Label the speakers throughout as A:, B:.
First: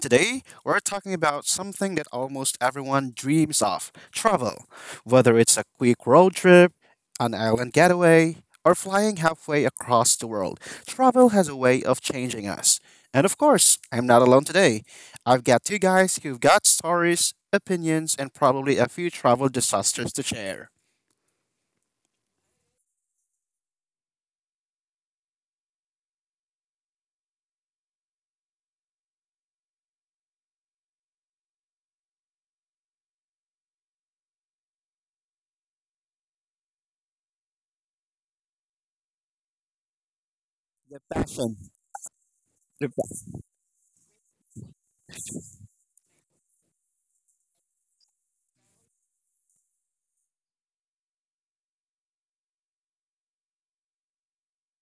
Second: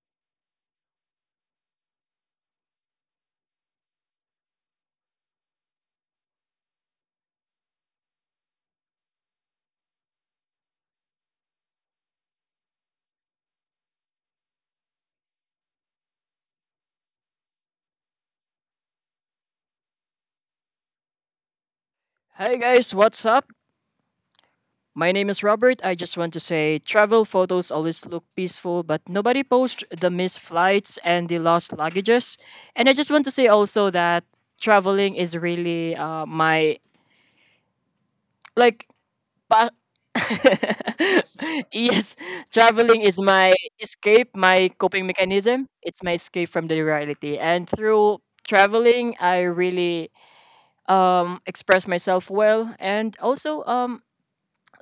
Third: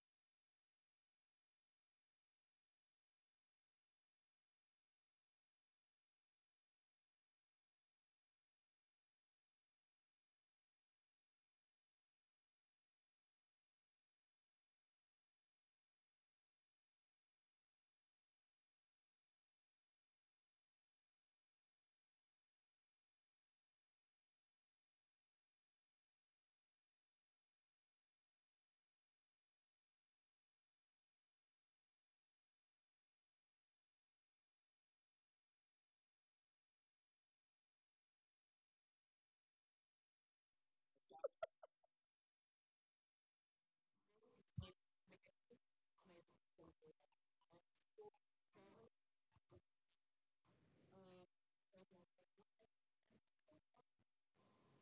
A: today we're talking about something that almost everyone dreams of travel. Whether it's a quick road trip, an island getaway, or flying halfway across the world, travel has a way of changing us. And of course, I'm not alone today. I've got two guys who've got stories, opinions, and probably a few travel disasters to share.
B: Hey guys, what's up? My name is Robert. I just want to say travel photos always look peaceful, but nobody posts the missed flights and the lost luggages. And I just want to say also that traveling is really my like pa-
A: The passion.
B: yes, traveling is my escape, my coping mechanism. It's my escape from the reality. And through traveling, I really express myself well and also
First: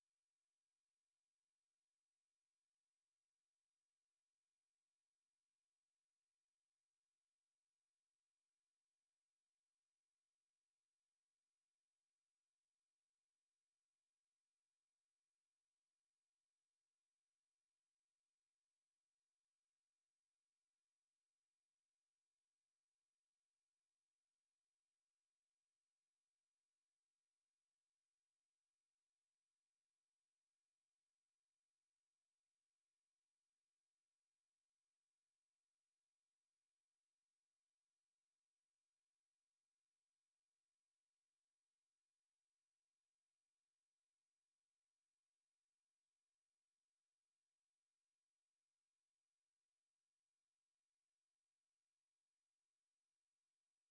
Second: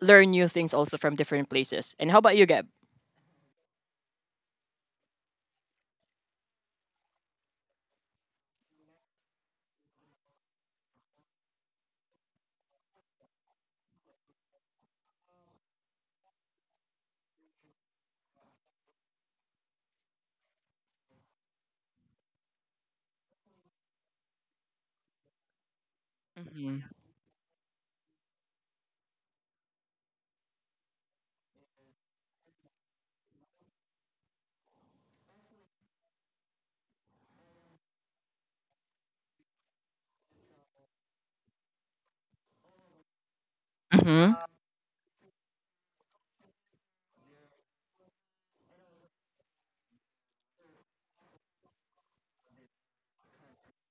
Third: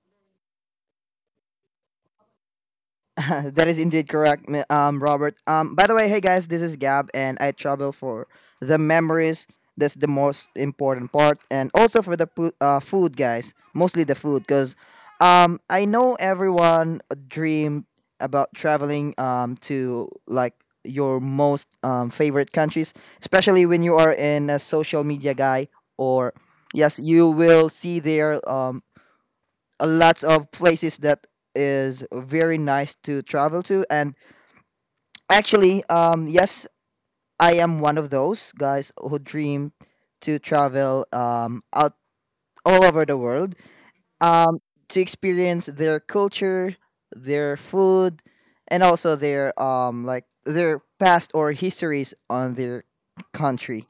B: learn new things also from different places. And how about you, Gab?
C: That is indeed correct, Robert. By the way, hey guys, this is Gab, and I travel for the memories. That's the most important part, and also for the food, guys. Mostly the food, because I know everyone dream about traveling to like your most favorite countries, especially when you are in a social media guy, or
B: Hmm.
C: yes, you will see their a lots of places that is very nice to travel to. And actually yes, I am one of those guys who dream to travel out all over the world
B: Hmm.
C: um to experience their culture, their food, and also their like their past or histories on their country.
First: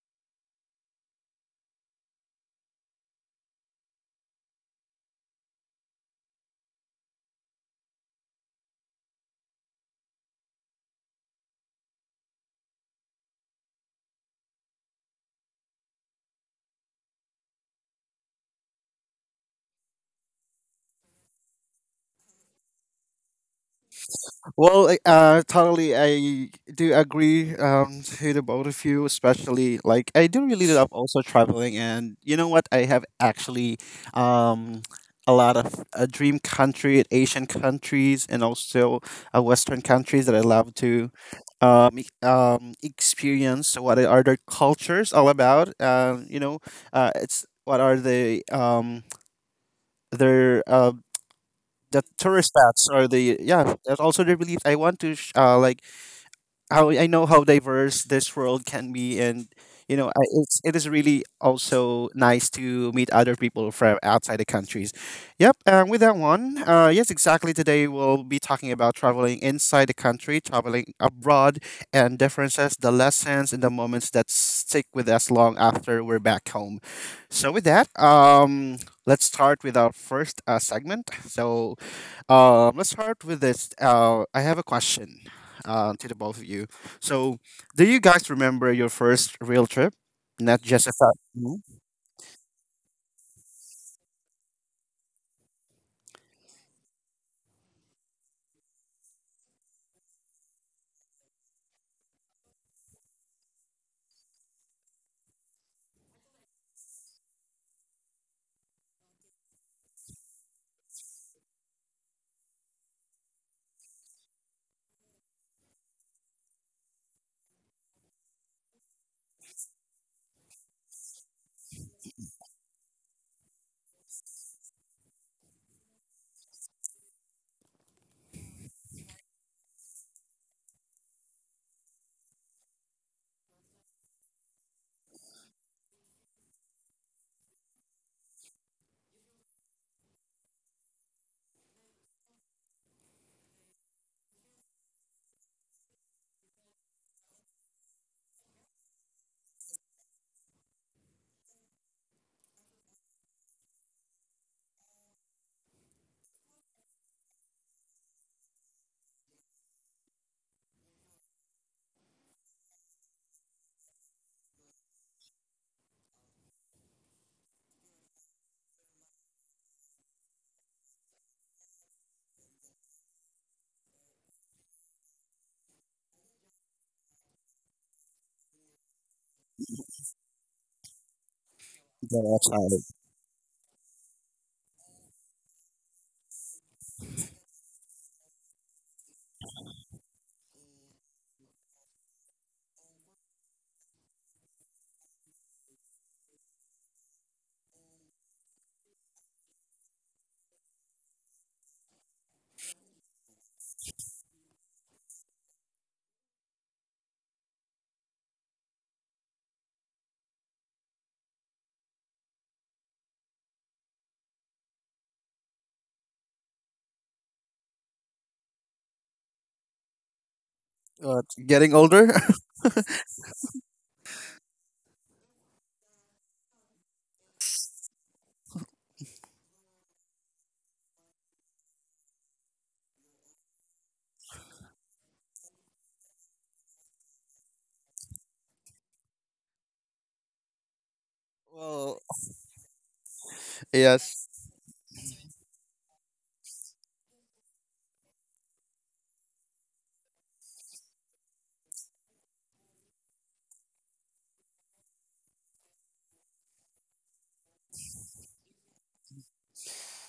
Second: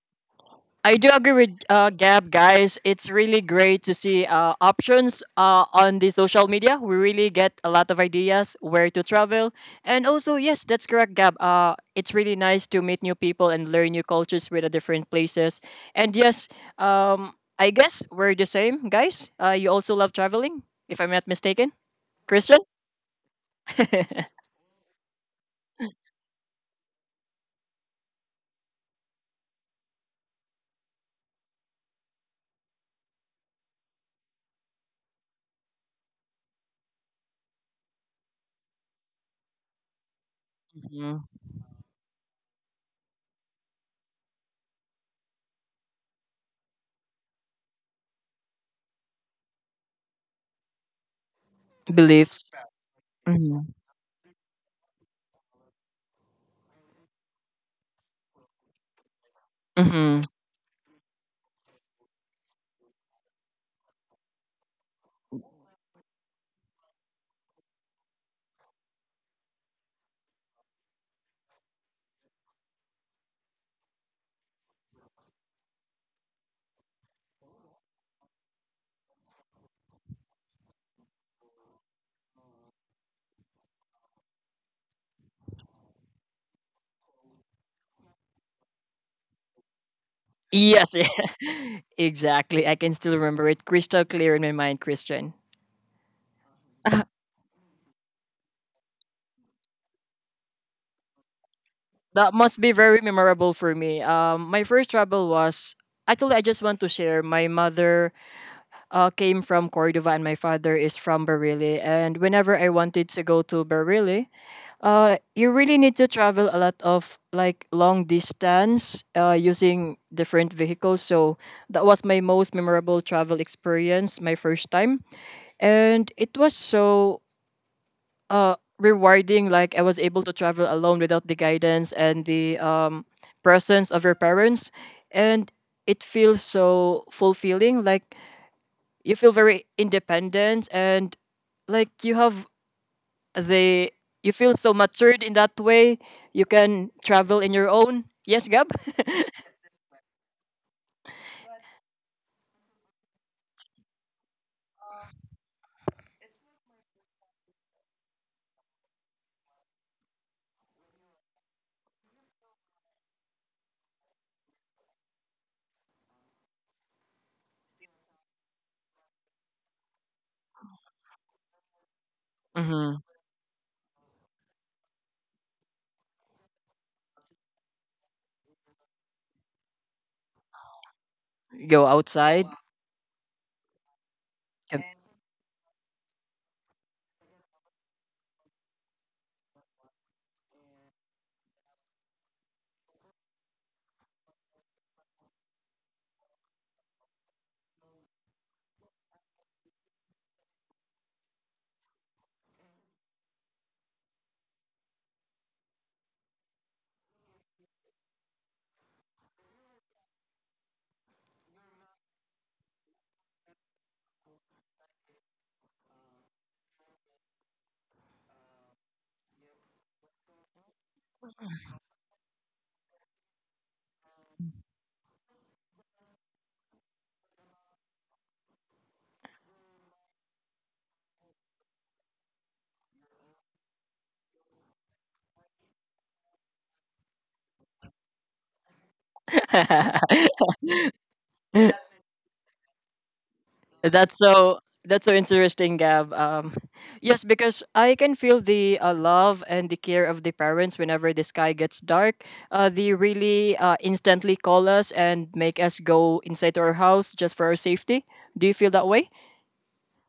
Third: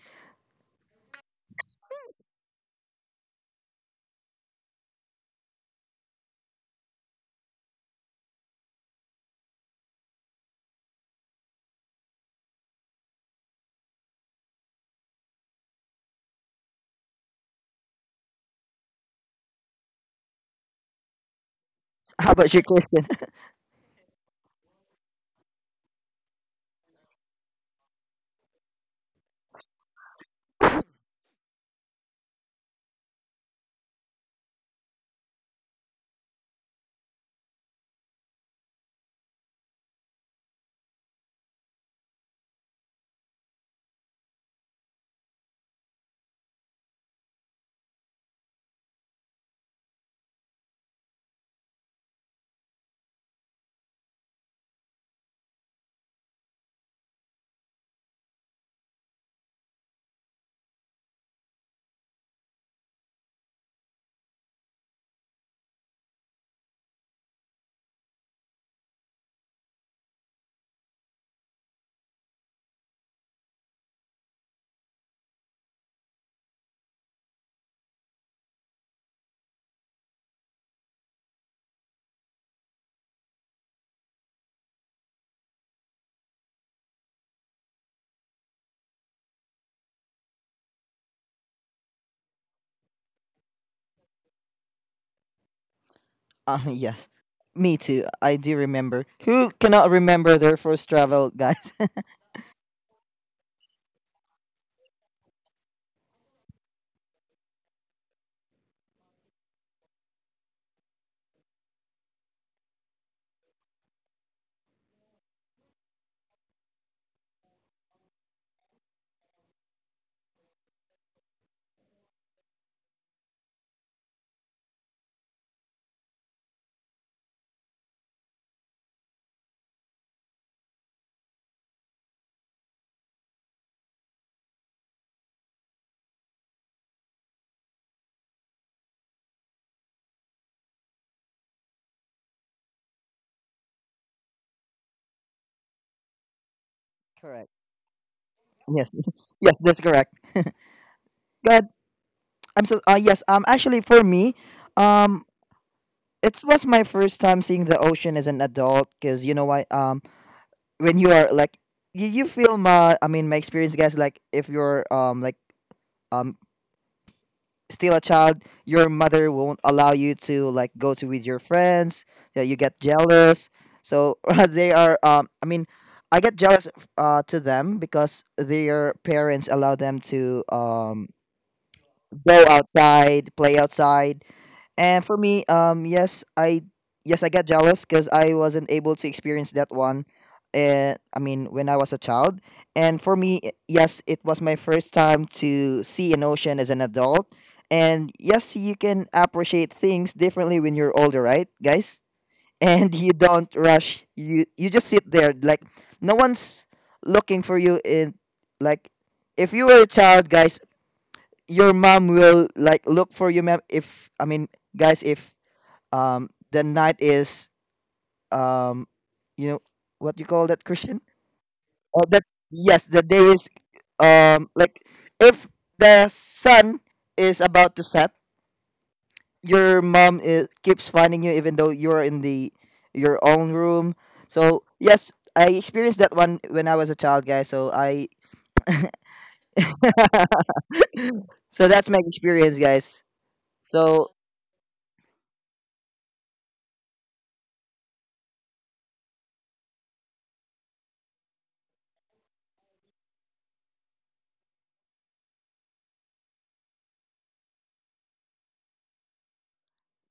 B: I do agree with Gab, guys. It's really great to see options on the social media. We really get a lot of ideas where to travel. And also, yes, that's correct, Gab. It's really nice to meet new people and learn new cultures with the different places. And yes, I guess we're the same, guys. You also love traveling, if I'm not mistaken.
C: How about
B: Christian?
C: you, Kristen?
A: Totally, I do agree to the both of you, especially like I do really love also traveling, and you know what? I have actually um, a lot of dream country, Asian countries, and also Western countries that I love to
B: Hmm.
A: experience. What are their cultures all about? It's what are their uh, the tourist
B: Beliefs.
A: spots or the yeah.
B: Hmm.
A: That's also their beliefs. I want to sh- like How I know how diverse this world can be, and you know,
B: Hmm.
A: it is really also nice to meet other people from outside the countries. Yep, and with that one, yes, exactly. Today we'll be talking about traveling inside the country, traveling abroad, and differences, the lessons, and the moments that stick with us long after we're back home. So with that, let's start with our first segment. Let's start with this. I have a question to the both of you. So, do you guys remember your first real trip? Not just a
B: Yes,
A: fa- Mhm.
B: exactly. I can still remember it crystal clear in my mind, Christian.
C: Yes, me too. I do remember. Who cannot remember their first travel, guys?
B: That must be very memorable for me. My first travel was actually I just want to share. My mother came from Cordova and my father is from Barili. And whenever I wanted to go to Barili, you really need to travel a lot of like long distance using different vehicles. So that was my most memorable travel experience, my first time, and it was so rewarding, like I was able to travel alone without the guidance and the presence of your parents. And it feels so fulfilling, like you feel very independent and like you have the you feel so matured in that way you can travel
C: Correct.
B: in your own. Yes, Gab.
C: Yes, yes, that's correct. God, I'm so. Yes, actually, for me, um, it was my first time seeing the ocean as an adult. Cause you know why? When you are like, you feel my. I mean, my experience, guys. Like, if you're like um, still a child, your mother won't allow you to like go to with your friends. Yeah, you get
B: Hmm.
C: jealous. So they are. I mean, I get jealous to them because their parents allow them to
B: Go
A: Get
C: go
B: outside.
A: outside.
C: outside, play outside. And for me, yes, I yes, I get jealous because I wasn't able to experience that one. I mean, when I was a child, and for me, yes, it was my first time to see an ocean as an adult. And yes, you can appreciate things differently when you're older, right, guys? And you don't rush. You just sit there like no one's looking for you in like if you were a child, guys, your mom will like look for you, ma'am. If i mean guys, if the night is um you know what you call that, Christian?
A: Getting
C: Oh,
A: older.
C: that, yes, the day is like if the sun is about to set, your mom is, keeps finding you even though you're in the your own room. So yes, I experienced that one when I was a child, guys,
B: Wow.
C: so that's my
A: Well,
C: experience, guys. So
B: That's
A: Yes,
B: so that's so interesting, Gab. Yes, because I can feel the love and the care of the parents whenever the sky gets dark. They really instantly call us and make us go inside our house just for our safety. Do you feel that way?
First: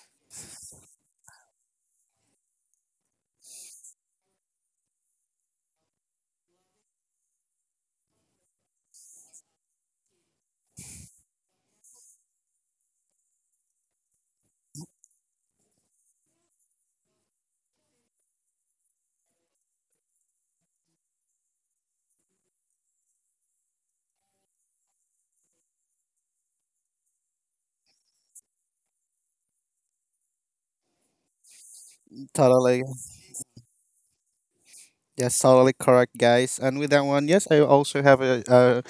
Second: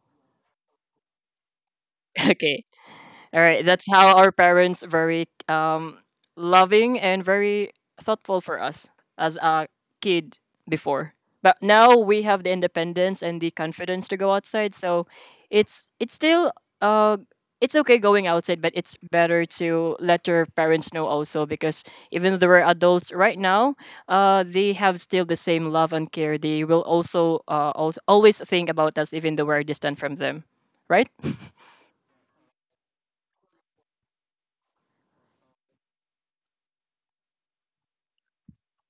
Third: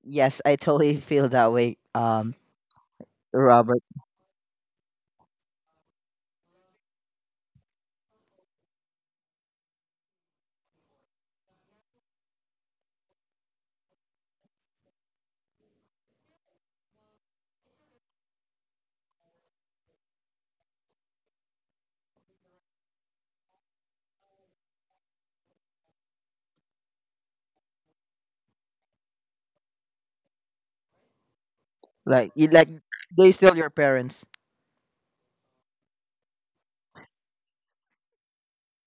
C: yes, I totally feel that way,
B: Okay. All right,
C: Robert.
B: that's how our parents very loving and very thoughtful for us as a kid before. But now we have the independence and the confidence to go outside, so it's still uh it's okay going outside, but it's better to let your parents know also because even though we're adults right now, they have still the same love and care. They will also always think about us even though we're distant from them, right?
C: Like you, like
A: totally.
C: they sell your parents.
A: Yes, totally correct, guys. And with that one, yes, I also have a a,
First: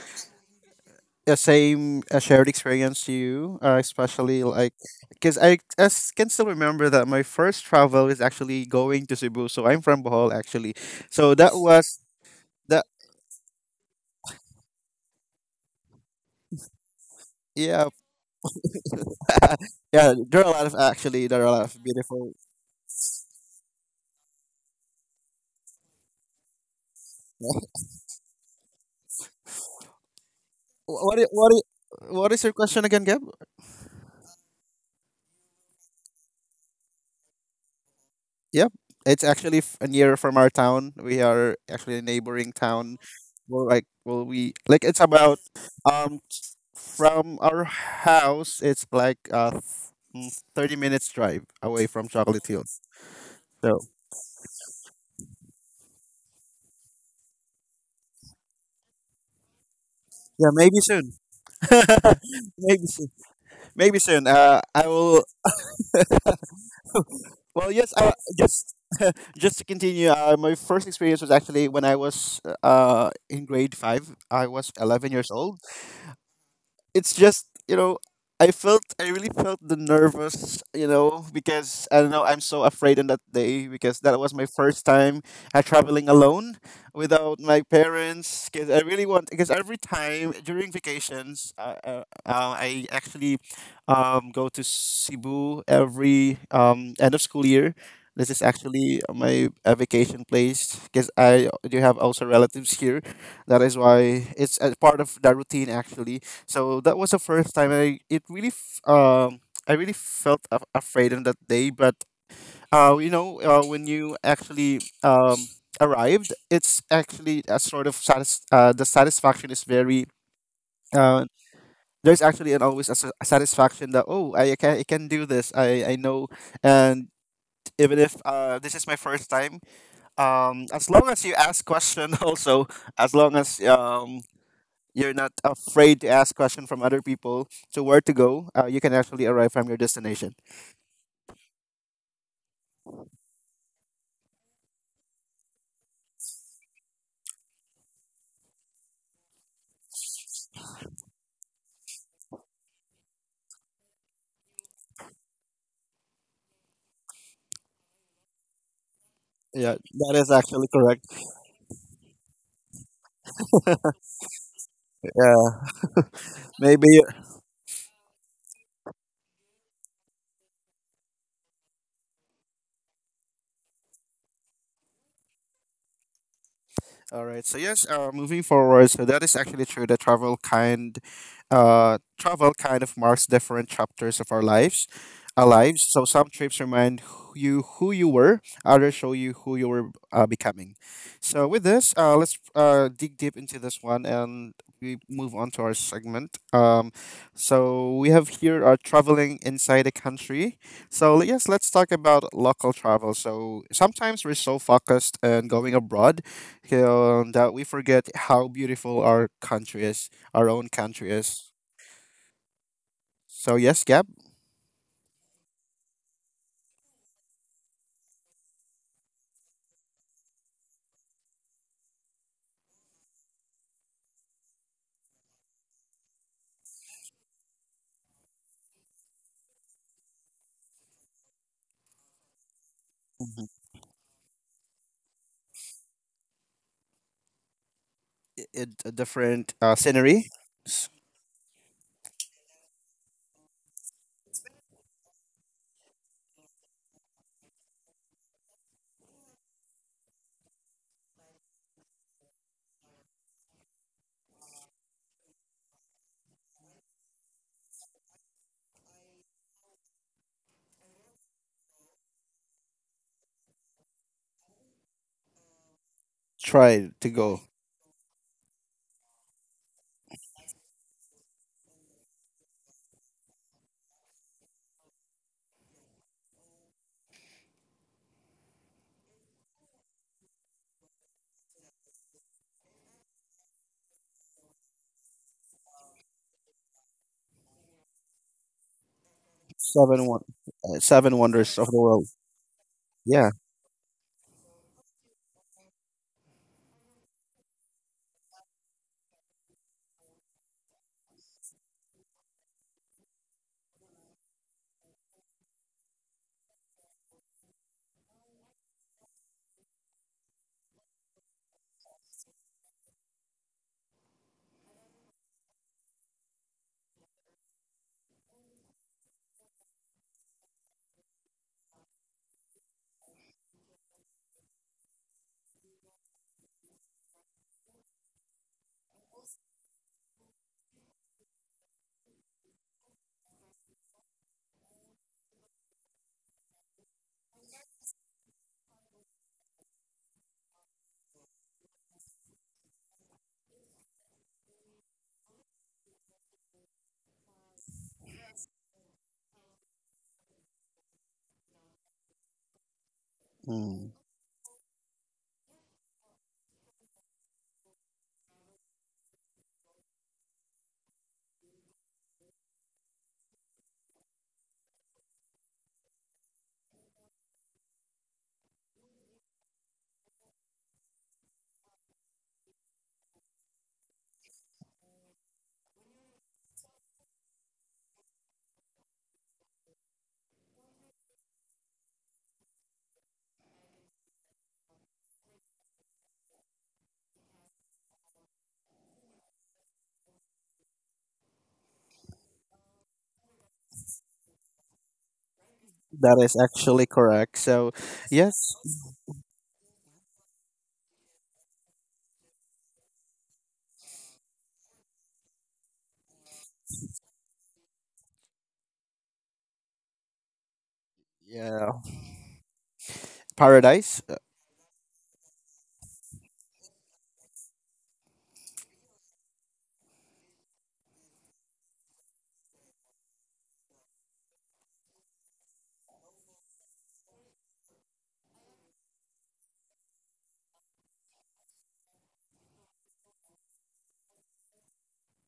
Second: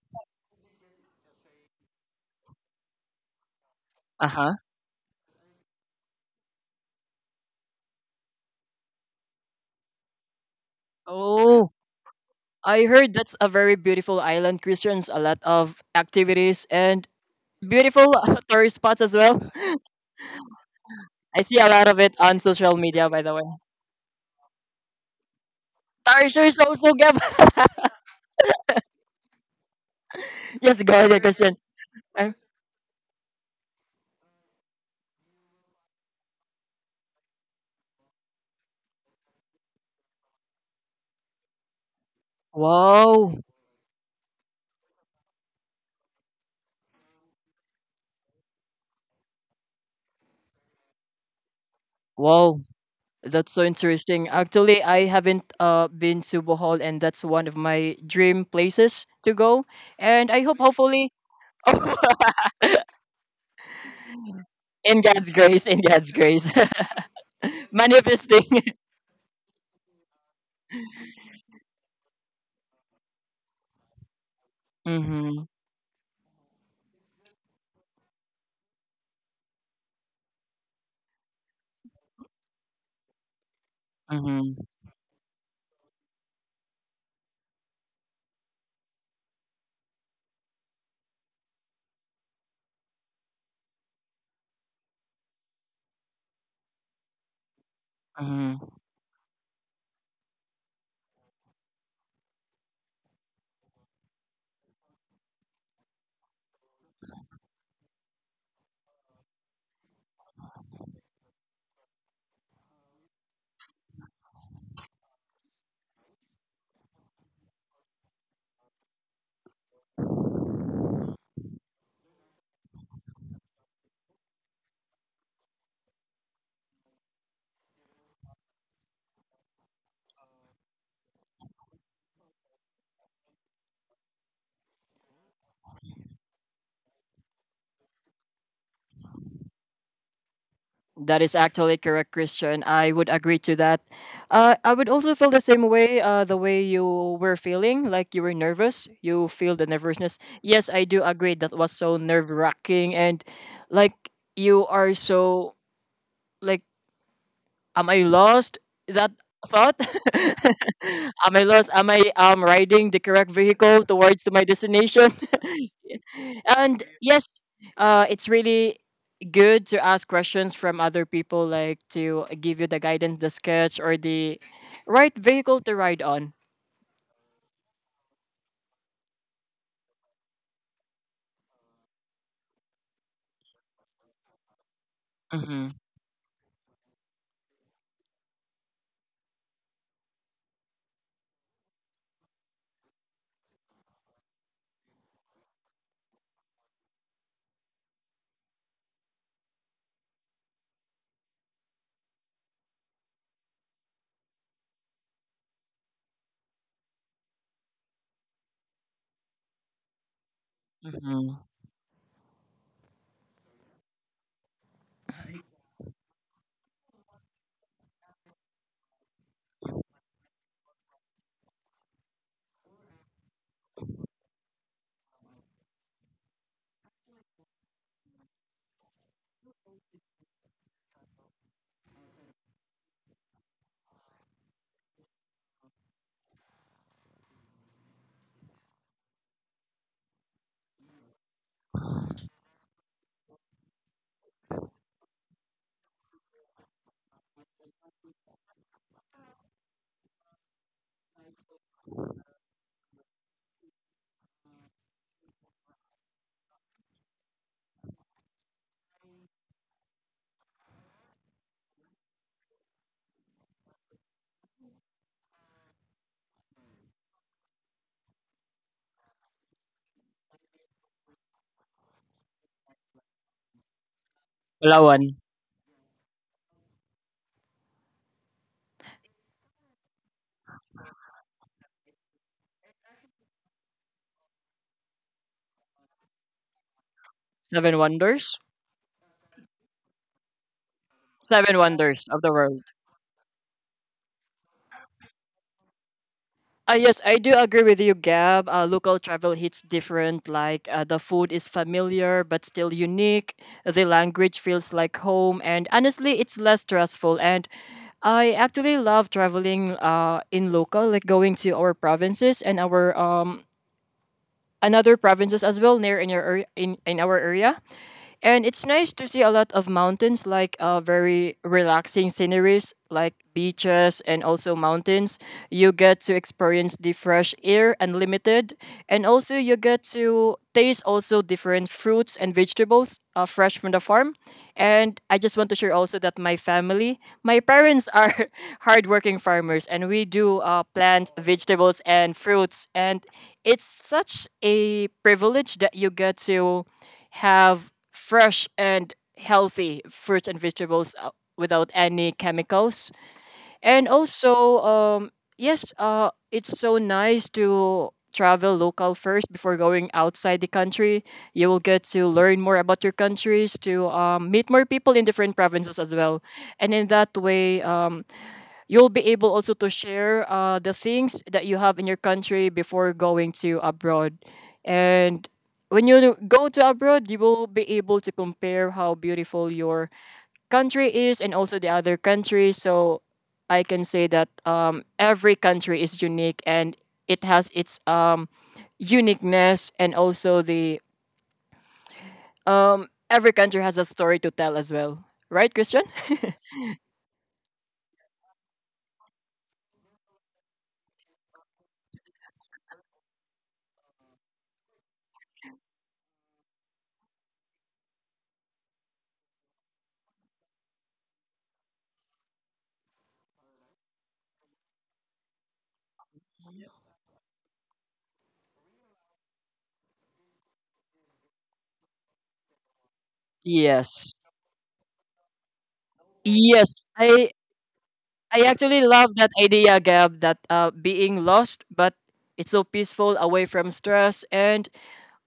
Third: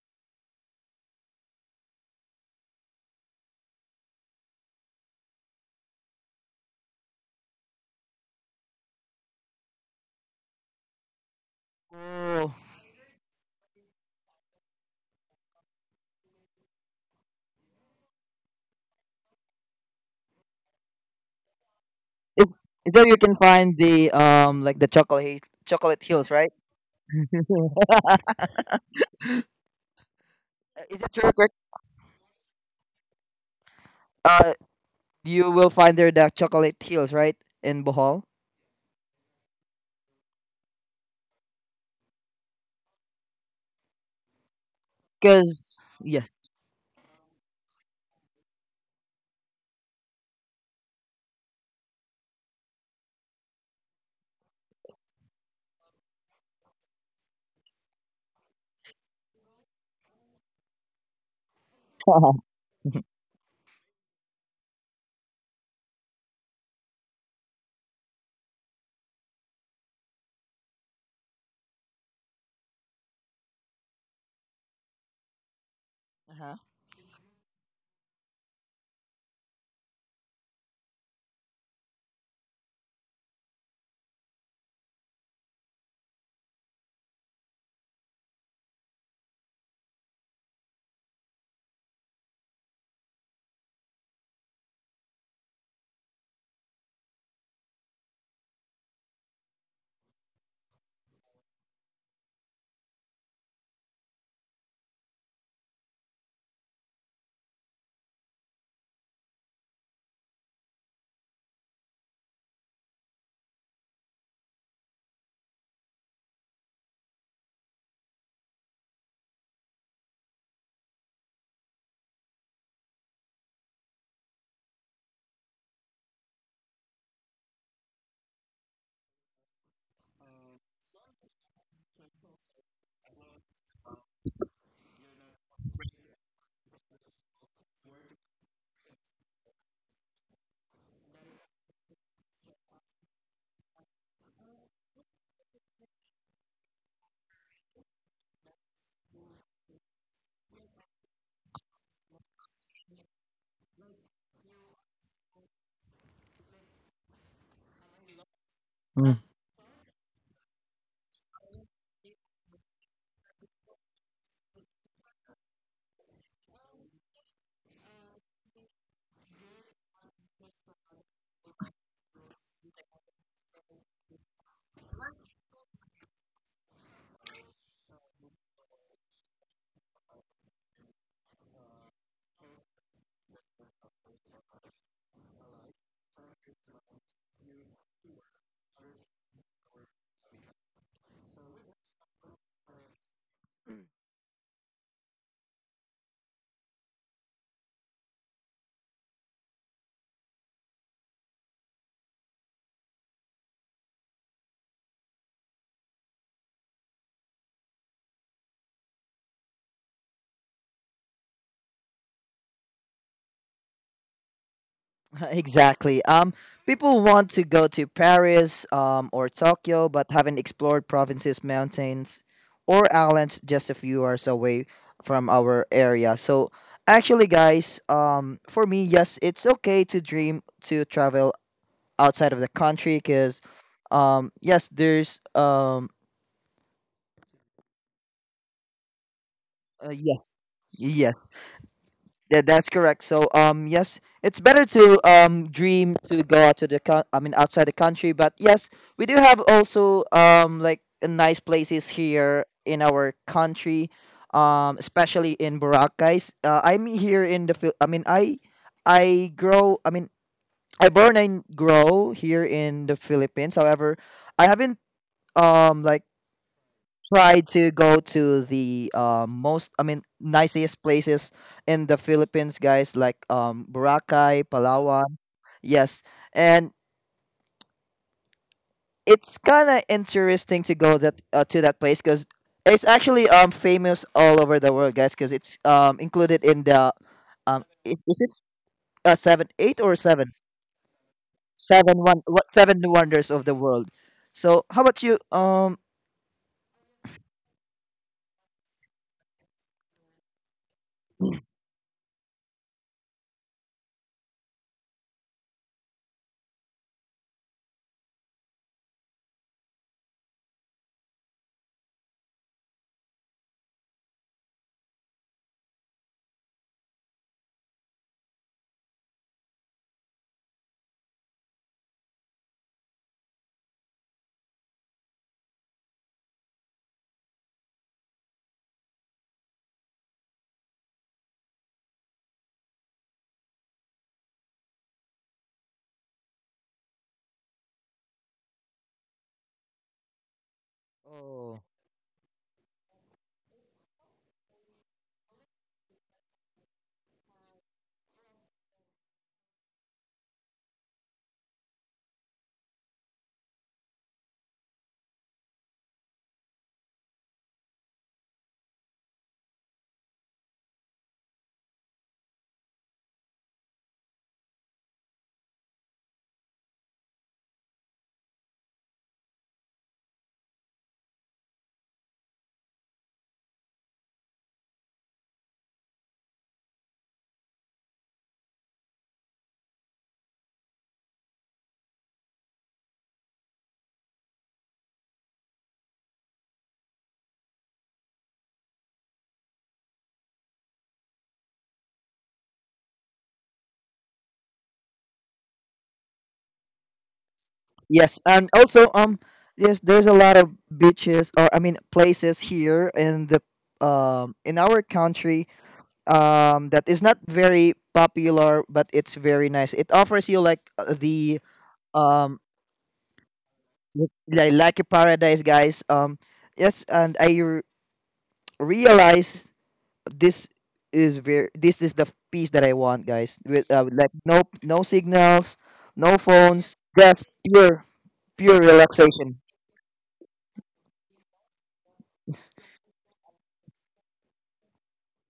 A: a same a shared experience to you,
B: Uh
A: especially
B: huh.
A: like because I can still remember that my first travel is actually going to Cebu. So I'm from Bohol, actually. So that
B: Oh.
A: was
C: Oh,
A: that.
B: I heard that's a very beautiful island, Christians, a lot of activities and
A: Yeah,
B: beautiful tourist spots as well.
A: yeah. There
B: I
A: are a
B: see
A: lot
B: a
A: of
B: lot of it
A: beautiful.
B: on
C: is
B: social
C: is there
B: media,
C: you
B: by
C: can
B: the way.
C: find the like the Chocolate Hills, right?
B: Tarsiers also give.
C: Is
B: Yes, go
C: it
B: ahead,
C: true, Kirk?
B: Christian.
A: What is your question again, Gab?
C: Uh, you will find there the Chocolate Hills, right, in Bohol.
A: Yep, it's actually near from our town. We are actually a neighboring town.
B: Wow,
A: Well, like, well, we like It's about
C: Cause
A: um
C: yes.
A: from our house. It's like mm, 30 minutes drive away from Chocolate
B: wow,
A: Hill.
B: that's so
A: So
B: interesting. Actually, I haven't been to Bohol, and that's one of my dream places to go. And I
A: yeah,
B: hope,
A: maybe
B: hopefully,
A: soon. Maybe soon. Maybe soon. I will.
B: In God's grace,
A: Well, yes.
B: manifesting.
A: Just just to continue. My first experience was actually when I was in grade 5. I was 11 years
B: Mm-hmm,
A: old,
C: Uh-huh.
A: it's just you know I felt, I really felt the nervous, you know, because I don't know, I'm so afraid on that day because that was my
B: mm-hmm,
A: first time traveling alone without my parents because I really want because every time during vacations, I actually go to Cebu every end of school year. This is
B: mm-hmm.
A: actually my vacation place because I do have also relatives here. That is why it's a part of the routine actually. So that was the first time I really felt afraid on that day. But when you actually arrived, it's actually a sort of the satisfaction is very uh, there's actually an always a satisfaction that, oh, I can, I can do this, I know. And even if this is my first time, as long as you ask question also, as long as you're not afraid to ask questions from other people to where to go. You can actually arrive from your destination.
B: That is actually correct, Christian. I would agree to that. I would also feel the same way, the way you were feeling, like you were nervous. You feel the nervousness. Yes, I do agree. That was so nerve wracking. And like you are so, like, am I lost? That
A: Yeah,
B: thought?
A: that is actually correct.
B: Am I lost? Am I riding the correct vehicle towards to my destination?
A: Yeah,
B: And
A: maybe.
B: yes, it's really good to ask questions from other people, like to give you the guidance, the sketch, or the right vehicle to ride on.
A: All right. So yes, moving forward. So that is actually true. The travel kind of marks different chapters of our lives, our
B: Mm-hmm.
A: lives. So some trips remind you who you were. Others show you who you were becoming. So with this, let's dig deep into this one, and we move on to our segment. So we have here our traveling inside the country. So yes, let's talk about local travel. So sometimes we're so focused on going abroad, that we forget how beautiful our own country is.
B: Mm-hmm.
A: So yes, Gab,
C: Exactly. People want to go to Paris or Tokyo, but haven't explored provinces, mountains, or islands just a few hours away from our area. So, actually, guys, for me, yes, it's okay to dream to travel outside of the country because,
A: Mhm.
C: yes, there's
A: It, a different scenery.
C: yes,
A: S-
C: yes, yeah, that's correct. So, yes, it's better to dream to go out to the I mean outside the country, but yes, we do have also like a nice places here in our country, especially in Boracay. I'm here in the I mean, I grow. I mean, I born and grow here in the Philippines. However, I haven't like
A: Try to
C: try
A: go
C: to go to the most, I mean, nicest places in the Philippines, guys, like Boracay,
B: Palawan.
C: Palawan. Yes, and it's kind of interesting to go that to that place because it's actually famous all over the world, guys, because it's included in the
B: Seven
C: is it
B: Wonders.
C: seven eight or
A: seven one,
C: seven
A: seven
B: Seven
A: wonders of the
C: seven
B: Wonders
A: world.
C: one
B: of the
C: what
B: World.
C: seven wonders
A: Yeah,
C: of the world. So how about you?
B: Yes, I do agree with you, Gab. Local travel hits different. Like the food is familiar but still unique. The language feels like home, and honestly, it's less stressful. And I actually love traveling in local, like going to our provinces and our another provinces as well near in your area, in our area. And it's nice to see a lot of mountains, like very relaxing sceneries, like beaches and also mountains. You get to experience the fresh air unlimited, and also you get to taste also different fruits and vegetables fresh from the farm. And I just want to share also that my family, my parents are hardworking farmers, and we do plant vegetables and fruits. And it's such a privilege that you get to have fresh and healthy fruits and vegetables without any chemicals. And
A: mm,
B: also, yes, it's so nice to travel local first before going outside the country. You will get to learn more about your countries, to meet more people in different provinces as well. And in that way, you'll be able also to share the things that you have in your country before going to abroad, and when you go to abroad you will be able to compare how beautiful your country is and also the other countries. So I can say that every country is unique and it has its uniqueness and also the every country has a story to tell as well, right, Christian?
A: that is actually correct. So
C: Yes, and
A: yes,
C: also yes, there's a lot of beaches or I mean places here in the in our country that is not very popular, but it's very nice. It offers you like the
A: yeah,
C: um
A: paradise.
C: like a paradise, guys. Yes, and realize this is very this is the piece that I want, guys. With like
B: Yes.
C: no signals, no
B: Yes.
C: phones, just
B: I
C: pure
B: I
C: pure
B: actually love that
C: relaxation.
B: idea, Gab, that being lost, but it's so peaceful away from stress. And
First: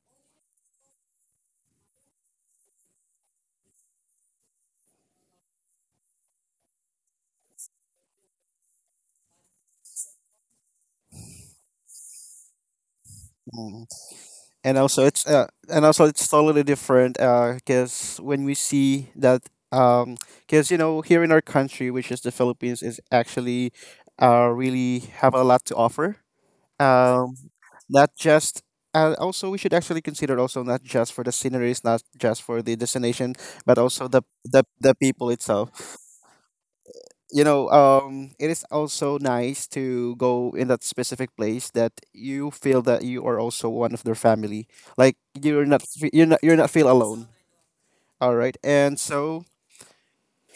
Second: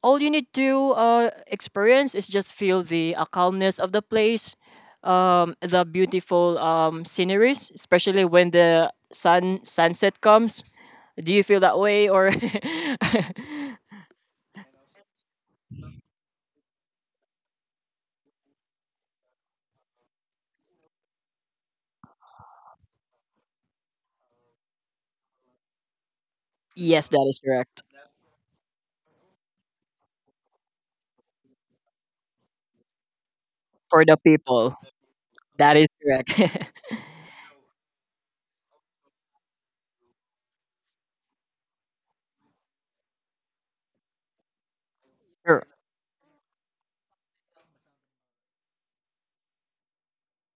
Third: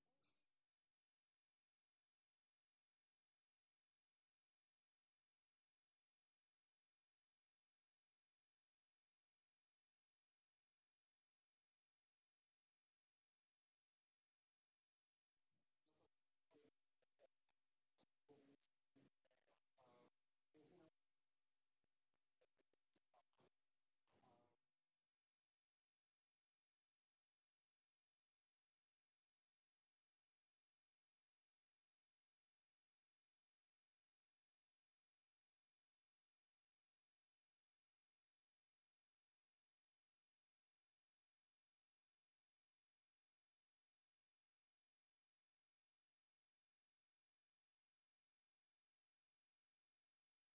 B: all you need to experience is just feel the calmness of the place, the beautiful sceneries, especially when the sun sunset comes. Do you feel that way? Or
A: Mm. And also it's totally different because when we see that um, because you know here in our country, which is the Philippines, is actually really have a lot to offer,
B: yes, that
A: um,
B: is correct.
A: not just also we should actually consider also not just for the sceneries, not just for the destination, but
B: For
A: also
B: the people,
A: the people
B: that is
A: itself.
B: correct.
A: You know, it is also nice to go in that specific place that you feel that you are also one of their family. Like you're not, you're not feel alone. All right, and so,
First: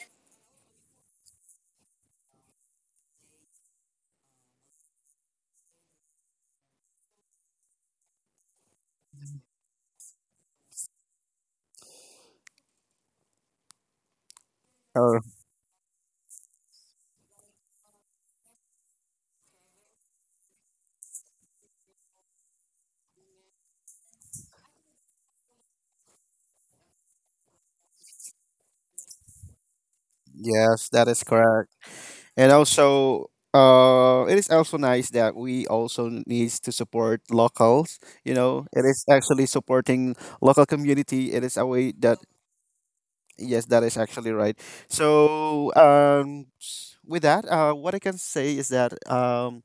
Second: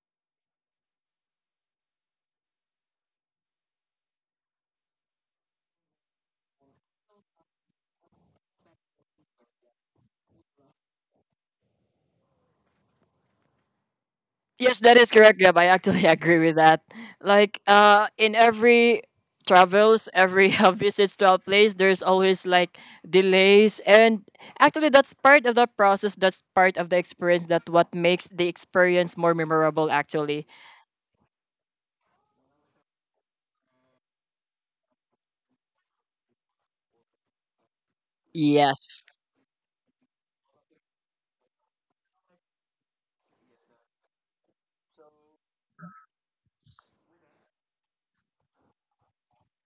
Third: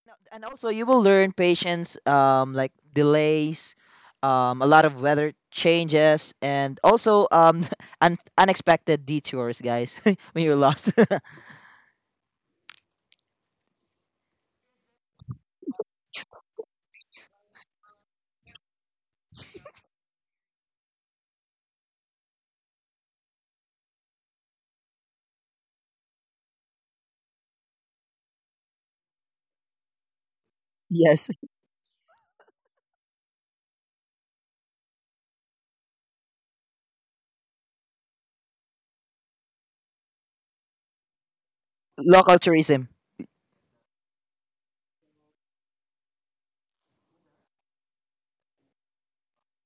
C: No, and also you will learn patience, like delays, a lot of weather changes, and also unexpected detours, guys, when you're lost.
B: Yes, that is
A: uh,
B: correct, Gab. I actually agree with that. Like, in every travels, every visits to a place, there's always like delays, and actually, that's part of the process. That's part of the experience. That what makes the experience more memorable. Actually,
A: yes, that is
C: Yes,
A: correct. And also, it is also nice that we also needs to support locals. You know, it
B: yes,
A: is actually supporting local community. It is a way that,
C: local tourism.
A: yes, that is actually right. So, with that, what I can say is that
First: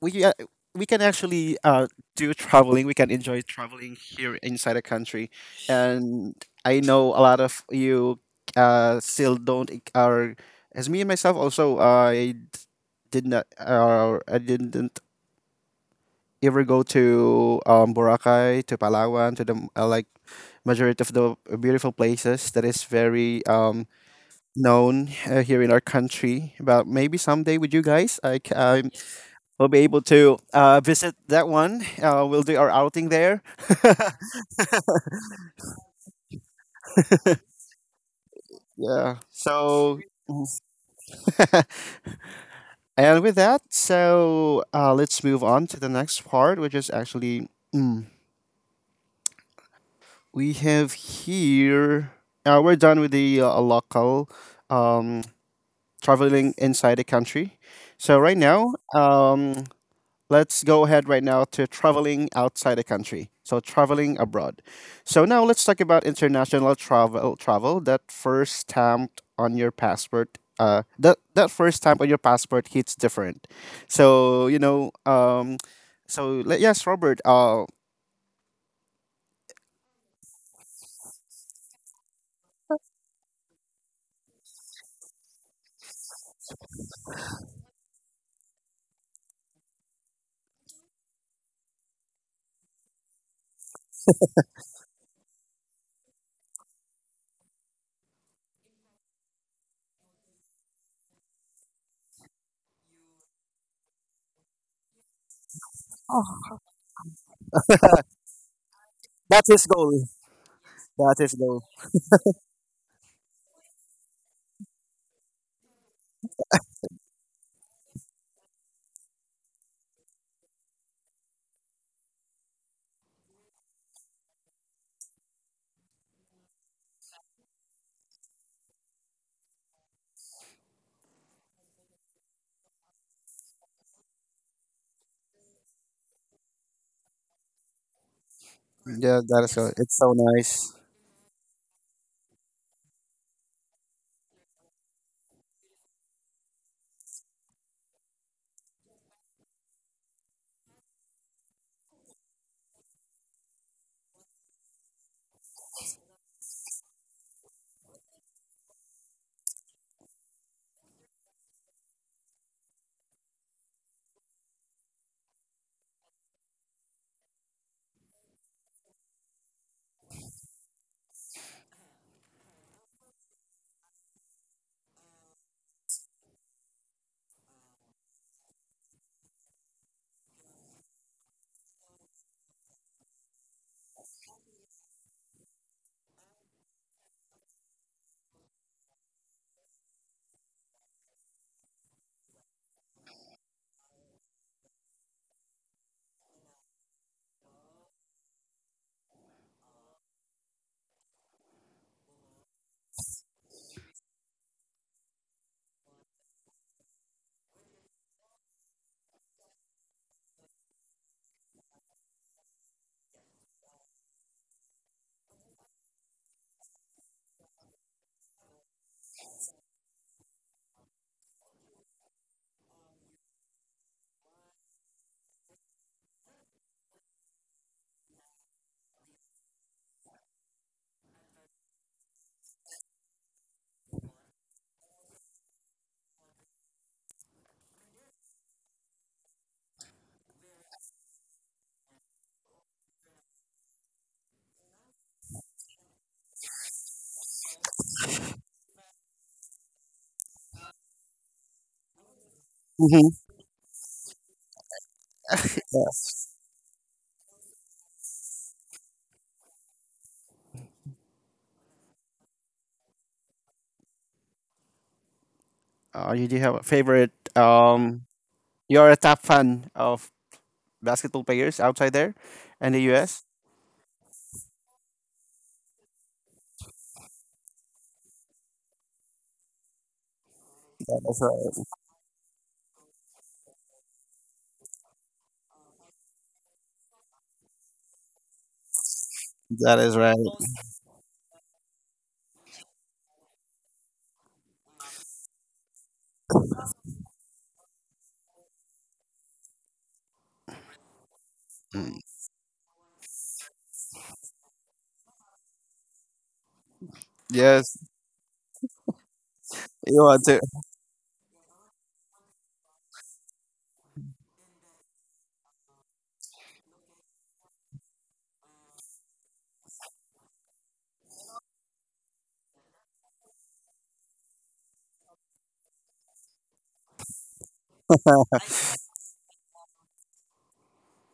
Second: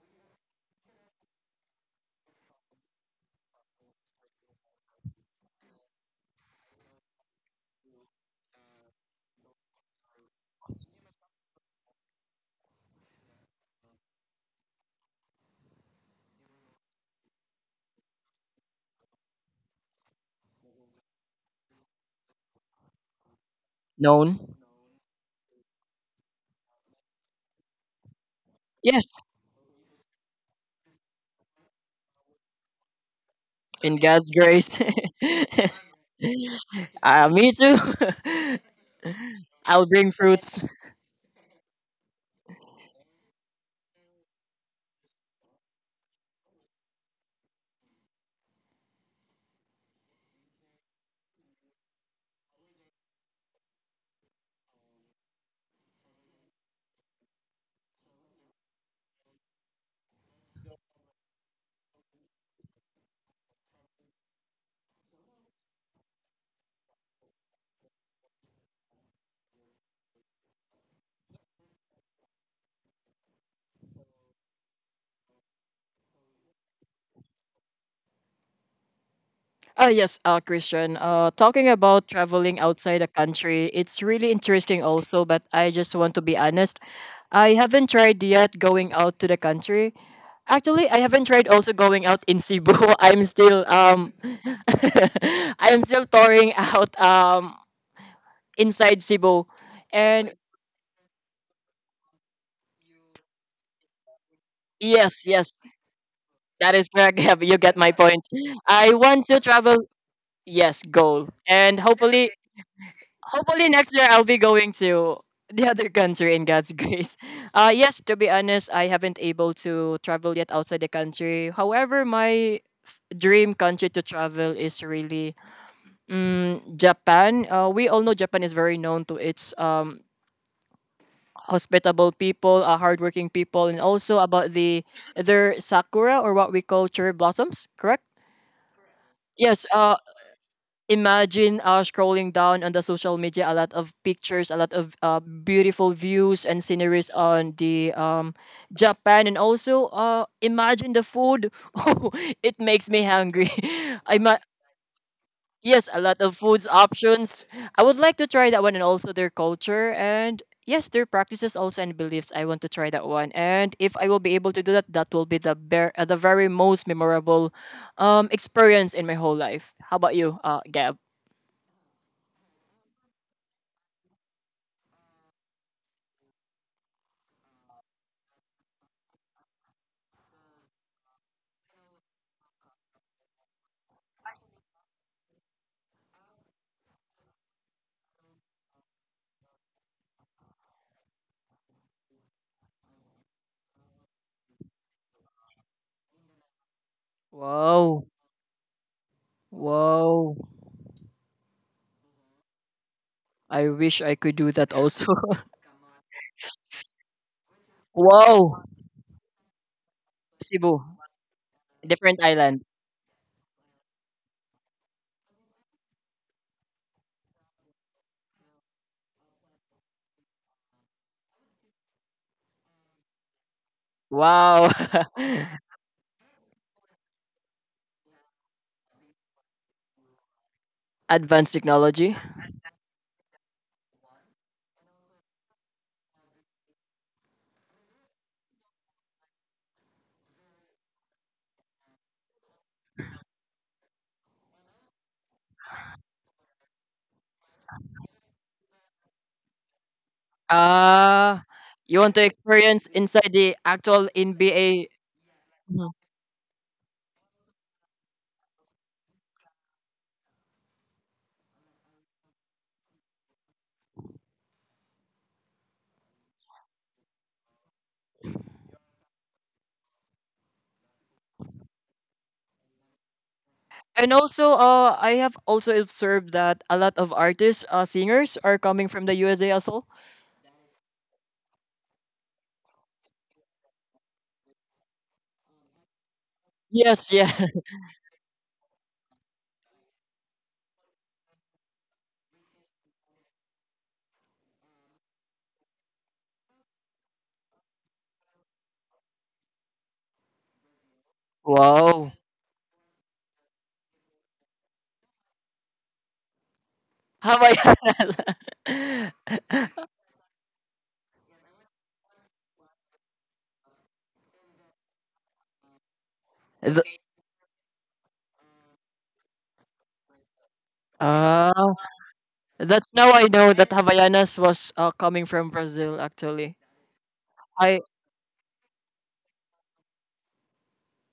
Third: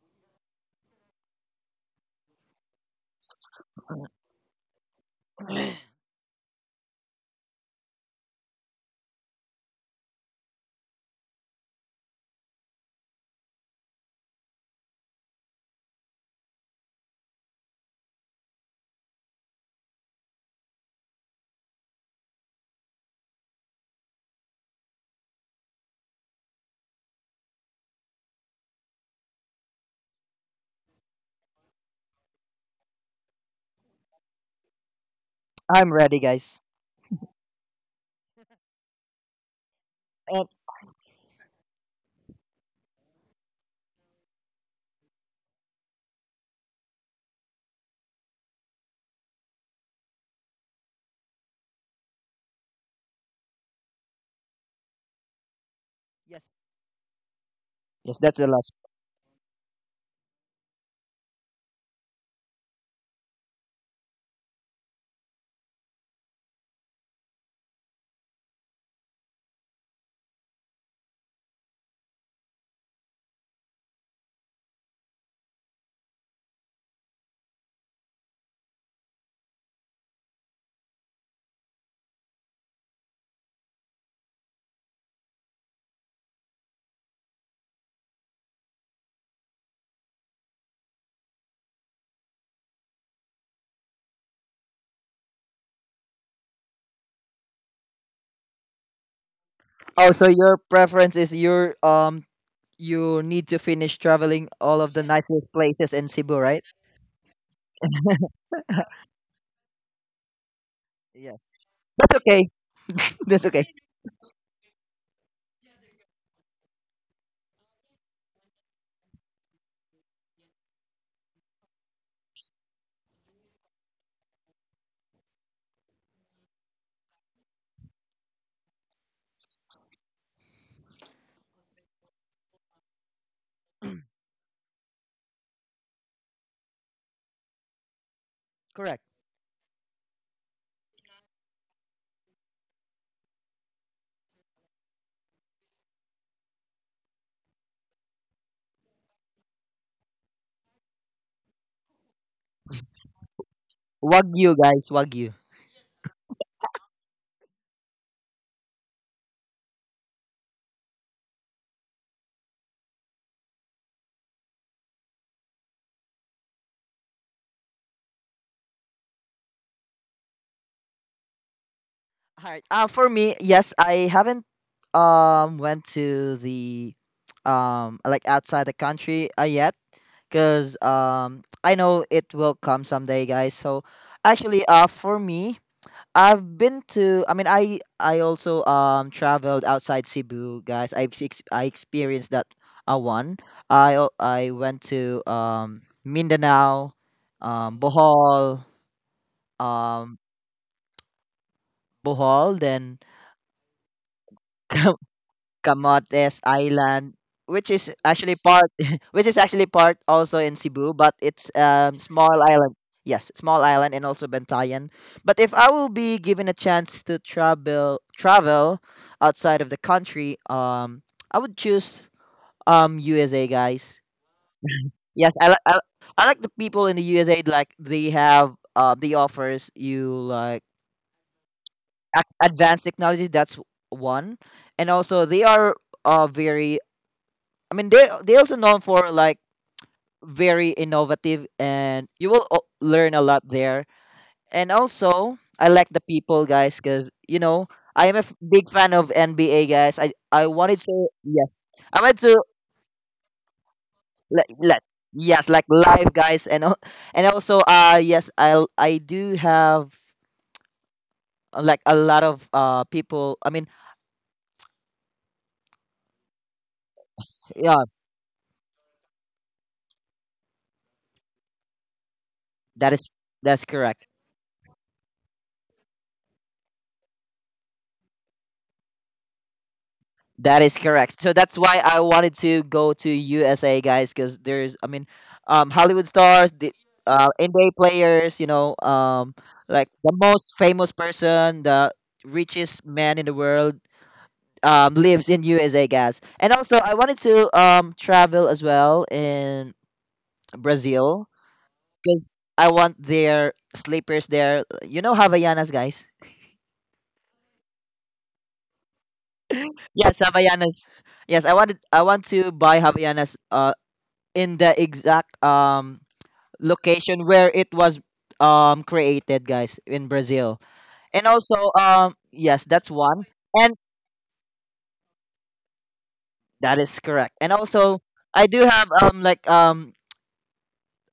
A: we uh, we can actually do traveling. We can enjoy traveling here inside the country, and I know a lot of you still don't e- are as me and myself also. Did not, or I didn't ever go to Boracay, to Palawan, to the majority of the beautiful places that is very
B: known.
A: known here in our country. But maybe someday with you guys, I
B: Yes,
A: will be able to visit that one. We'll do our outing there.
B: in God's grace.
C: I'm ready, guys.
B: Uh, me too.
A: Yeah.
B: I'll
A: So,
B: bring
C: And
B: fruits.
A: and with that, so let's move on to the next part, which is actually mm, we have here. We're done with the local um, traveling
C: yes.
A: inside the country.
C: Yes,
A: So
C: that's
A: right
C: the last.
A: now, let's go ahead right now to traveling outside the country. So traveling abroad. So now let's talk about international travel, travel that first stamped on your passport. That first stamp on your passport hits different. So you know, yes, Robert.
B: Ah yes, Christian. Talking about traveling outside the country, it's really interesting also. But I just want to be honest, I haven't tried yet going out to the country. Actually, I haven't tried also going out in Cebu. I'm still I'm still touring out inside Cebu,
C: Oh, so
B: and
C: your preference is your you need to finish traveling all of the
B: yes,
C: nicest
B: yes,
C: places in Cebu, right?
B: that is correct. You get my point. I want to
A: That's his
B: travel.
A: goal.
B: Yes,
A: That
B: goal,
A: is
C: Yes.
A: goal.
B: and
C: That's
B: hopefully
C: okay. That's okay.
B: hopefully next year I'll be going to the other country in God's grace. Yes, to be honest, I haven't able to travel yet outside the country. However, my dream country to travel is really mm, Japan. We all know Japan is very known to its hospitable people, hardworking people, and also about the their sakura or what we call cherry blossoms, correct?
C: Correct.
A: Yeah, that is
B: Yes,
A: goal. It's so nice.
B: imagine scrolling down on the social media a lot of pictures a lot of beautiful views and sceneries on the Japan and also imagine the food. Oh, it makes me hungry. I ma-
C: Wagyu, guys. Wagyu.
B: yes, a lot of foods options. I would like to try that one and also their culture and yes their practices also and beliefs. I want to try that one, and if I will be able to do that, that will be the the very most memorable experience in my whole life. How about you, Gab?
C: Hi. For me, yes, I haven't went to the like outside the country yet because I know it will come someday, guys. So actually, for me, I've been to. I mean, I also traveled outside Cebu, guys. I experienced that one. I went to Mindanao,
B: Wow.
C: Bohol, um
B: Wow.
C: Then
B: I wish I could do that also.
C: Camotes Island, which is actually
B: Wow.
C: part, which is actually part also in
B: Cebu,
C: Cebu, but it's
B: different
C: small
B: island.
C: island. Yes, small island and also Bantayan. But if I will be given a chance to travel outside of the country, I would choose USA, guys.
B: Wow.
C: Yes, I like the people in the USA. Like they have they offers you like
B: Advanced technology.
C: advanced technology. That's one, and also they are very I mean, they also known for like very innovative, and you will learn a lot there. And also, I like the people, guys, because you know I am a big fan of NBA, guys. I wanted to
B: Uh,
C: yes,
B: you
C: I
B: want
C: wanted
B: to
C: to
B: experience
A: Mm-hmm.
B: inside the actual
C: like
B: NBA?
C: yes, like live, guys, and and also yes, I do have like a lot of people. I mean,
A: You do have a favorite?
C: yeah,
A: Um, you're a top fan of basketball players outside there, in the
C: that is
A: U.S.
C: that's correct.
B: And also I have also observed that a lot of artists, singers are coming from the USA as well.
C: That is
A: Yeah, that's
C: correct. So that's
A: right.
C: why I wanted to go to USA, guys, because there's, I mean, Hollywood stars, the
B: Yes, yeah.
C: NBA players, you know,
A: That
C: like
A: is
C: the
A: right.
C: most famous person, the richest man in the world, lives in USA, guys. And also, I wanted to travel as well in Brazil
A: Mm.
B: Wow.
C: because I want their sleepers there. You know, Havaianas, guys.
B: How about
A: Yes, you
C: Yes,
A: want to?
C: Havaianas. Yes, I wanted. I want to buy Havaianas. In the exact
B: Th-
C: location where it was created, guys, in Brazil. And also,
B: Ah.
C: yes,
B: That's
C: that's
B: now I
C: one,
B: know that
C: and
B: Havaianas was coming from Brazil actually.
C: that is correct. And
B: I
C: also, I do have like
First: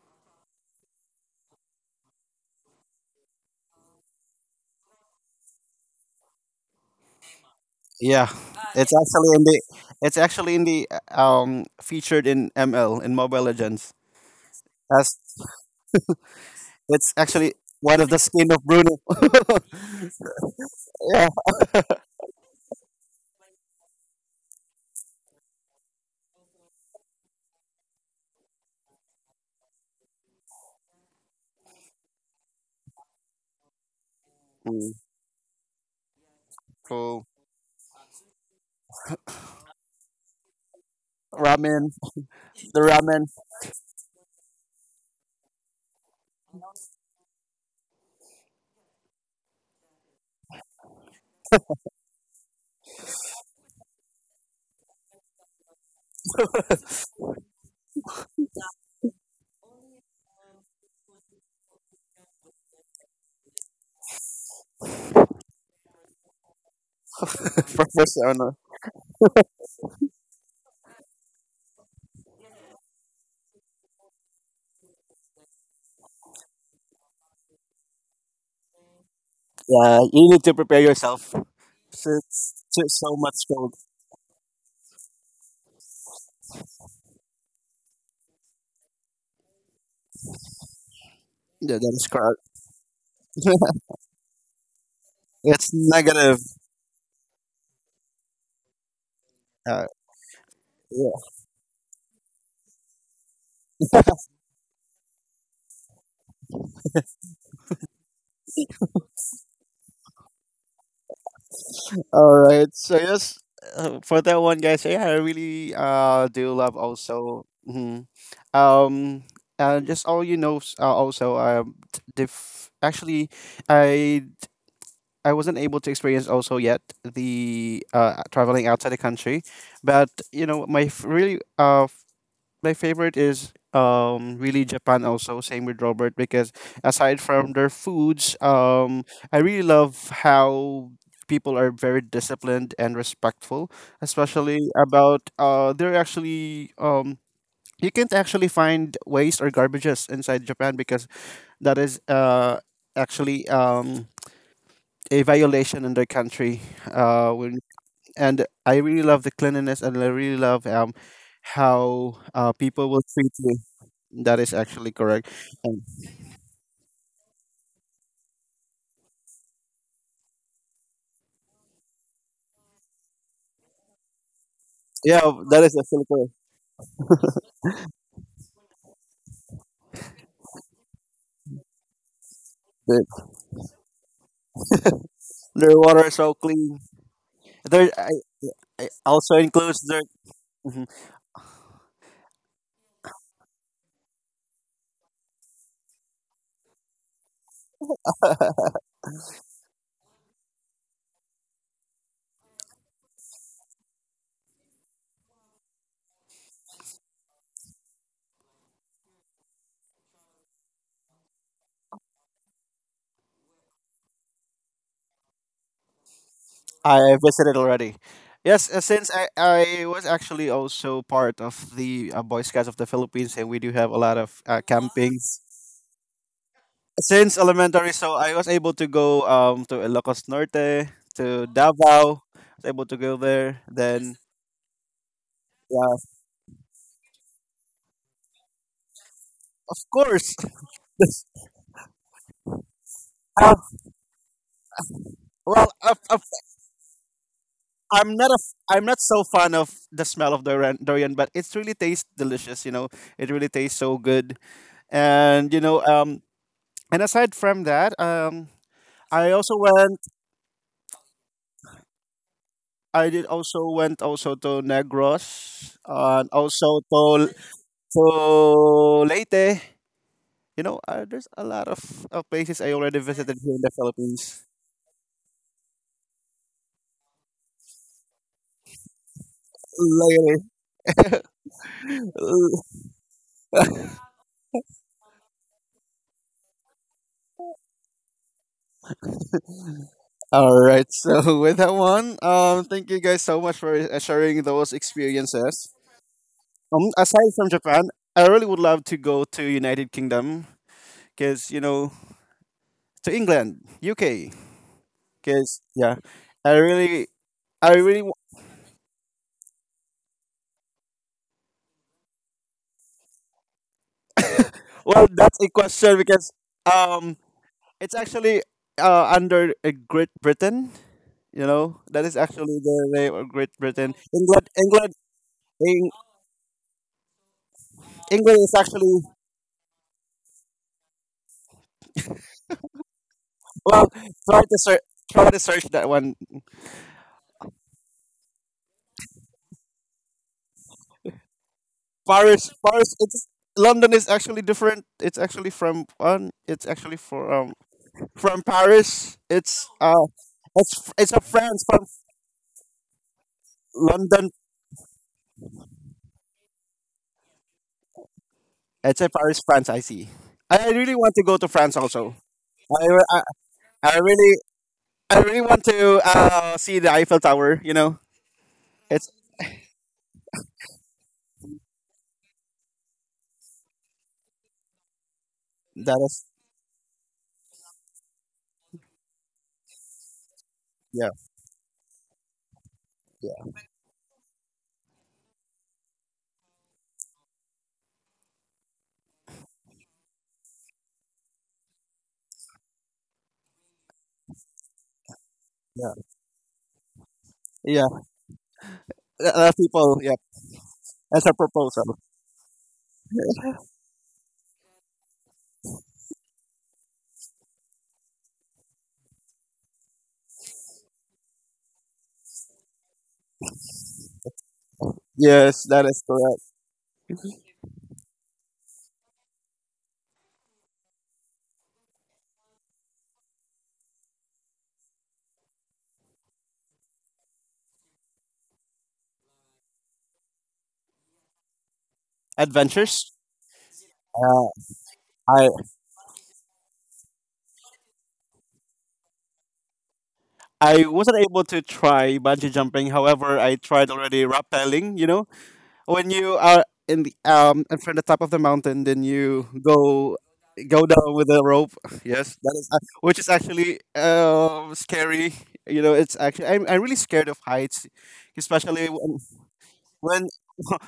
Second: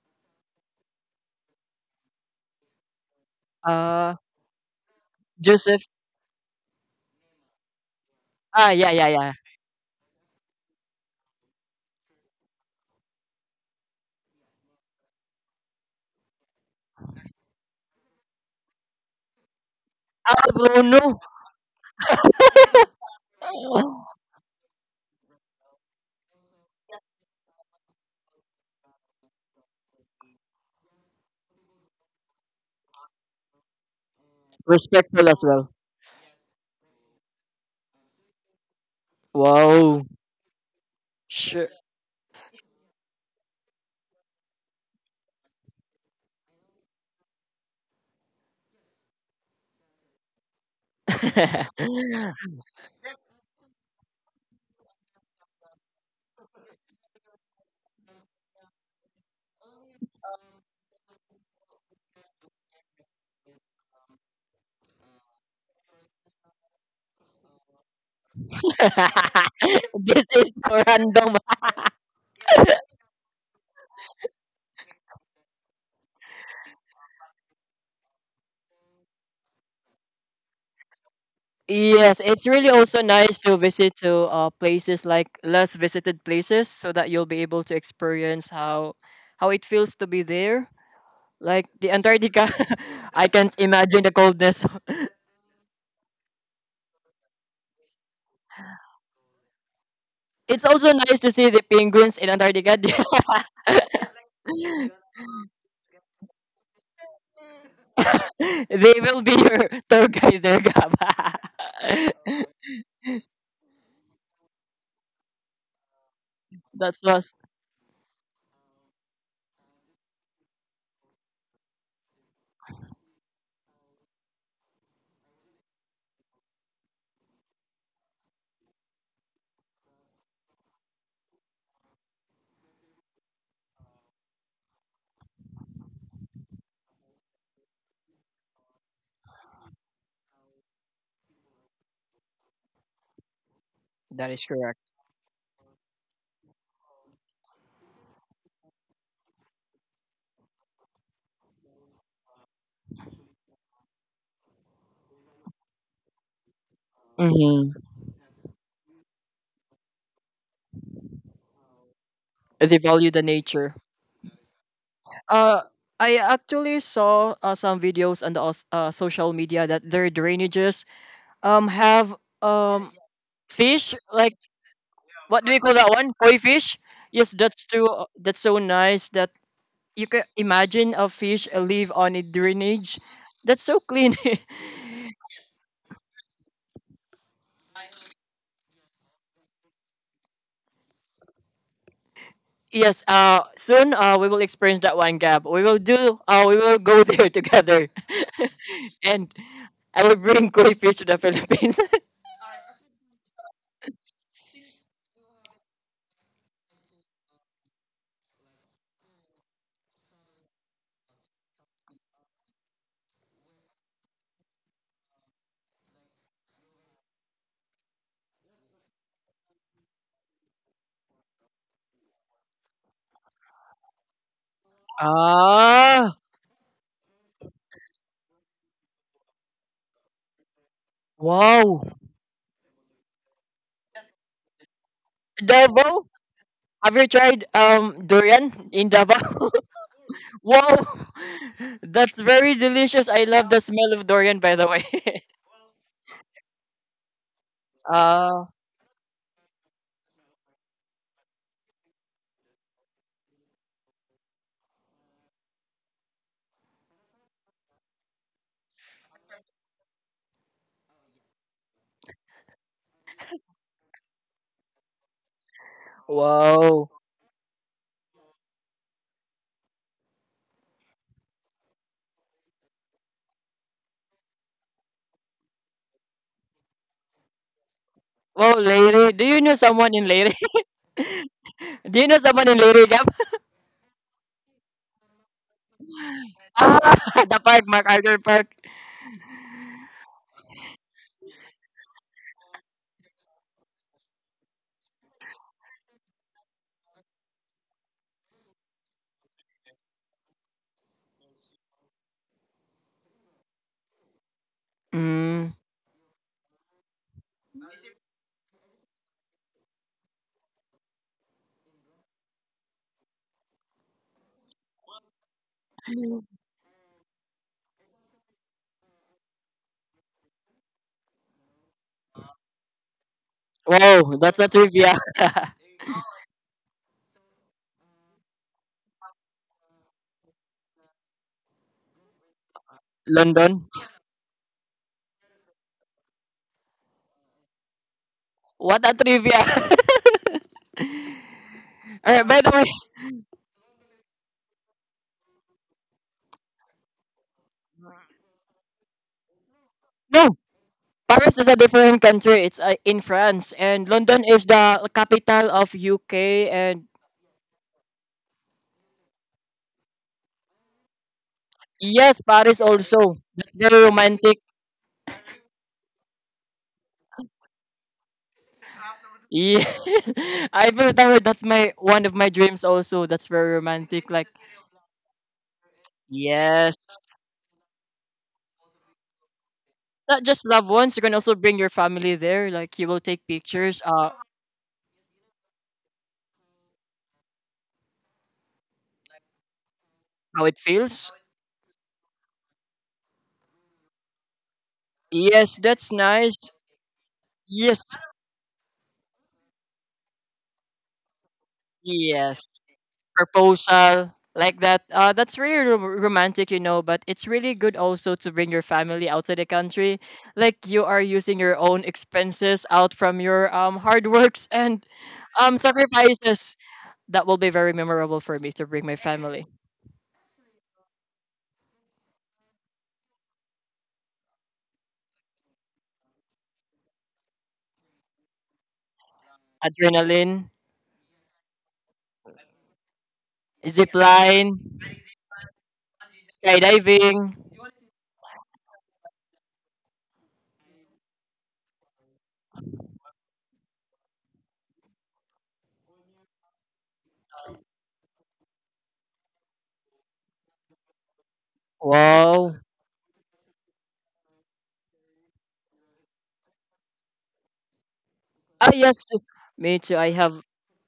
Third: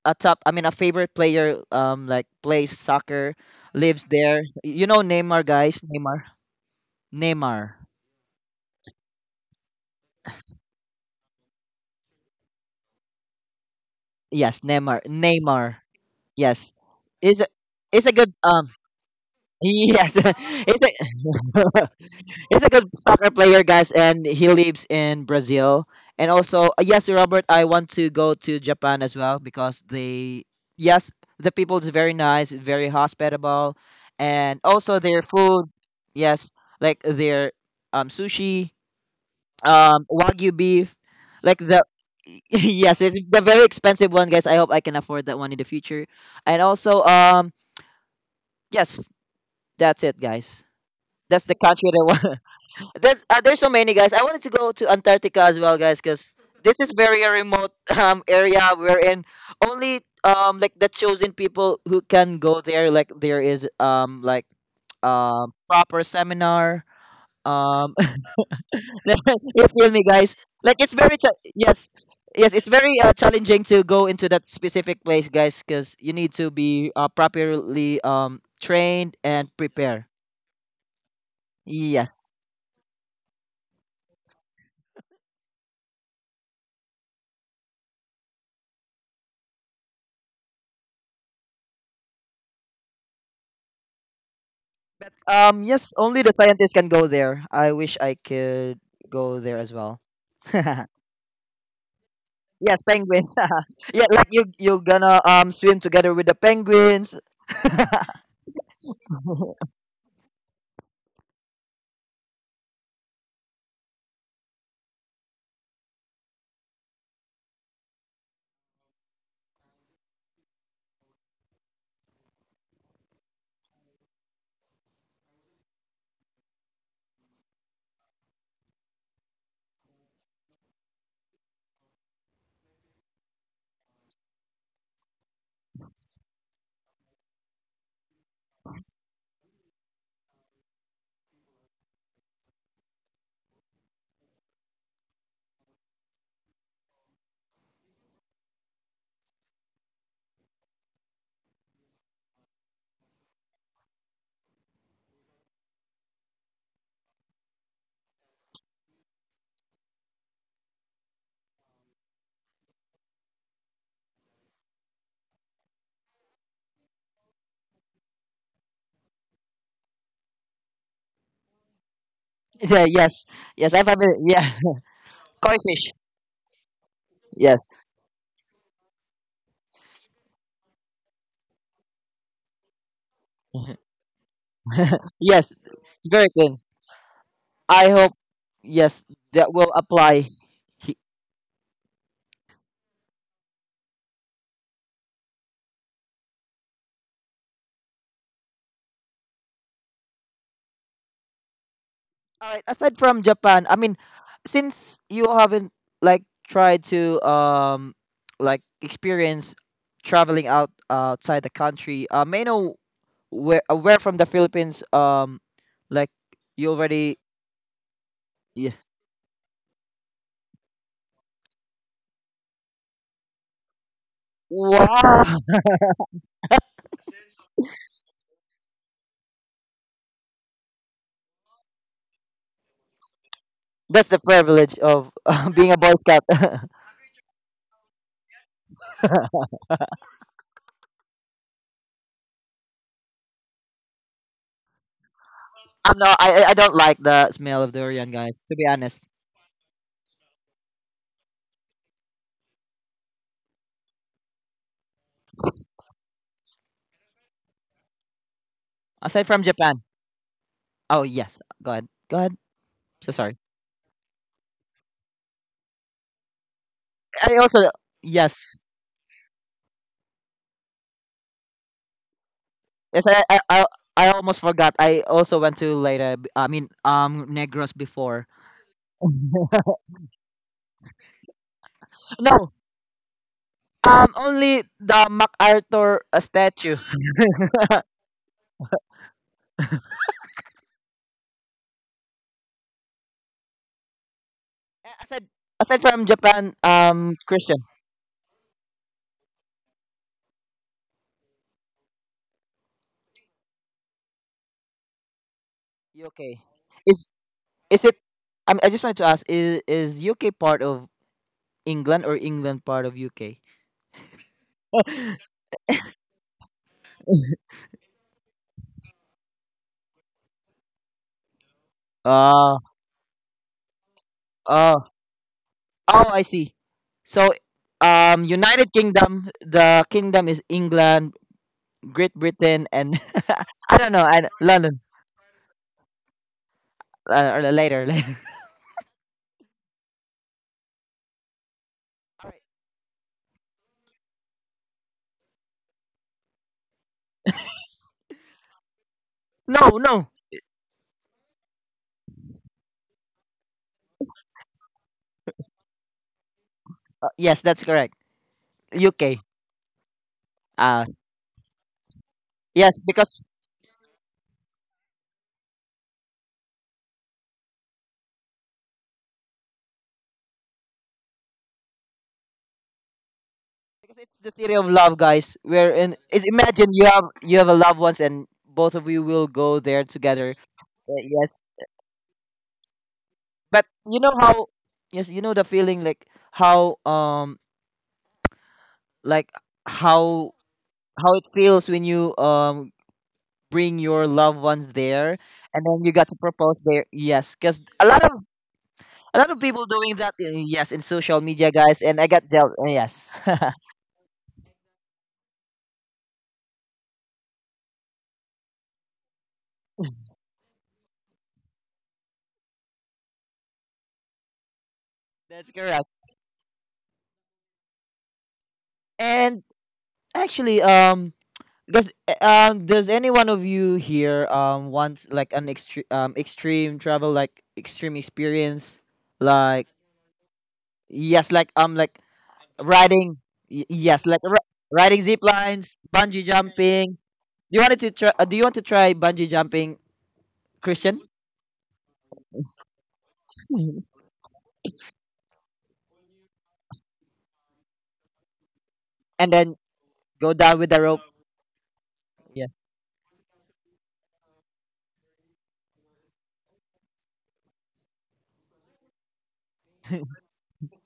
C: a top, I mean a favorite player like plays soccer, lives
B: uh
C: there. You know Neymar, guys,
B: Joseph
C: Neymar, Neymar.
A: Yeah,
B: ah, yeah,
A: it's
B: yeah,
A: actually
B: yeah.
A: in the it's actually in the featured in ML in Mobile Legends.
C: Yes, Neymar,
A: As
C: Neymar. Yes,
A: it's
C: is a-
A: actually one
C: is
A: of
C: a
A: the
C: good
A: skin of Bruno.
C: yes,
B: Ah,
C: he's a
B: Bruno.
A: Yeah.
C: he's a good soccer player, guys, and he lives in Brazil. And also, yes, Robert, I want to go to Japan as well because they, yes, the people is very nice, very hospitable, and
A: Mm,
C: also their
B: Respectful as
C: food,
B: well.
C: yes, like
A: Cool.
C: their sushi,
B: Wow.
C: wagyu beef, like
B: Sure.
C: the.
A: Ramen, the
C: Yes, it's
A: ramen
C: the very expensive one, guys. I hope I can afford that one in the future. And also, yes, that's it, guys. That's the country that want. That's there's so many, guys. I wanted to go to Antarctica as well, guys, because this is very a remote area wherein only like the chosen people who can go there. Like there is like proper seminar. Um,
A: professional.
C: you feel me,
B: This
C: guys?
B: is
C: Like
B: for
C: it's very
B: random.
C: yes. Yes, it's very challenging to go into that specific place, guys, because you need to be properly trained and
A: Yeah,
C: prepared.
A: you need to prepare yourself.
B: Yes,
C: Yes.
B: it's
A: It's
B: really
A: just
B: also
A: so
B: nice
A: much
B: to
A: cold.
B: visit to places like less visited places so that you'll be able to experience how it feels to be there. Like
A: Yeah,
B: the
A: that is
B: Antarctica, I can't
A: correct.
B: imagine the coldness.
A: It's
C: Yes, only the
A: negative.
C: scientists can go there. I wish I could go there as
A: Uh,
C: well.
B: It's also nice
A: yeah.
B: to see the penguins in Antarctica.
C: Yes, penguins. Yeah, like you're gonna swim together with the penguins.
B: They will be your tour guide there, Gab.
A: All right. So yes, for that one, guys. Yeah, I really do love
B: That's us.
A: also. Mhm, um just all, you know, actually i I wasn't able to experience also yet the traveling outside the country, but you know my favorite is really Japan also, same with Robert, because aside from their foods I really love how people are very disciplined and respectful,
B: That is
A: especially
B: correct.
A: about they're actually you can't actually find waste or garbages inside Japan because that is actually a violation in their country. Uh, when,
B: Hmm.
A: and I really love the cleanliness, and I really love how
B: They
A: people will
B: value the
A: treat you.
B: nature.
A: That is actually correct.
B: Uh,
A: And
B: I actually saw some videos on the social media that their drainages have
C: Yeah,
B: um
C: yes. Yes, I've
B: fish
C: ever,
B: like
C: yeah.
A: yeah,
B: what do
C: Koi
B: we
A: that
B: call
A: is
B: that
C: fish.
A: actually
B: one?
A: correct.
B: Koi fish. Yes, that's
C: Yes.
B: too. Uh, that's so nice that you can imagine a fish live on a drainage.
A: The,
B: That's so clean.
C: Yes.
A: their water is
C: Very
A: so
C: clean.
A: clean. Their,
C: I
A: I,
C: hope, yes,
A: Also
C: that will
A: includes their.
C: apply.
A: Mm-hmm.
B: Yes, soon we will experience that one, Gab. We will do. We will go there together, and I will bring koi fish to the Philippines.
C: Alright, aside from Japan, I mean since you haven't like tried to like experience traveling out outside the country, may I know where from the Philippines like you
A: I
C: already
A: visited already. Yes,
C: yes
A: since I was actually also part of the Boy Scouts of the Philippines, and we do have a lot of
C: wow
A: campings
B: Ah,
A: since elementary. So I was able to go to Ilocos Norte, to
B: wow.
A: Davao. Was able to go there.
C: that's
A: Then
C: the privilege of being a
A: yeah,
C: boy
B: Davao,
C: scout I'm
B: have you tried durian in Davao?
A: of course.
B: Wow, that's very delicious. I love
A: Uh,
B: the smell of durian, by the way.
A: well, uh, uh,
C: not I I don't like the smell of durian,
A: I'm not a
C: guys,
B: Ah,
C: to be
A: I'm not
C: honest.
A: so fan of the smell of durian, but it's really tastes delicious. You know, it really tastes so good. And you know, and aside from that,
C: Aside
A: I
C: from
A: also
C: Japan,
A: went.
C: oh yes, go ahead, go ahead.
A: I
C: So
A: did
C: sorry.
A: also went also to Negros and also
B: wow.
C: I also,
A: to
C: yes,
A: Leyte. You know, there's of places I already
C: yes. I
A: visited
C: I,
A: here in
C: I
A: the
C: I almost
A: Philippines.
C: forgot. I also went to later. I mean, Negros before.
B: Wow, lady, do you know someone in Lady?
A: Leyte.
B: Do you know someone
C: No,
B: in Lady Gab?
C: only the MacArthur statue.
B: Ah, the park, MacArthur Park.
A: All right. So with that one, thank you guys so much for sharing those
C: A- Aside,
A: experiences.
C: aside from Japan,
A: Aside from
C: Christian.
A: Japan, I really would love to go to United Kingdom because you know to England, UK.
B: Mm.
A: Because yeah,
C: UK.
A: I really
C: Is
A: I
C: is it?
A: really
C: I mean, I just wanted to ask: is UK part of England or England part of UK?
A: Well, that's a question because um, it's actually under Great Britain. You know, that is actually
C: Uh,
A: the name of Great Britain.
B: Wow, that's a
C: oh,
B: trivia.
A: Eng-
C: oh, I see. So,
A: England is
C: United
A: actually
C: Kingdom, the kingdom is England, Great Britain, and
B: London.
C: I
A: well.
C: don't know, and
A: Try to search,
C: London.
A: try to search that one.
C: Or later, later.
B: What a trivia. Alright, by
A: Paris,
B: the way,
A: Paris. It's London is actually different. It's actually from one. It's actually from Paris. It's
C: No, no.
B: no,
A: it's a
B: Paris is a
A: France from
B: different country. It's in France, and London
A: London.
B: is the capital of UK. And
C: Yes, that's correct.
A: It's a
C: UK.
A: Paris, France. I see. I
C: Uh,
A: really want to go to France also.
B: yes, Paris
C: yes,
B: also.
A: I,
C: because
B: That's very
A: I really,
B: romantic.
A: I really want to see the Eiffel Tower. You know, it's
B: Yeah, I feel that way. That's my one of my dreams also. That's very romantic.
C: it's
B: Like,
C: the city of love, guys.
A: that is
C: Imagine
B: yes,
C: you have a loved ones, and both of you will go there
B: not
C: together.
B: just loved ones. You
A: Yeah,
B: can also
C: Yes,
B: bring your family there. Like you will take
A: yeah,
C: but
B: pictures.
C: you know how, yes, you know the feeling how um like how
B: How it feels.
C: how it feels when you bring your loved ones there,
B: Yes,
C: and then
B: that's
A: yeah,
C: you got to
B: nice.
C: propose there. Yes, because
B: Yes,
A: yeah.
C: a lot of
A: A lot of
C: people
A: people,
C: doing
A: yeah,
C: that, yes, in social
A: that's a
C: media, guys,
A: proposal.
C: and I got
B: yes.
C: jealous, yes.
B: Proposal like that. That's really romantic, but it's really good also to bring your family outside the country. Like you are using your own expenses out from your hard works and
C: That's
A: Yes, that
C: correct.
A: is correct.
B: sacrifices. That will be very memorable for me to bring my
C: And
B: family.
C: actually, does any one of you here wants like an extreme, extreme travel, like extreme experience, like,
B: Adrenaline,
C: yes, like,
A: Adventures.
C: riding,
B: zip
A: Uh,
B: line,
C: riding zip
A: I
C: lines, bungee jumping.
B: skydiving.
C: Do you want to try bungee jumping,
A: I
C: Christian?
A: wasn't able to try bungee jumping. However, I tried already rappelling. You know, when you are in the and from the top of the mountain, then
C: And
A: you
C: then
A: go
C: go down with the
A: go
C: rope.
A: down with a rope. Yes,
C: Yeah,
A: that
B: Wow.
A: is which is actually scary. You know, it's actually I'm really scared of heights,
B: Ah,
A: especially
B: yes. Too. Me too. I
A: when
B: have.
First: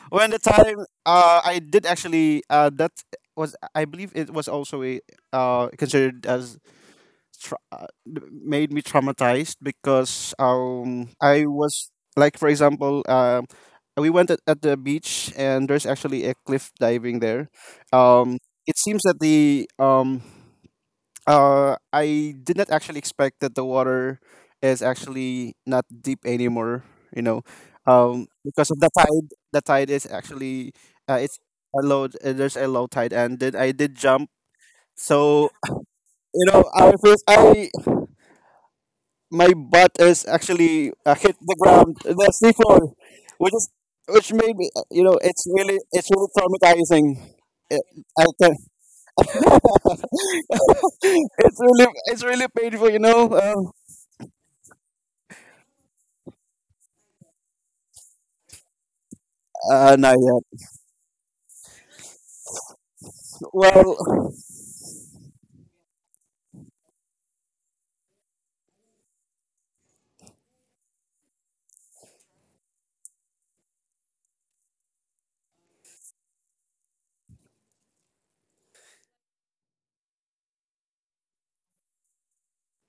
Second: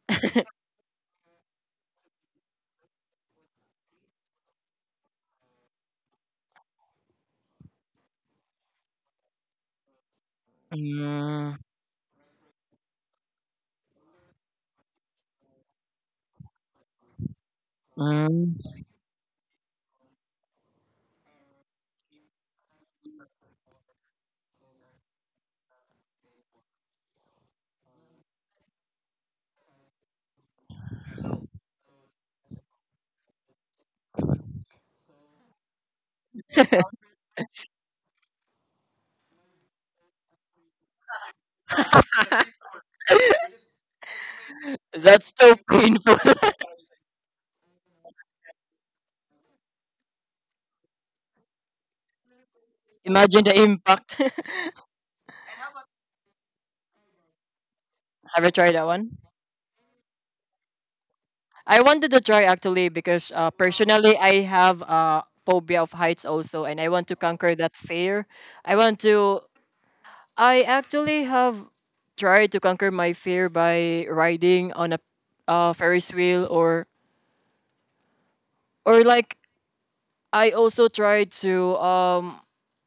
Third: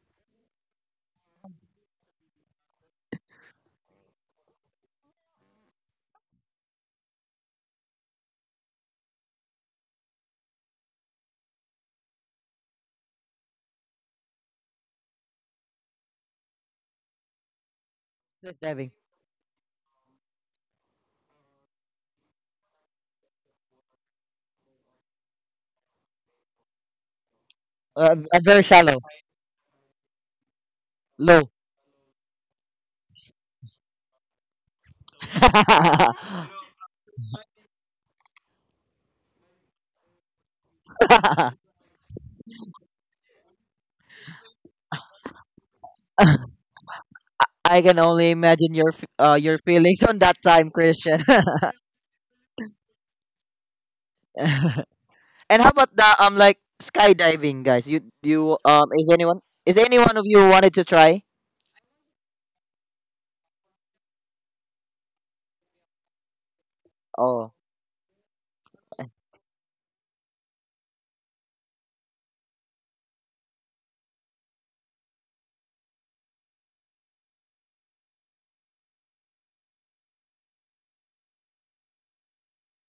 A: when the time, I did actually, that was, I believe it was also a, considered as, tra- uh, made me traumatized because I
B: Mm,
A: was, like for example, we went at the beach, and there's actually a cliff diving there. Um
C: cliff
B: mm.
A: it
C: diving.
A: seems that the, I did not actually expect that the water is actually not deep anymore, you know.
C: Very
A: Because of the
C: shallow,
A: tide, the tide is actually, it's
C: low.
A: a low, there's a low tide, and then I did jump. So
C: I
A: you know, I first I my butt is actually, hit the ground, the seafloor, which is, which made me,
B: That's so
A: it's
B: painful.
A: really traumatizing. It,
C: can
A: I
C: only
A: can,
C: imagine your your feelings on that time, Christian.
A: it's really painful.
B: Imagine the impact.
C: And how about the like skydiving, guys? you
B: Have you
C: you
B: tried that
C: is
B: one?
C: anyone Is
A: Not
C: anyone of you
A: yet.
C: wanted to try?
B: I wanted to try actually because
A: Well,
B: personally I have a phobia of heights also, and I want to
C: Oh,
B: conquer that fear. I want to. I actually have tried to conquer my fear by riding on a Ferris wheel, or like I also tried to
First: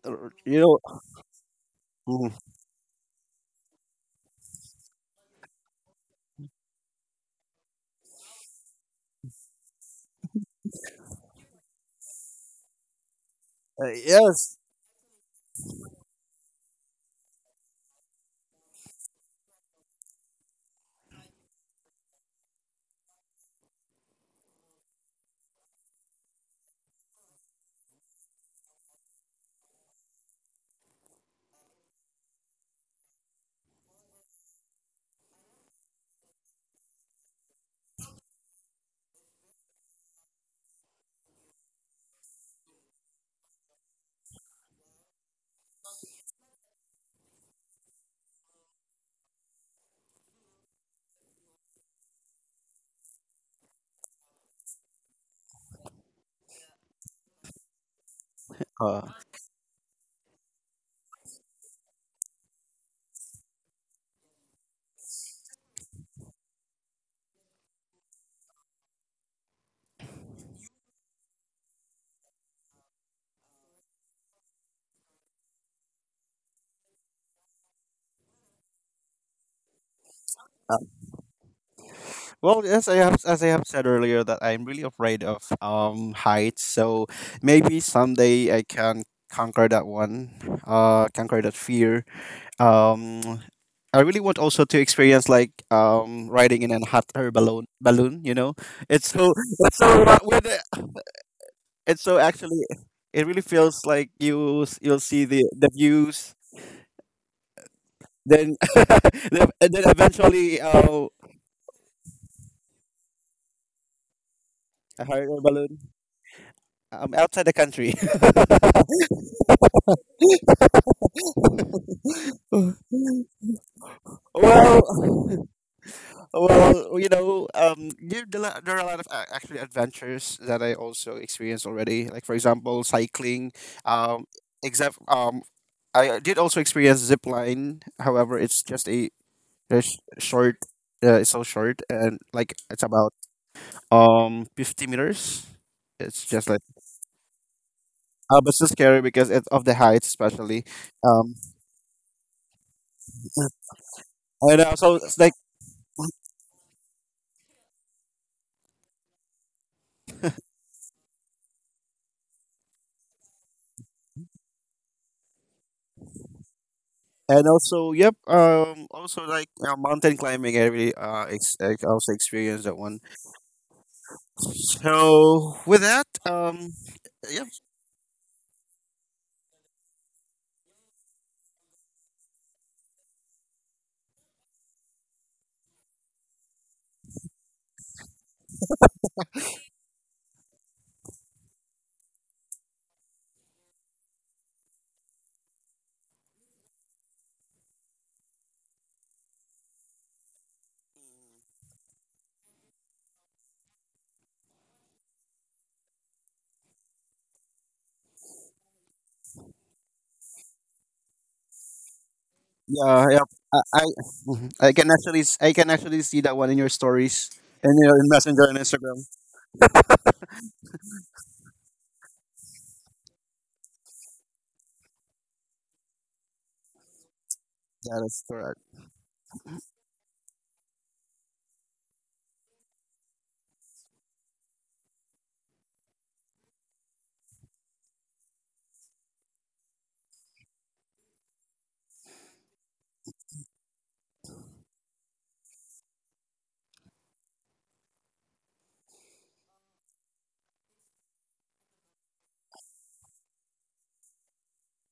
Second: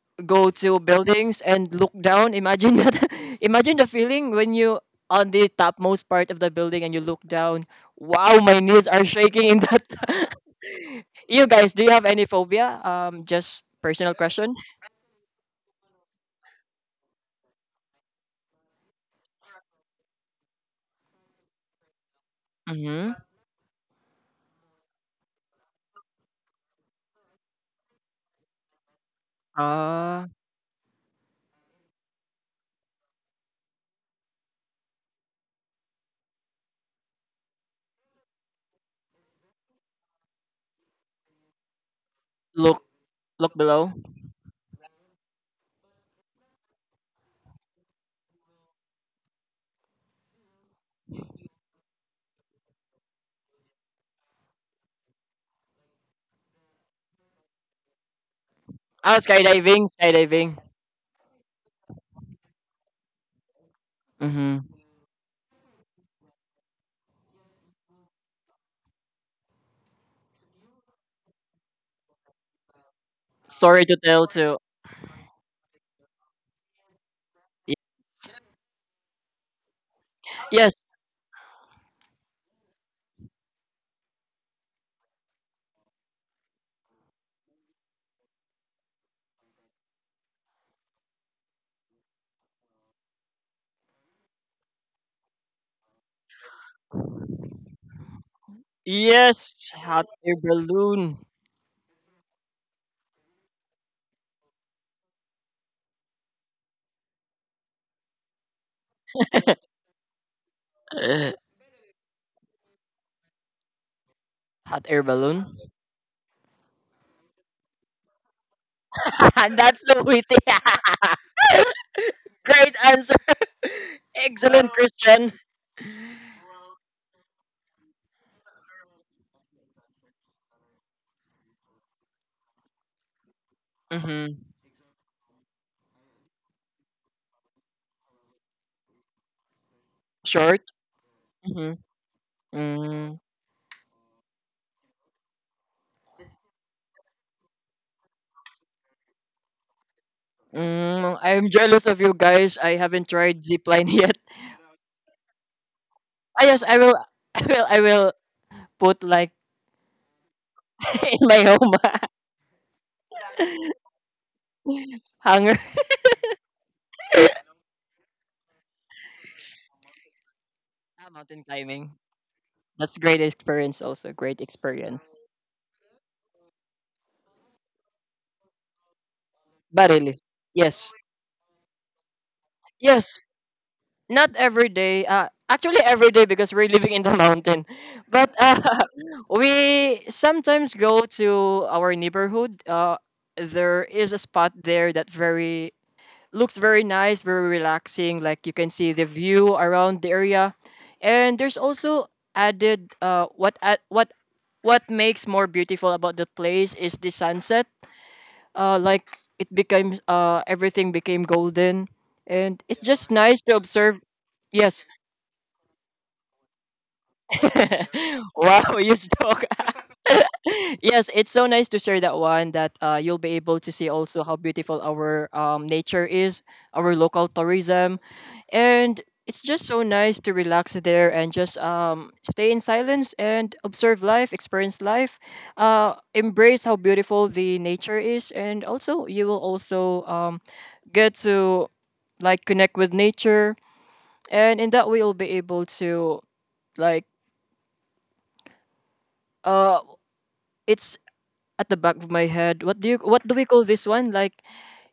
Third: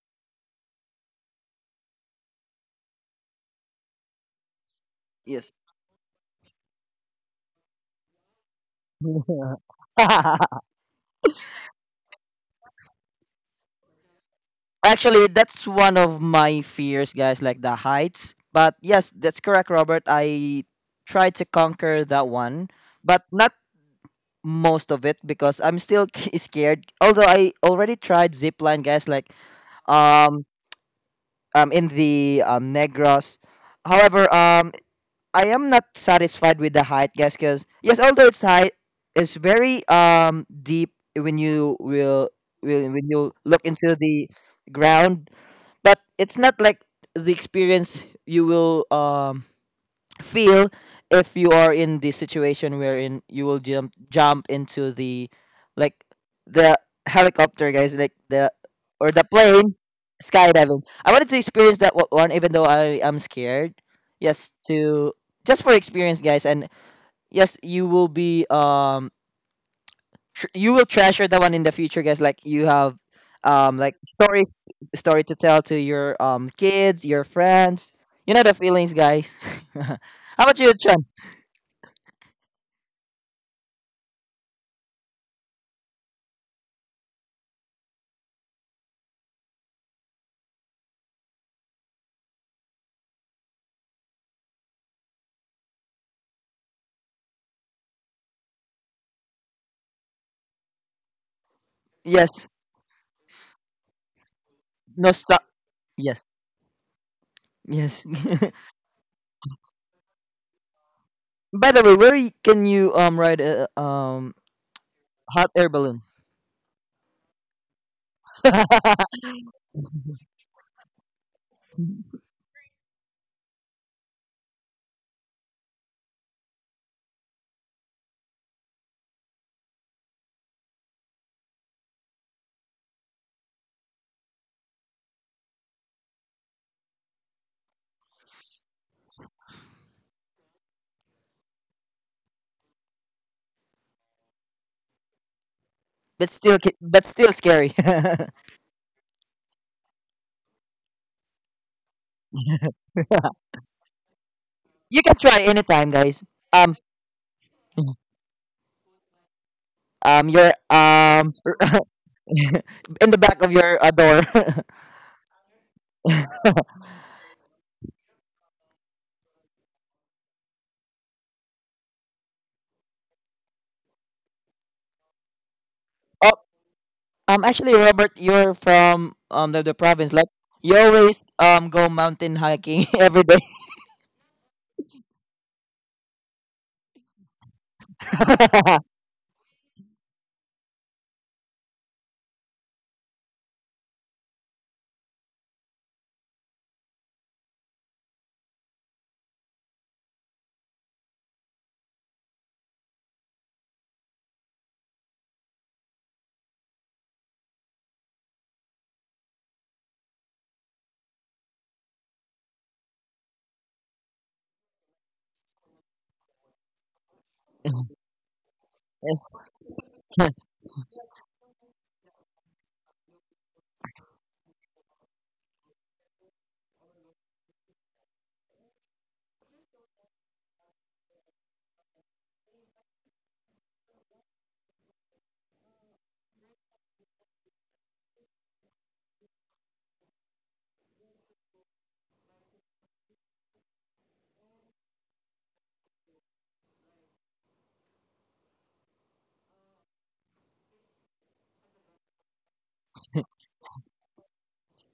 B: go
A: you know,
B: to buildings and look down.
A: mm,
B: Imagine that. Imagine the feeling when you on the
C: yes.
B: topmost part of the building and you look down. Wow, my knees are shaking in that. You guys, do you have any phobia? Just personal question.
A: yes.
C: Actually, that's one of my fears, guys, like the heights. But yes, that's correct, Robert. I tried to conquer that one,
B: Mm-hmm.
C: but not most of it because I'm still scared. Although I already tried zipline, guys, like
B: Uh,
C: um in the Negros. However, I am not satisfied with the height, guys, because yes, although it's high, it's very deep when you
B: look,
C: will when you
B: look
C: look
B: below.
C: into the ground. But it's not like the experience you will feel if you are in the situation wherein you will jump into the like the helicopter, guys, like the,
A: Uh,
C: or
B: Ah,
C: the plane.
B: skydiving, skydiving.
C: Skydiving, I wanted to experience that one, even though I am scared. Yes,
B: Mm-hmm.
C: to just for experience, guys. And yes, you will be you will treasure that one in the future, guys, like you have
B: Story
C: like
B: to tell
C: stories,
B: to.
C: story to tell to your kids, your friends. You know the feelings, guys. How about you,
B: Yes,
A: uh,
C: Chen?
A: well, yes, I have, as I have said earlier, that I'm really afraid of heights. So maybe someday I can conquer that one, conquer that fear. um I really want also to experience, like, riding in an hot air balloon balloon, you know. It's so,
B: yes.
A: it's so,
B: Hot air balloon.
A: it's so
C: Yes,
A: actually, it really feels like you you'll
C: no,
A: see
C: stop.
A: the
C: Yes,
A: views,
C: yes.
A: then then- and then eventually,
C: By the way, where can you ride a
B: Hot air
A: a hot air
C: hot
B: balloon.
C: air
A: balloon
C: balloon?
A: outside the country.
B: That's so witty. Great
A: Oh.
B: answer. Excellent, Christian.
A: Well, well, you know, there, there are, there are a lot of, actually adventures that I also experienced already. Like for example, cycling. Um,
B: Mm-hmm.
A: except, I did also experience zip line. However, it's just a short,
B: Short.
A: it's so
B: Mm-hmm.
A: short, and like it's about
B: Mm.
A: 50 meters. It's just like,
C: But still scary.
A: but so scary because it's of the height, especially. Um,
B: I'm jealous of you guys. I haven't tried zipline yet.
A: and also
C: You can
A: it's like,
C: try anytime, guys.
B: Ah, yes,
C: Um
B: I will. I will. I will put like
C: your
B: in my home.
C: In the back of your door.
B: Hunger.
A: and also yep. Also like, mountain climbing. I really,
B: Ah, mountain
A: I
B: climbing.
A: also experienced that
B: That's
A: one.
B: great experience also. Great experience.
A: So with that,
C: Oh.
A: yeah.
C: Actually, Robert, you're from the province.
B: Barili.
C: Like you
B: Yes.
C: always go mountain hiking every
B: Yes.
C: day.
B: Not every day. Actually every day because we're living in the mountain. But we sometimes go to our neighborhood. There is a spot there that very looks very nice, very relaxing. Like you can see the view around the area, and there's also added what at what makes more beautiful about the place is the sunset. Like it became Everything became golden, and it's
A: Yeah,
B: just
A: yeah.
B: nice to
A: I, I,
B: observe.
A: mhm. I
B: Yes.
A: can actually, I can actually see that one in your stories, and you know, in Messenger and
B: Wow, you
A: Instagram.
C: Yes.
B: talk. Yes, it's so nice to share that one that you'll be able to see also how beautiful our nature is, our local
A: Yeah,
B: tourism.
A: that is correct.
B: And it's just so nice to relax there and just stay in silence and observe life, experience life, embrace how beautiful the nature is. And also, you will also get to like connect with nature. And in that way, you'll be able to like, uh, it's at the back of my head. What do we call this one? Like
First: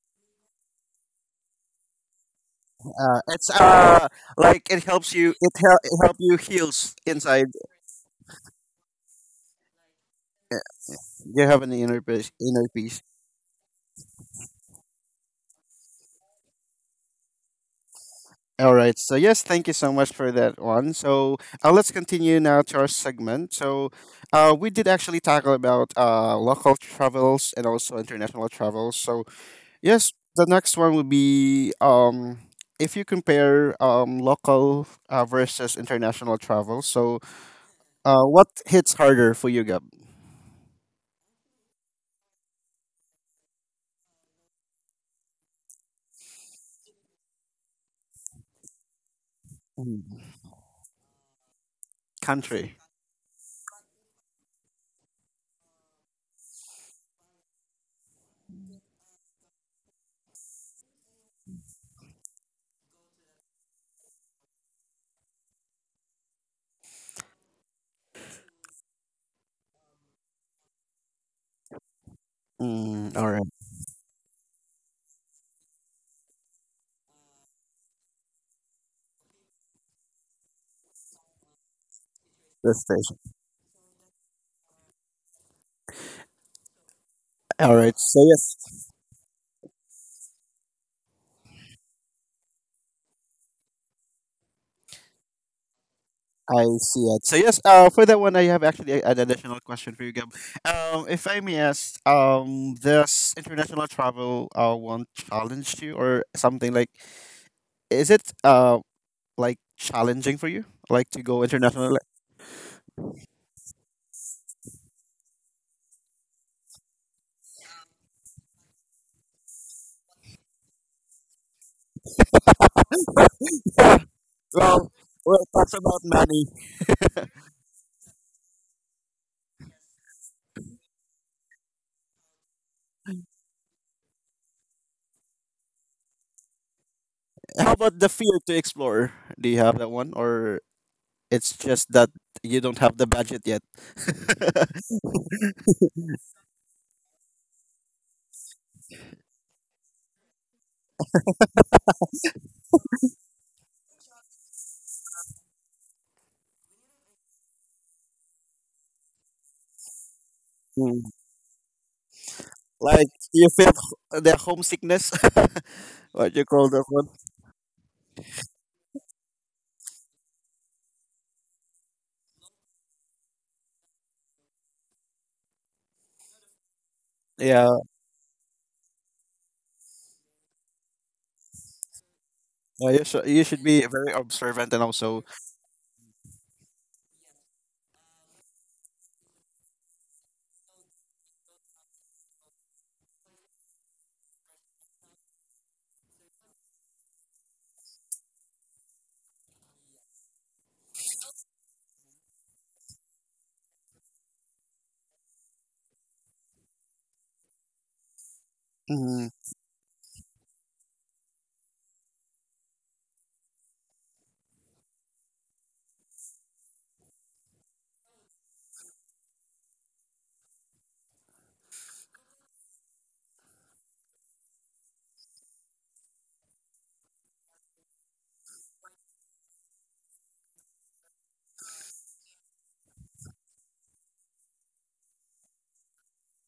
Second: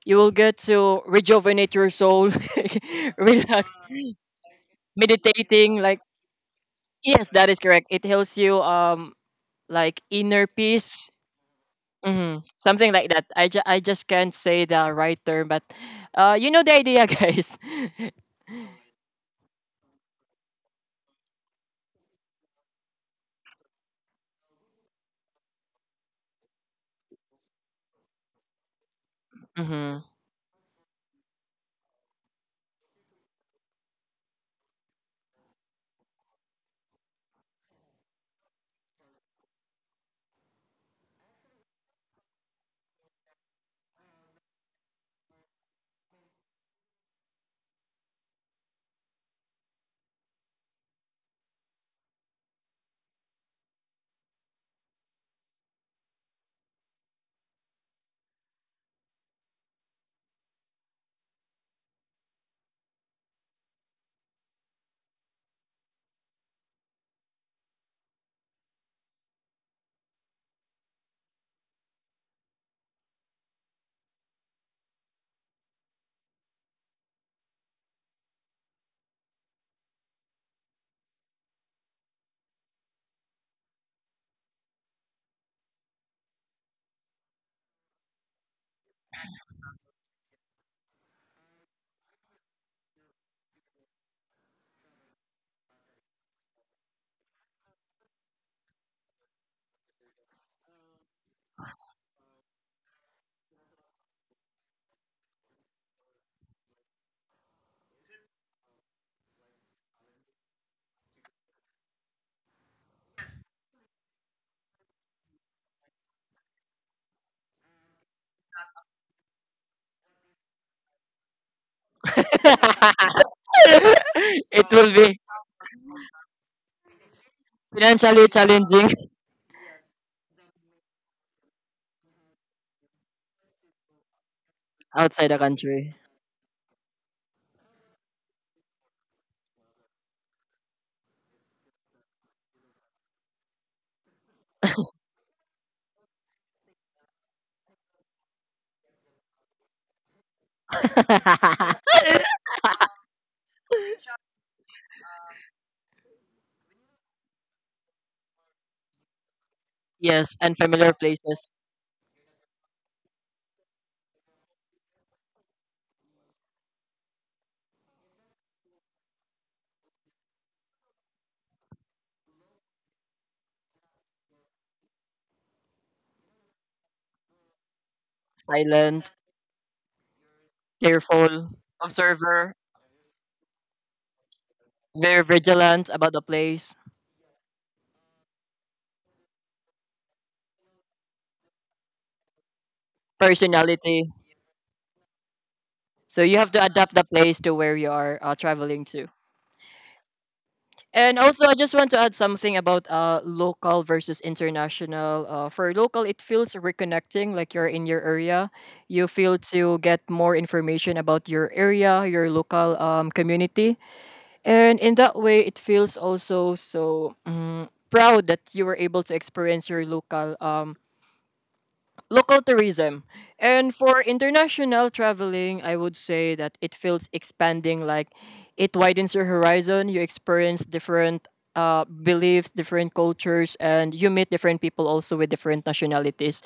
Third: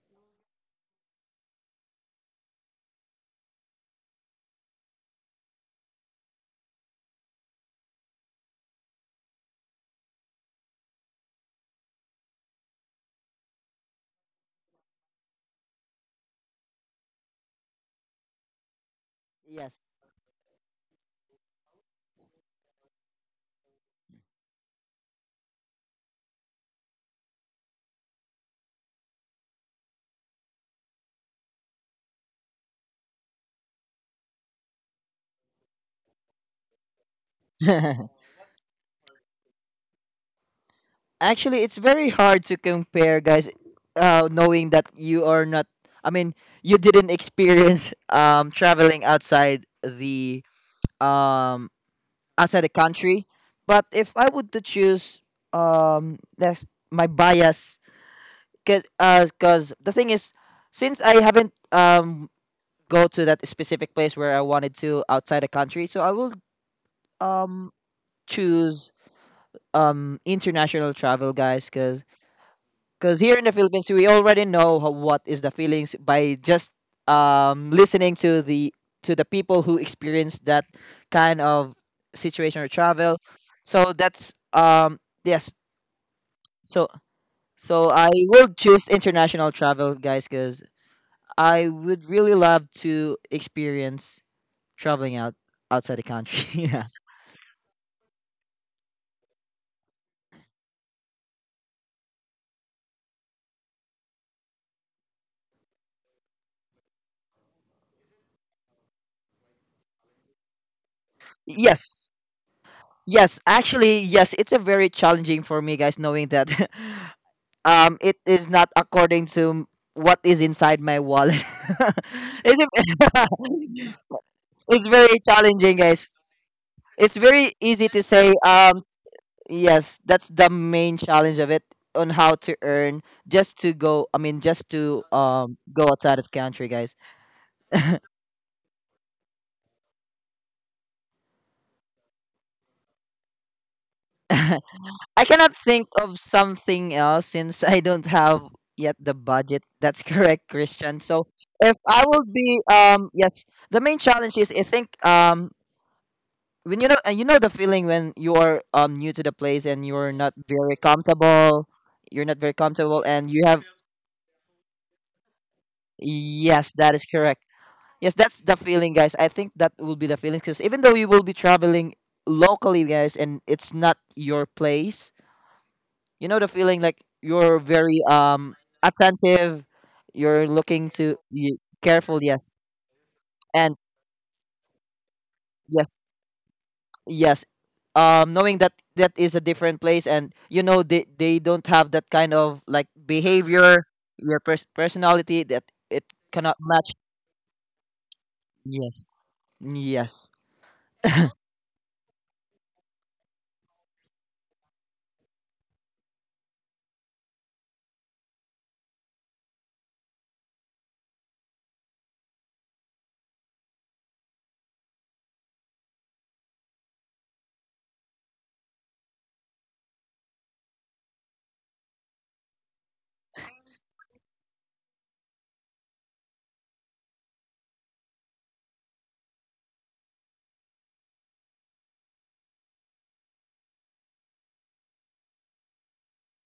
B: you will get to rejuvenate your soul,
A: It's,
B: relax,
A: like it helps you.
B: meditating.
A: It
B: Like,
A: help you, heals
B: yes,
A: inside.
B: that is correct. It helps you like inner
A: Uh,
B: peace.
A: You have an inner peace.
B: Hmm.
A: Inner
B: Something
A: peace.
B: like that. I just can't say the right term, but you know the idea, guys.
A: All right. So yes, thank you so
C: Yes.
A: much for that one. So, let's continue now to our segment. So, we did actually talk about, local travels and also international travels. So
B: Hmm.
A: yes, the next one would be, if you compare, local, versus international travel. So, what hits harder for you, Gab?
C: Actually, it's very hard to compare, guys. Knowing that you are not, I mean, you didn't experience traveling
A: Mm,
C: um outside the
A: country.
C: country. But if I would to choose, that's my bias, cause the thing is, since I haven't go to that specific place where I wanted to outside the country. So I will um choose international travel, guys, because
A: Mm,
C: cause
A: all
C: here
A: right,
C: in the Philippines we already know how, what is the feelings by just listening to the people who experience that kind of situation or
A: destination.
C: travel. So that's yes. So
A: All
C: so
A: right,
C: I
A: so
C: will
A: yes,
C: choose international travel, guys, because I would really love to experience traveling outside the
A: I
C: country.
A: see it. So yes, for that one, I have actually an additional question for you, Gab. If I may ask, does international travel, one challenge you or something like? Is it, like challenging for you, like to go international?
C: Yes. Yes, actually, yes, it's a very challenging for me, guys, knowing that it is not according to what is inside my wallet. it's, a-
B: It
C: it's
B: will
A: Well,
B: be
C: very
A: well, that's
C: challenging,
A: about
C: guys.
A: money.
C: It's very easy to
B: financially
C: say,
B: challenging
C: yes, that's the main challenge of it, on how to earn just to go, I mean, just to
B: outside the
C: go
B: country.
C: outside of the country, guys.
A: How about the fear to explore? Do you have that one, or it's just that you don't have the budget yet?
C: I cannot think of something else since I don't have yet the budget. That's correct, Christian. So if I will be yes, the main challenge is I think when you know, and you know the feeling when you're new to the place and you're not
B: Yes, and
C: very
B: familiar
A: Mm.
B: places,
C: comfortable, you're not very comfortable
A: Like,
C: and you
A: you
C: have,
A: feel the homesickness, what you call
C: yes,
A: that
C: that is
A: one?
C: correct. Yes, that's the feeling, guys. I think that will be the feeling because even though you will be traveling locally, guys, and it's not your place, you know the feeling like you're
A: Yeah,
C: very
B: silent.
C: attentive, you're looking to
B: Careful,
C: careful,
B: observer,
C: yes.
A: you should
C: And
A: be very observant and
B: very
A: also.
B: vigilant
C: yes,
B: about the place,
C: yes. Knowing that that is a different place, and you know they don't have that kind of like behavior,
B: personality.
C: your personality that it
B: So you have
C: cannot
B: to
C: match.
B: adapt the place to where you are traveling to.
C: Yes. Yes.
B: And also, I just want to add something about local versus international. For local, it feels reconnecting, like you're in your area. You
A: Mhm.
B: feel to get more information about your area, your local community. And in that way, it feels also so proud that you were able to experience your local tourism. And for international traveling, I would say that it feels expanding, like it widens your horizon. You experience different beliefs, different cultures, and you meet different people also with different nationalities.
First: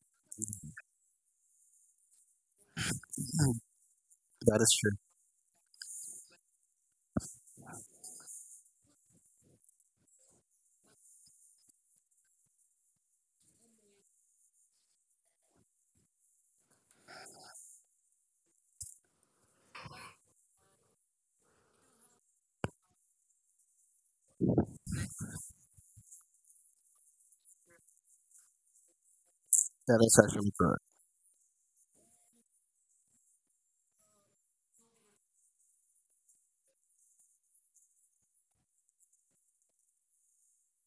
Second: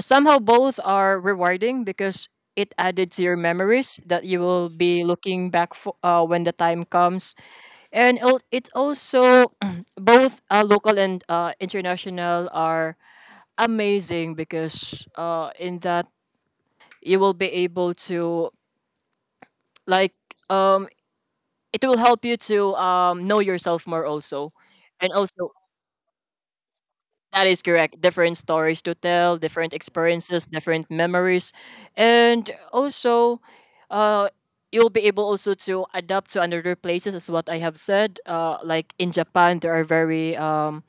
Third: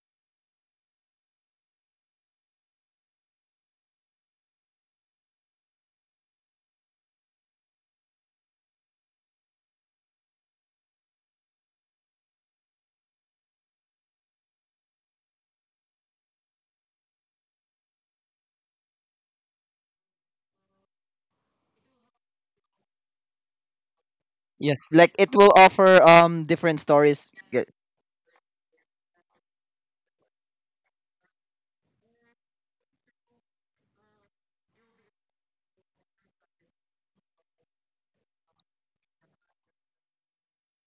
B: Somehow, both are rewarding because it added to your memories that you
A: That
B: will
A: is true.
B: be looking back for when the time comes. And it also both local and international are amazing because in that you will be able to like um, it will help you to know yourself more also.
C: Yes.
B: And
C: Like it
B: also
C: will offer different stories.
B: that is
C: Yeah,
B: correct, different stories to tell, different
A: That is
B: experiences,
A: actually correct.
B: different memories. And also, uh, you'll be able also to adapt to another places as what I have said. Like in Japan, there are very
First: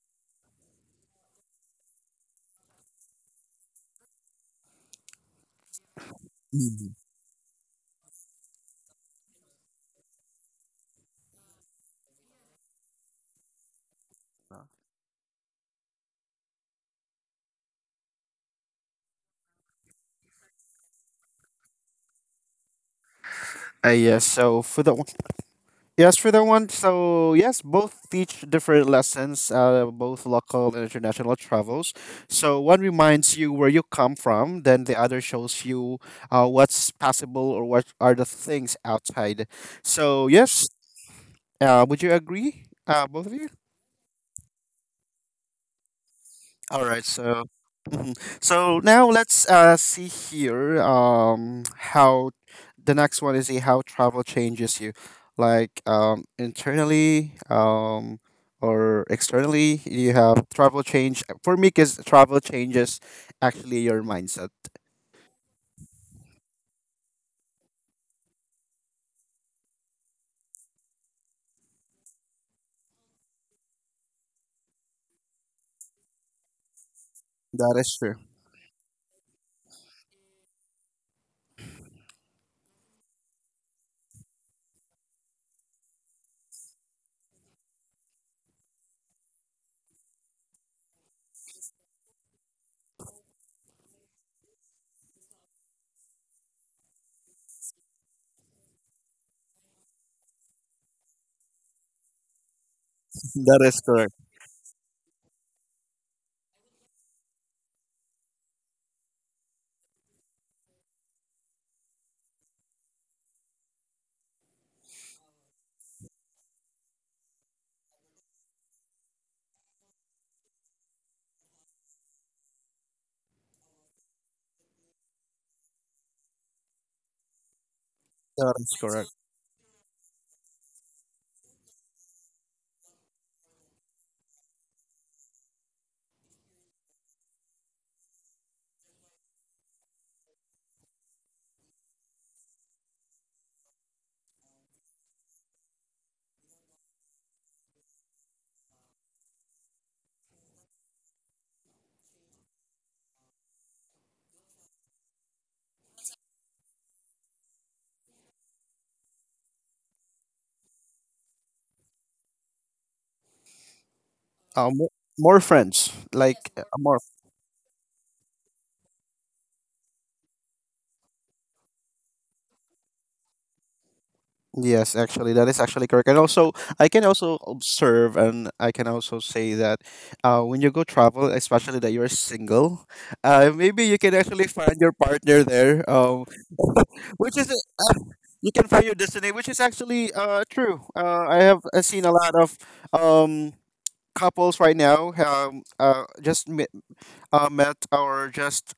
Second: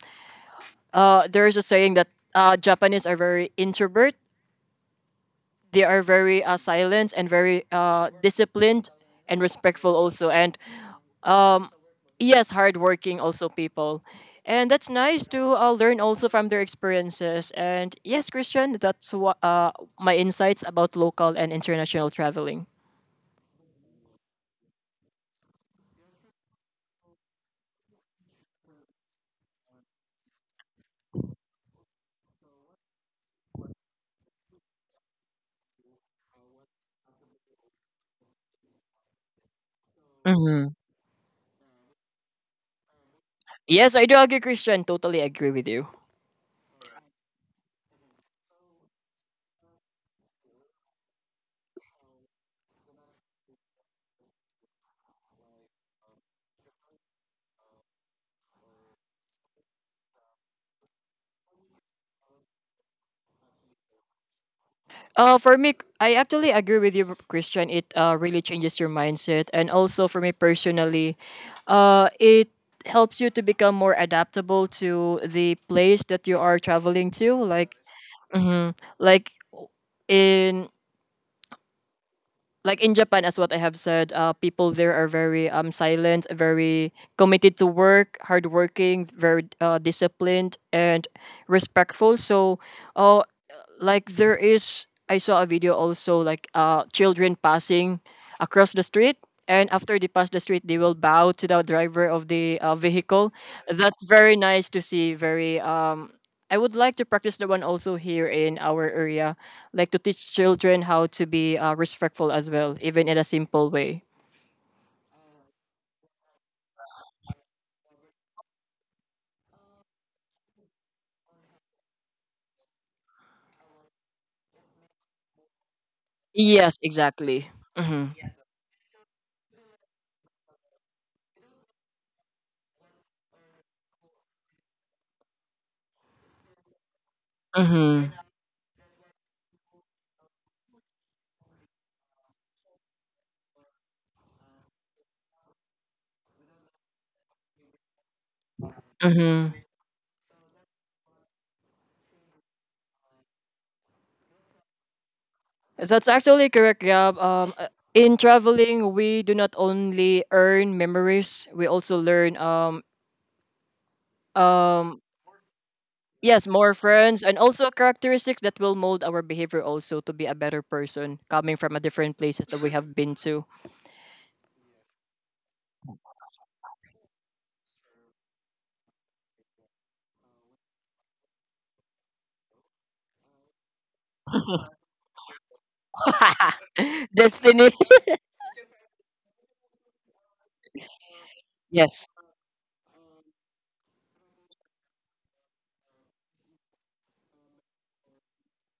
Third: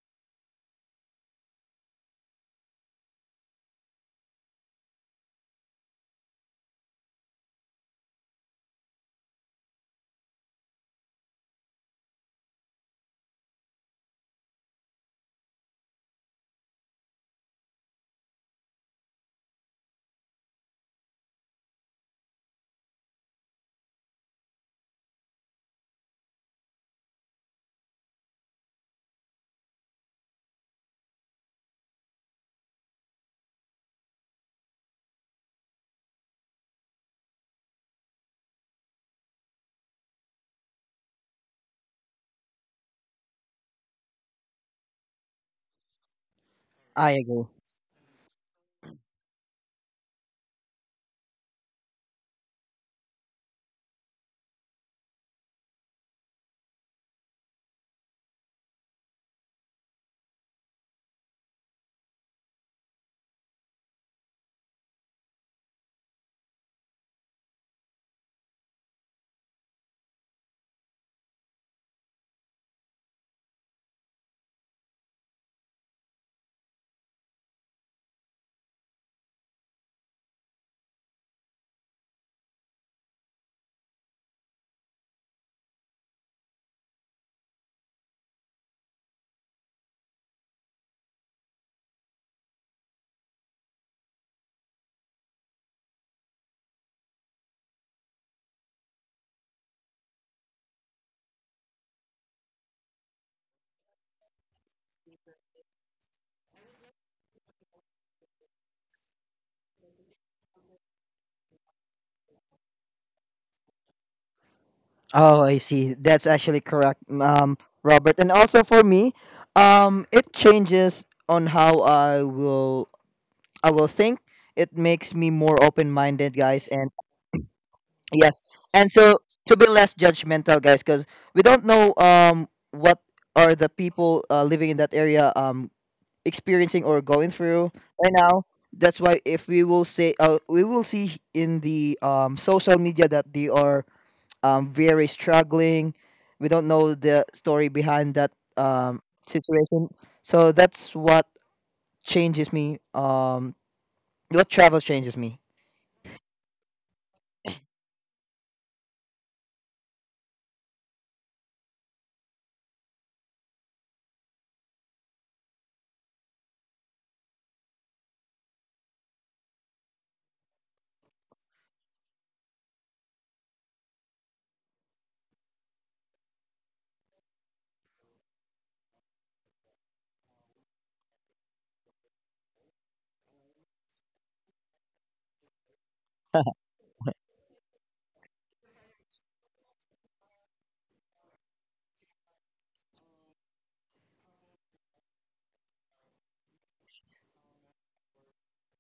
B: there is a saying that Japanese are very introvert. They are very
A: Mhm.
B: silent and very disciplined and respectful also, and um, yes, hardworking also people. And that's nice to learn also from their experiences. And yes, Christian, that's what my insights about local and international traveling.
A: Yes. So for that, yes, for that one. So yes, both teach different lessons, both local and international travels. So one reminds you where you come from, then the other shows you, what's possible, or what are the things outside. So yes,
B: Mhm.
A: would you agree, both of you?
B: Yes, I do agree, Christian. Totally agree with you.
A: All right.
C: I agree.
A: So, mm. So now let's, see here, how, the next one is, see how travel changes you, like, internally, or externally. You have travel change for me, because travel changes actually your mindset.
B: For me, I actually agree with you, Christian. It really changes your mindset, and also for me personally, it helps you to become more adaptable to the place that you are traveling to.
A: That is true.
B: Mhm, like in like in Japan, as what I have said, people there are very silent, very committed to work, hardworking, very disciplined, and respectful. So, uh, I saw a video also like children passing across the street, and after they pass the street, they will bow to the driver of the vehicle.
A: That is
B: That's
A: correct.
B: very nice to see. Very I would like to practice the one also here in our area, like to teach children how to be respectful as well, even in a simple way.
C: Oh, I see. That's actually correct, Robert. And also for me, it changes on how I will think. It makes me more open minded, guys,
B: Yes,
C: and
B: exactly. Mm-hmm.
C: yes,
A: That is
C: and
A: correct.
C: so to be less judgmental, guys, because we don't know what are the people living in that area experiencing or going through
B: Mm-hmm.
C: right now. That's why if we will say, we will see in the social media that they are Vera is struggling. We don't know the story behind that um,
B: Mm-hmm.
C: situation. So that's what changes me. What travel changes me.
B: That's actually correct, Gab. In traveling, we do not only earn memories, we also learn,
A: Um, more friends, like,
B: yes, more
A: more.
B: friends and also characteristics that will mold our behavior also to be a better person coming from a different places that we have been to.
A: Yes, actually, that is actually correct. And also, I can also observe, and I can also say that, when you go travel, especially that you're single, maybe you can actually find your partner there, which is,
B: Destiny.
A: you can find your destiny, which is actually, true. I have, seen
B: Yes.
A: a lot of, um, couples right now, just met, met, or just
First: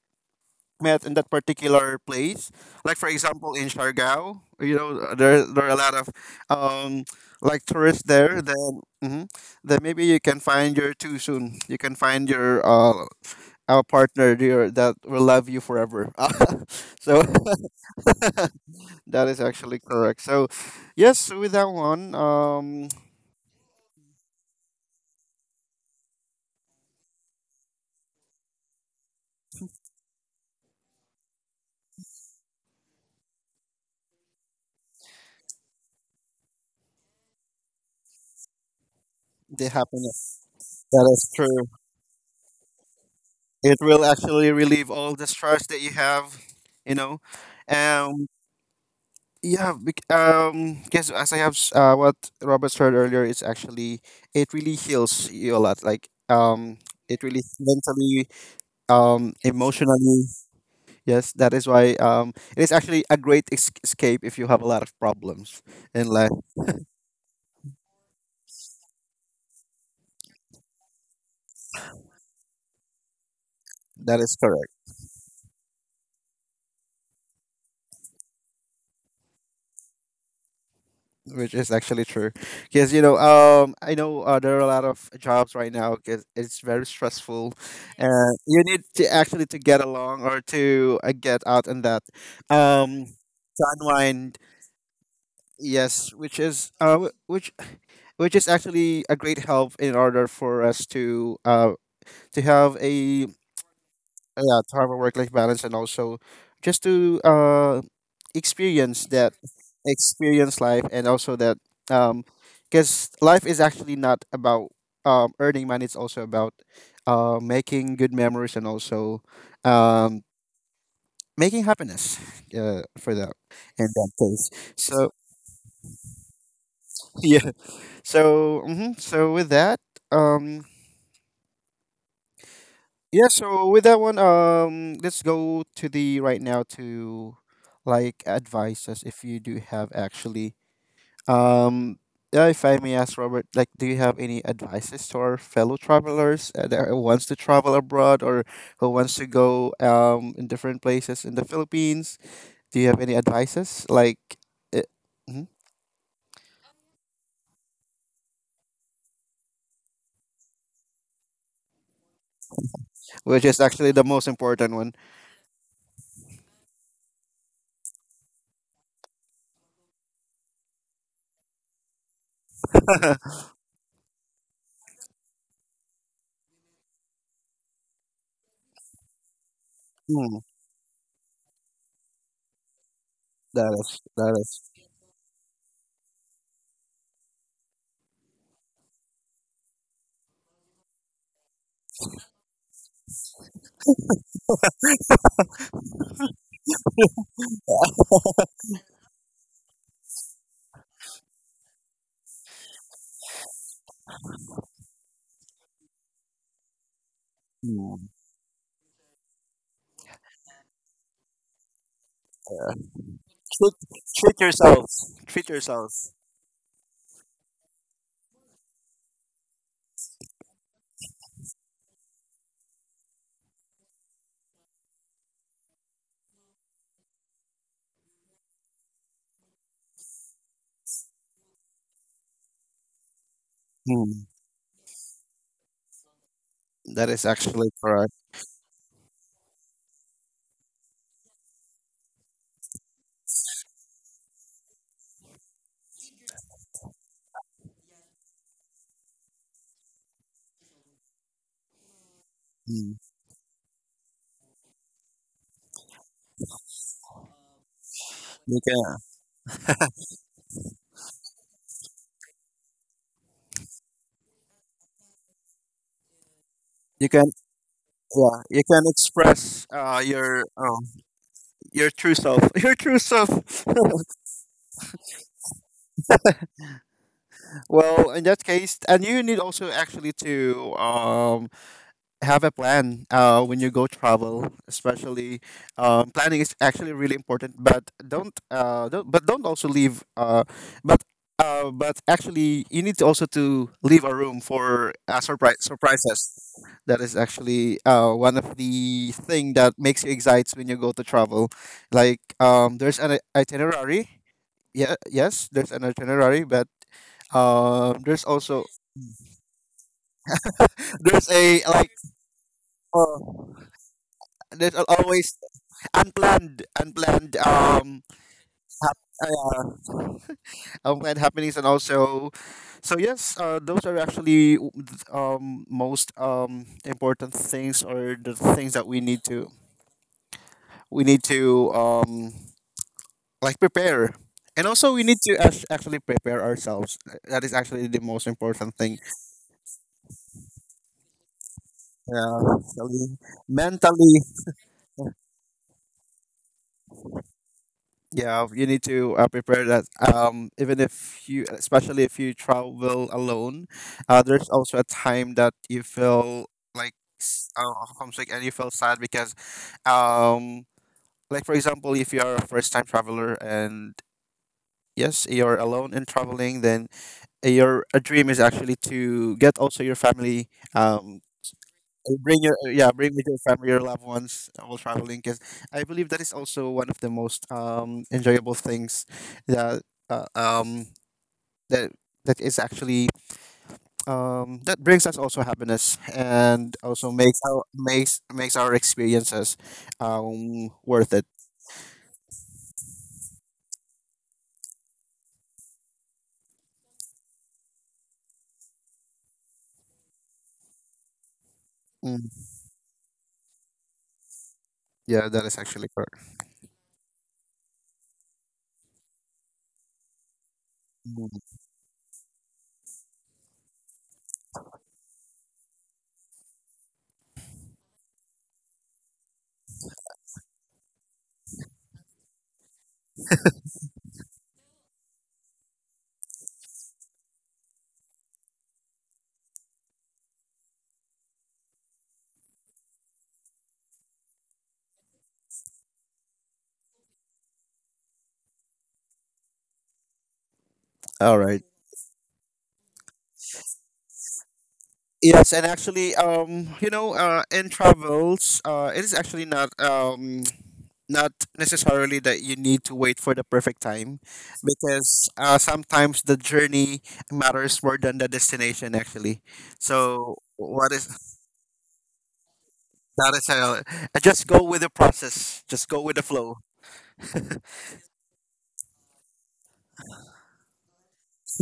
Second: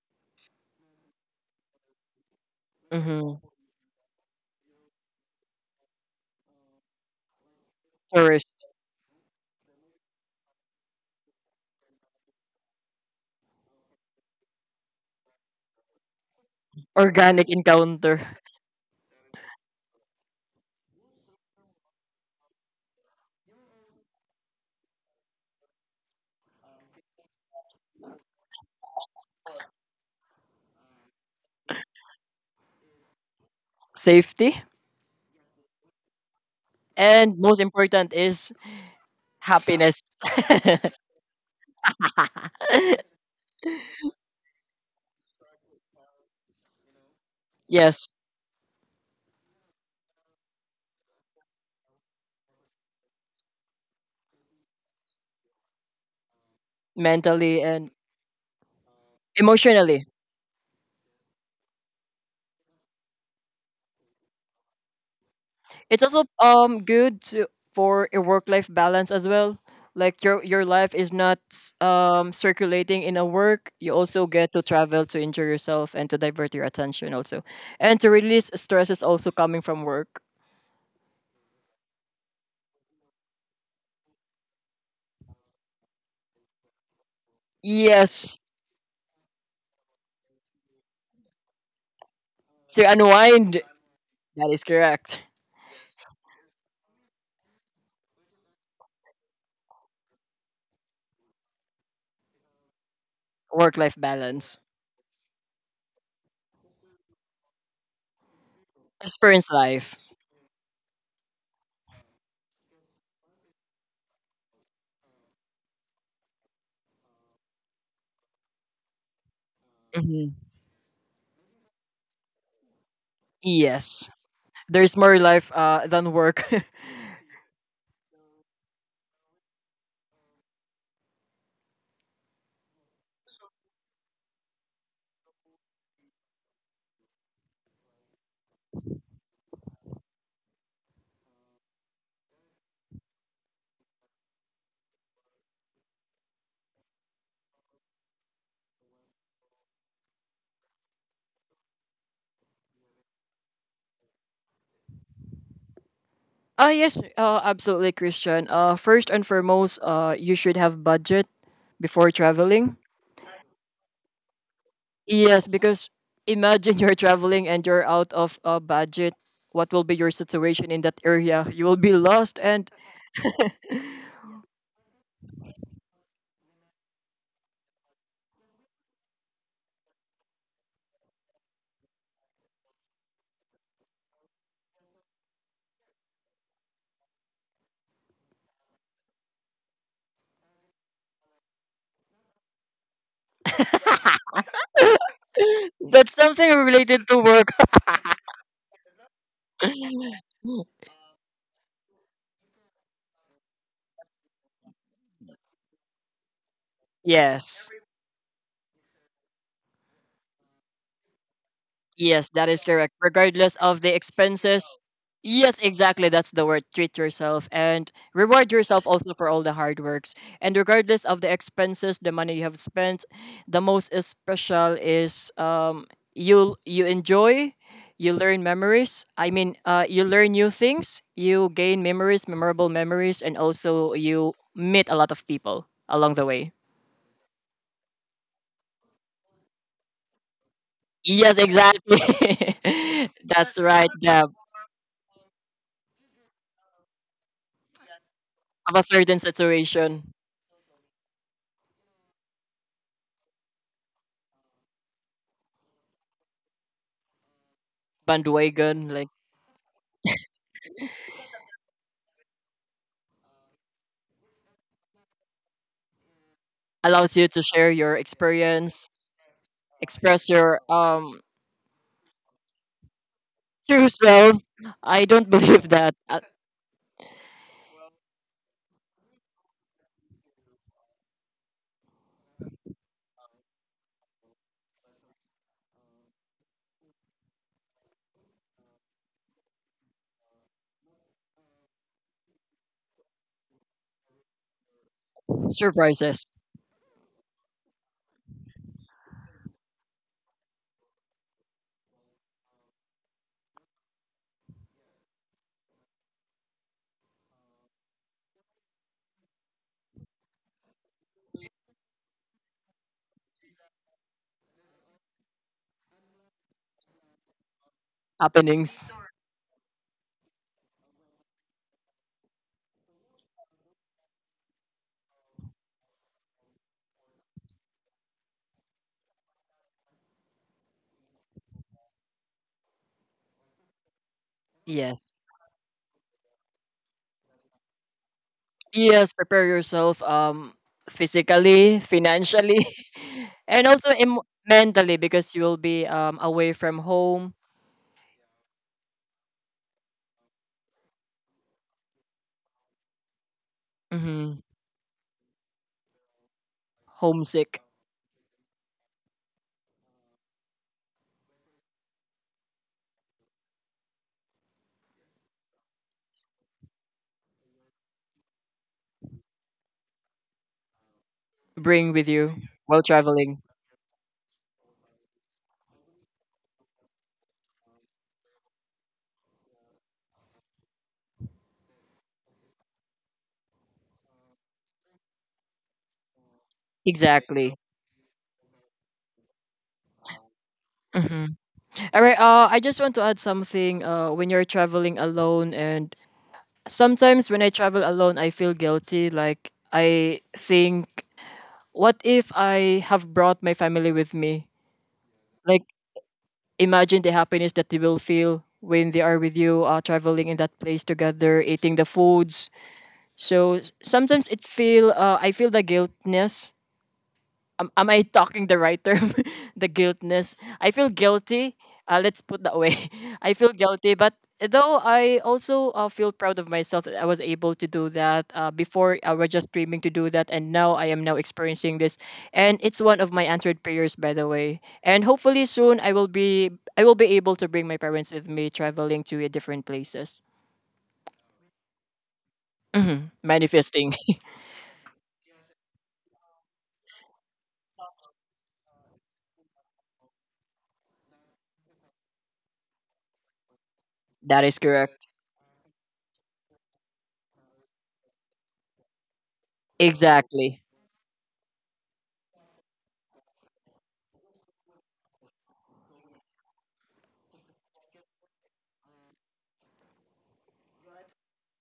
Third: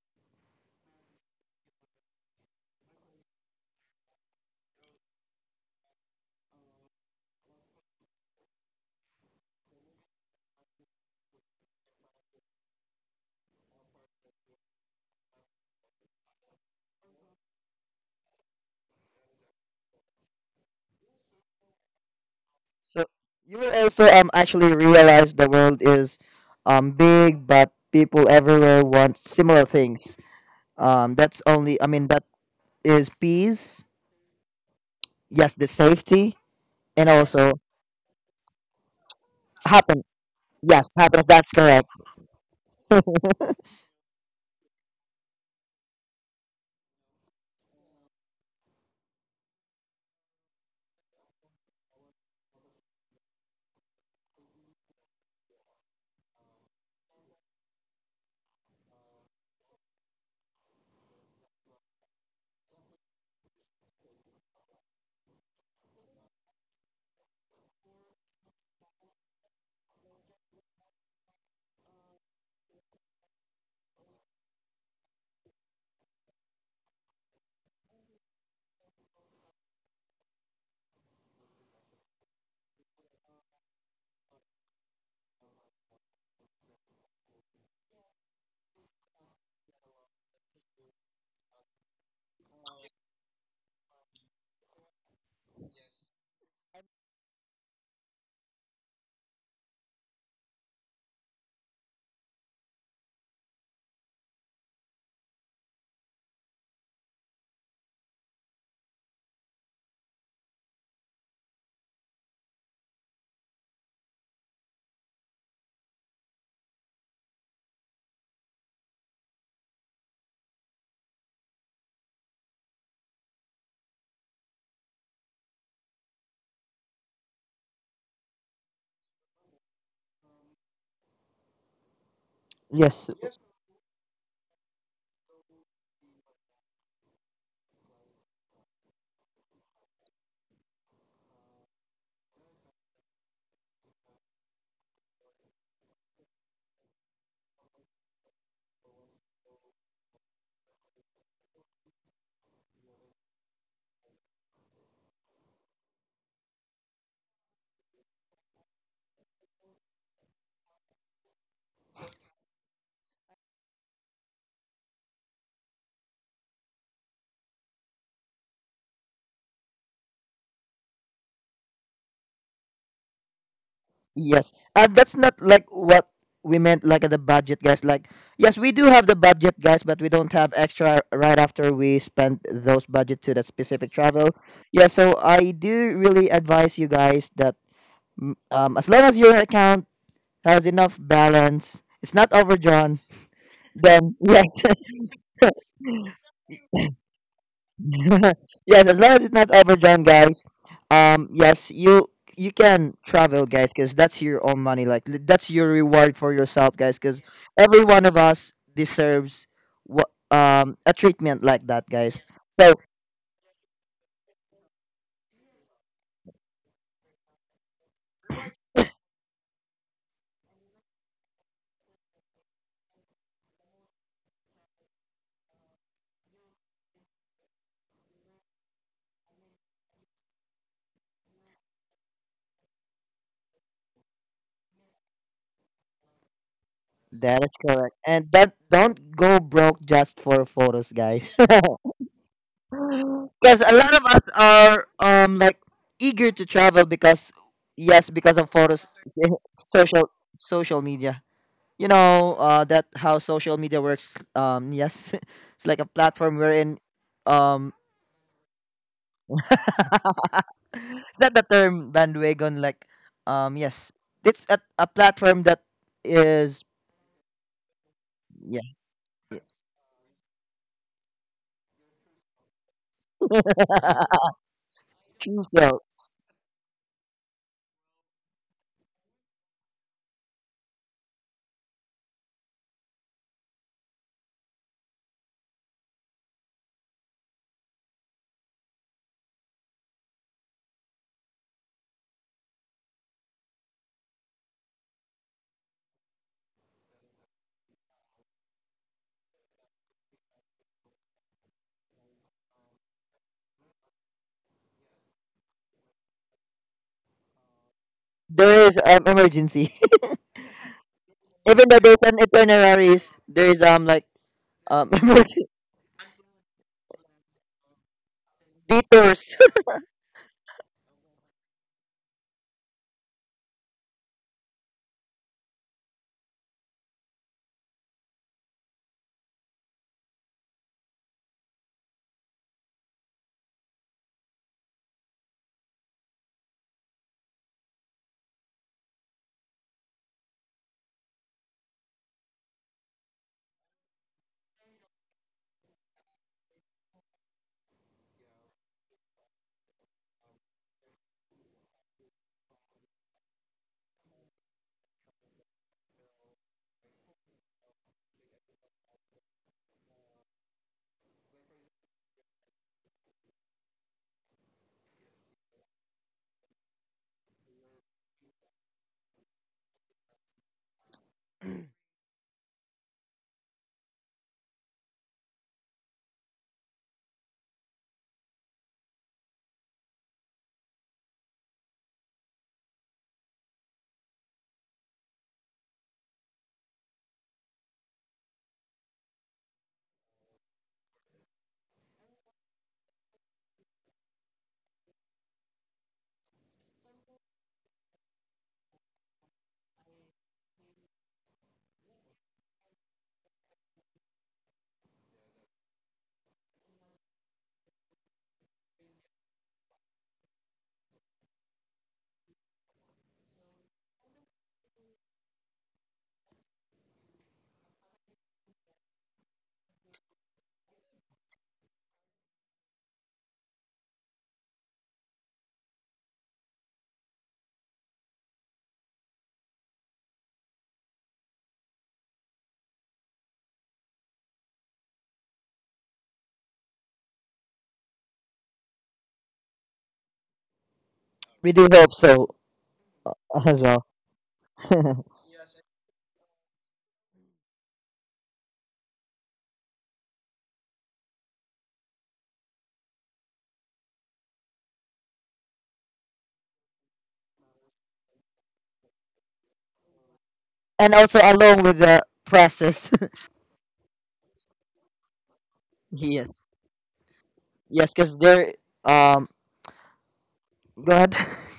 A: met in that particular place. Like for
B: Mm-hmm.
A: example, in Siargao, you know, there are a lot of, um like tourists there. Then hmm, then maybe you can find your too soon. You can find your, our partner dear that will love you forever. So
B: Organic encounter,
A: that is actually correct. So yes, with that one,
C: So you will also actually realize the world is big, but people everywhere want similar things. That's only, I mean that is peace.
B: safety,
C: Yes, the safety and
B: and
C: also
B: most important is
A: the
C: happen.
B: happiness.
A: happiness,
C: Yes,
A: that
C: happiness.
A: is
C: That's
A: true.
C: correct.
A: It will actually relieve all the stress that you have, you know.
B: Yes,
A: Um. Yeah, because as I have what Robert said earlier, it's actually, it really heals you a lot. Like, it really
B: mentally and
A: mentally,
B: emotionally.
A: emotionally. Yes, that is why, it is actually a great escape if you have a lot of problems
B: It's
A: in
B: also
A: life.
B: good for a work-life balance as well. Like your life is not circulating in a work. You
A: That
B: also
A: is
B: get to
A: correct.
B: travel to enjoy yourself and to divert your attention also, and to release stresses also coming from work.
A: Which is actually true, because you know, I know, there are a lot of jobs right now because it's very stressful, and
B: Yes,
A: yes, you need to actually to get along, or to, get out, and that,
B: to
A: um
B: unwind.
A: to unwind.
B: That is correct.
A: Yes, which is, which is actually a great help in order for us to, to have a,
B: Work-life balance.
A: yeah, to have a work life balance. And also just to, experience that,
B: Experience life.
A: experience life, and also that, um because life is actually not about, earning money. It's also about, making good memories, and also, um
B: Mm-hmm.
A: making happiness, for that, in
B: Yes,
A: that case,
B: there's
A: so
B: more life than work.
A: yeah. So mhm, so with that, um
C: Yes.
A: yeah, so with that one, let's go to the right now to, like advices if you do have actually. Um, yeah, if I may ask Robert, like, do you have any advices to our fellow travelers, that wants to travel abroad, or who wants to go, in different places in the Philippines? Do you have any advices, like, uh, mhm,
B: Ah, yes, absolutely, Christian. First and foremost, you should have budget before traveling.
A: which is actually the most important one?
B: Yes, because imagine you're traveling and you're out of a budget. What will be your situation in that area? You will be lost, and
C: Yes. And that's not like what we meant like the budget, guys. Like yes, we do have the budget, guys, but we don't
A: Mm,
C: have extra right after we spend those budget to that
A: that
C: specific
A: is,
C: travel.
A: that is
C: Yeah, so I do really advise you, guys, that mm, as long as your account has enough balance, it's not overdrawn, then yes.
B: that's something related to work.
C: Yes, as long as it's not overdrawn, guys. Yes, you can travel, guys, because that's your own money. Like that's your reward for yourself, guys. Because
B: Yes.
C: every
A: mm.
C: one of us deserves what a treatment like that, guys.
B: Yes, that is
C: So
B: correct. Regardless
A: Treat,
B: of the
A: treat
B: expenses.
A: yourselves. Treat
B: Yes, exactly.
A: yourselves.
B: That's the word. Treat yourself and reward yourself also for all the hard works. And regardless of the expenses, the money you have spent, the most is special is, you enjoy, you learn memories. I mean, you learn new things, you gain memories, memorable memories, and also you meet a lot of people along the way.
A: That is
C: that is
A: actually
C: correct,
A: correct.
C: and that don't go broke just for photos, guys.
B: Yes, exactly.
C: Because
B: That's
C: a
B: right,
C: lot of us
B: Deb.
C: are like eager to travel because yes, because of
B: Of a
C: photos,
B: certain situation.
C: social media. You know that
A: Mm.
C: how social media works, um, yes. It's like a platform wherein, um
A: You
B: Bandwagon,
A: can,
B: like
C: is that the term bandwagon, like, yes, it's a platform that is,
A: you
B: allows you
A: can,
B: to share your
A: yeah,
C: yeah,
A: you can
B: experience,
A: express,
B: express
A: your,
B: your
A: your true self, your true self.
B: true self. I don't
C: true.
B: believe
C: So
B: that
A: Well, in that case, and you need also actually to, have a plan, when you go travel, especially, planning is actually really important, but don't but don't also leave, but but actually, you need to also to leave a room for,
B: surprises
A: surprises. That is actually, one of the thing that makes you excited when you go to travel, like, there's an itinerary. Yeah, yes, there's an itinerary, but, there's also,
C: there is an emergency.
A: there's a,
C: Even though
A: like,
C: there's an itineraries, there is
A: uh,
C: like
A: there's always
C: emergency,
A: unplanned,
B: happenings.
A: hap-
C: detours.
A: uh, unplanned happenings, and also. So yes, those are actually most, important things, or the things that we need to, we need to, like prepare. And also, we need
B: Yes.
A: to actually prepare ourselves. That is actually the most important thing.
B: Yes, prepare yourself physically,
A: Yeah,
B: financially,
A: mentally,
B: and also
A: mentally.
B: mentally because you will be away from home.
A: Yeah, you need to, prepare that. Even if you, especially if you travel alone,
B: Mm-hmm.
A: there's also a time that you feel like, s-
B: Homesick.
A: uh, homesick, and you feel sad because, um, like for example, if you are a first-time traveler, and yes, you're alone and traveling, then your a dream is actually to get also your family, um,
B: Bring with you
A: bring your,
B: while
A: yeah, bring with your
B: traveling.
A: family, your loved ones, while traveling, because I believe that is also one of the most, enjoyable things that, uh, um that, that is actually, that brings us also happiness, and also makes
B: Exactly.
A: our, makes our experiences, worth
B: Mm-hmm.
A: it.
B: All right. I just want to add something. When you're traveling alone and Sometimes when I travel alone, I feel guilty. Like, I think, what
A: Mm,
B: if I have brought my family with me?
A: yeah, that is
B: Like,
A: actually correct.
B: imagine the happiness that they will feel when they are with you, traveling in that place
A: Mm.
B: together, eating the foods. So sometimes I feel the guiltness. Am I talking the right term? The guiltness. I feel guilty. Let's put that way. I feel guilty, but though I also feel proud of myself that I was able to do that. Before I was just dreaming to do that, and now I am now experiencing this, and it's one of my answered prayers, by the way. And hopefully soon I will be able to bring my parents with me traveling to different places.
A: All
C: We
A: right.
C: do hope so
B: Hmm.
C: as well.
B: Manifesting.
A: Yes, and actually, in travels, it is actually not necessarily that you need to wait for the perfect time,
B: That is correct.
A: because sometimes the journey matters more than the destination. Actually, so
B: Exactly.
A: what
C: And
A: is,
C: also along with the process.
A: that is how? Just go with the process. Just go with the
C: Yes,
A: flow.
C: yes, because there um go ahead.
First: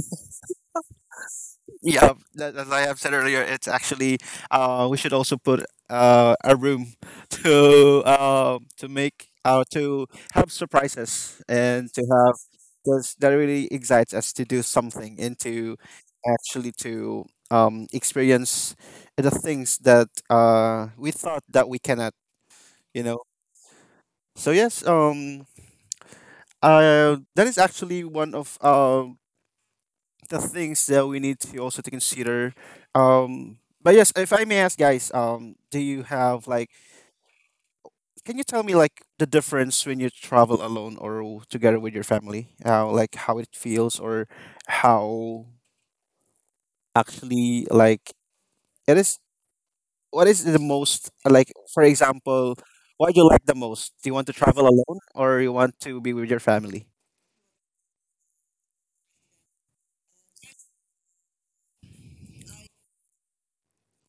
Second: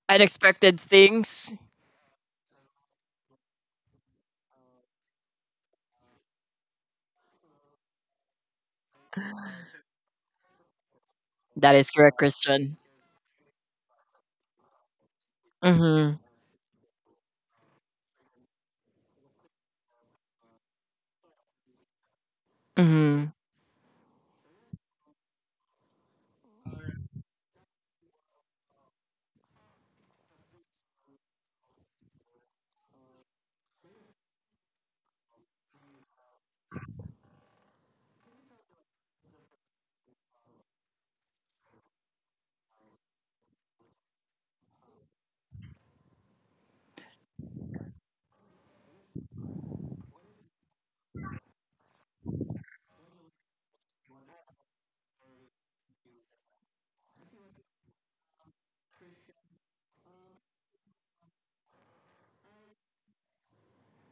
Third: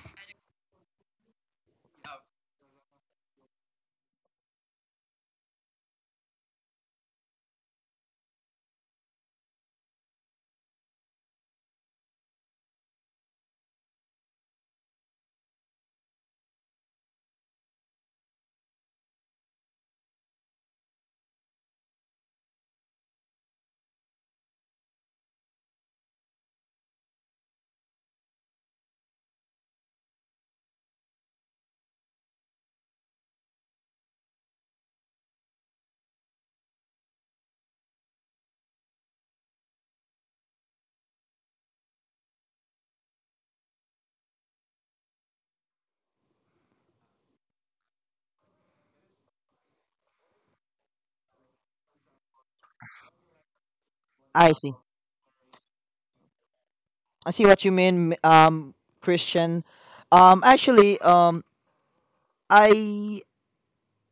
B: Unexpected things.
A: Yeah, as I have said earlier, it's actually we should also put a room to make to have surprises
B: That is
A: and to
B: correct,
A: have,
B: Christian.
A: because that really excites us to do something, and to
B: Mhm,
A: actually to um, experience the things that we thought that we cannot, you know.
B: mhm.
A: So yes, that is actually one of the things that we need to also to consider. But yes, if I may ask, guys, do you have, like? Can you tell me, like, the difference when you travel alone or together with your family? Like how it feels, or how actually, like, it is. What is the most, like? For example, what do you like the most? Do you want to
C: i
A: travel
C: see
A: alone, or you want to be with your family?
C: I see what you mean, Christian. Actually, I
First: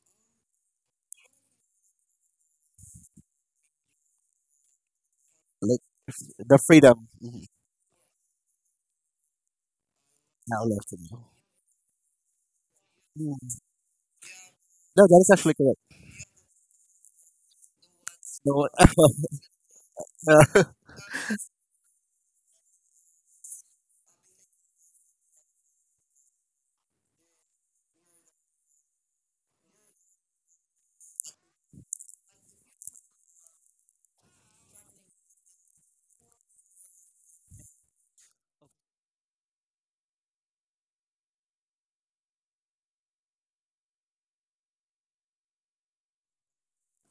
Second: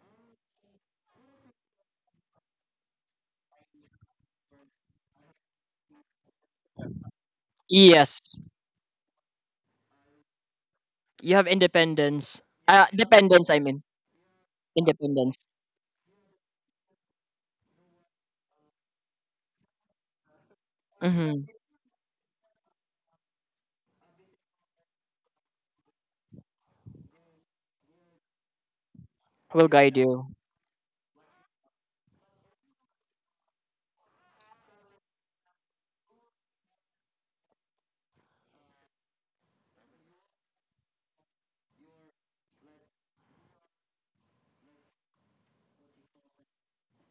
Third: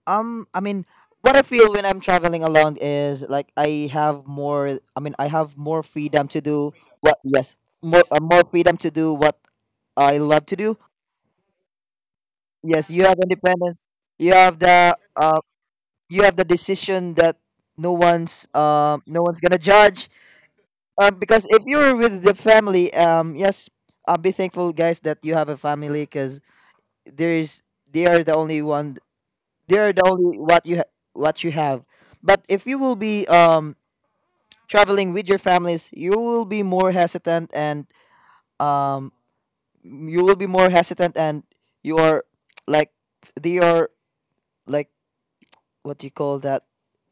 C: I mean, what I feel when I'm traveling alone is like I have more. I mean, I have
A: Like
C: more freedom to
A: the
C: do
A: freedom.
C: what.
A: Mhm.
C: Yes, more,
B: Yes,
C: more freedom to do what I love to
A: Now
C: do.
A: left to you.
B: you have independence.
C: Yes, you have
B: Dependence, I
A: Mm.
B: mean,
C: independence. You have the
A: No, that is
C: uh,
B: independence.
A: actually correct.
C: you have the decision that no one's,
A: So,
C: no one's gonna judge.
B: Mhm.
C: Because if you're with the family, yes, I'll be thankful, guys, that you have a family, because there is, they are the only one
B: Will
C: they are
B: guide
C: the
B: you,
C: only what you what you have. But if you will be traveling with your families, you will be more hesitant and um you will be more hesitant, and you are like, they are like, what do you call that,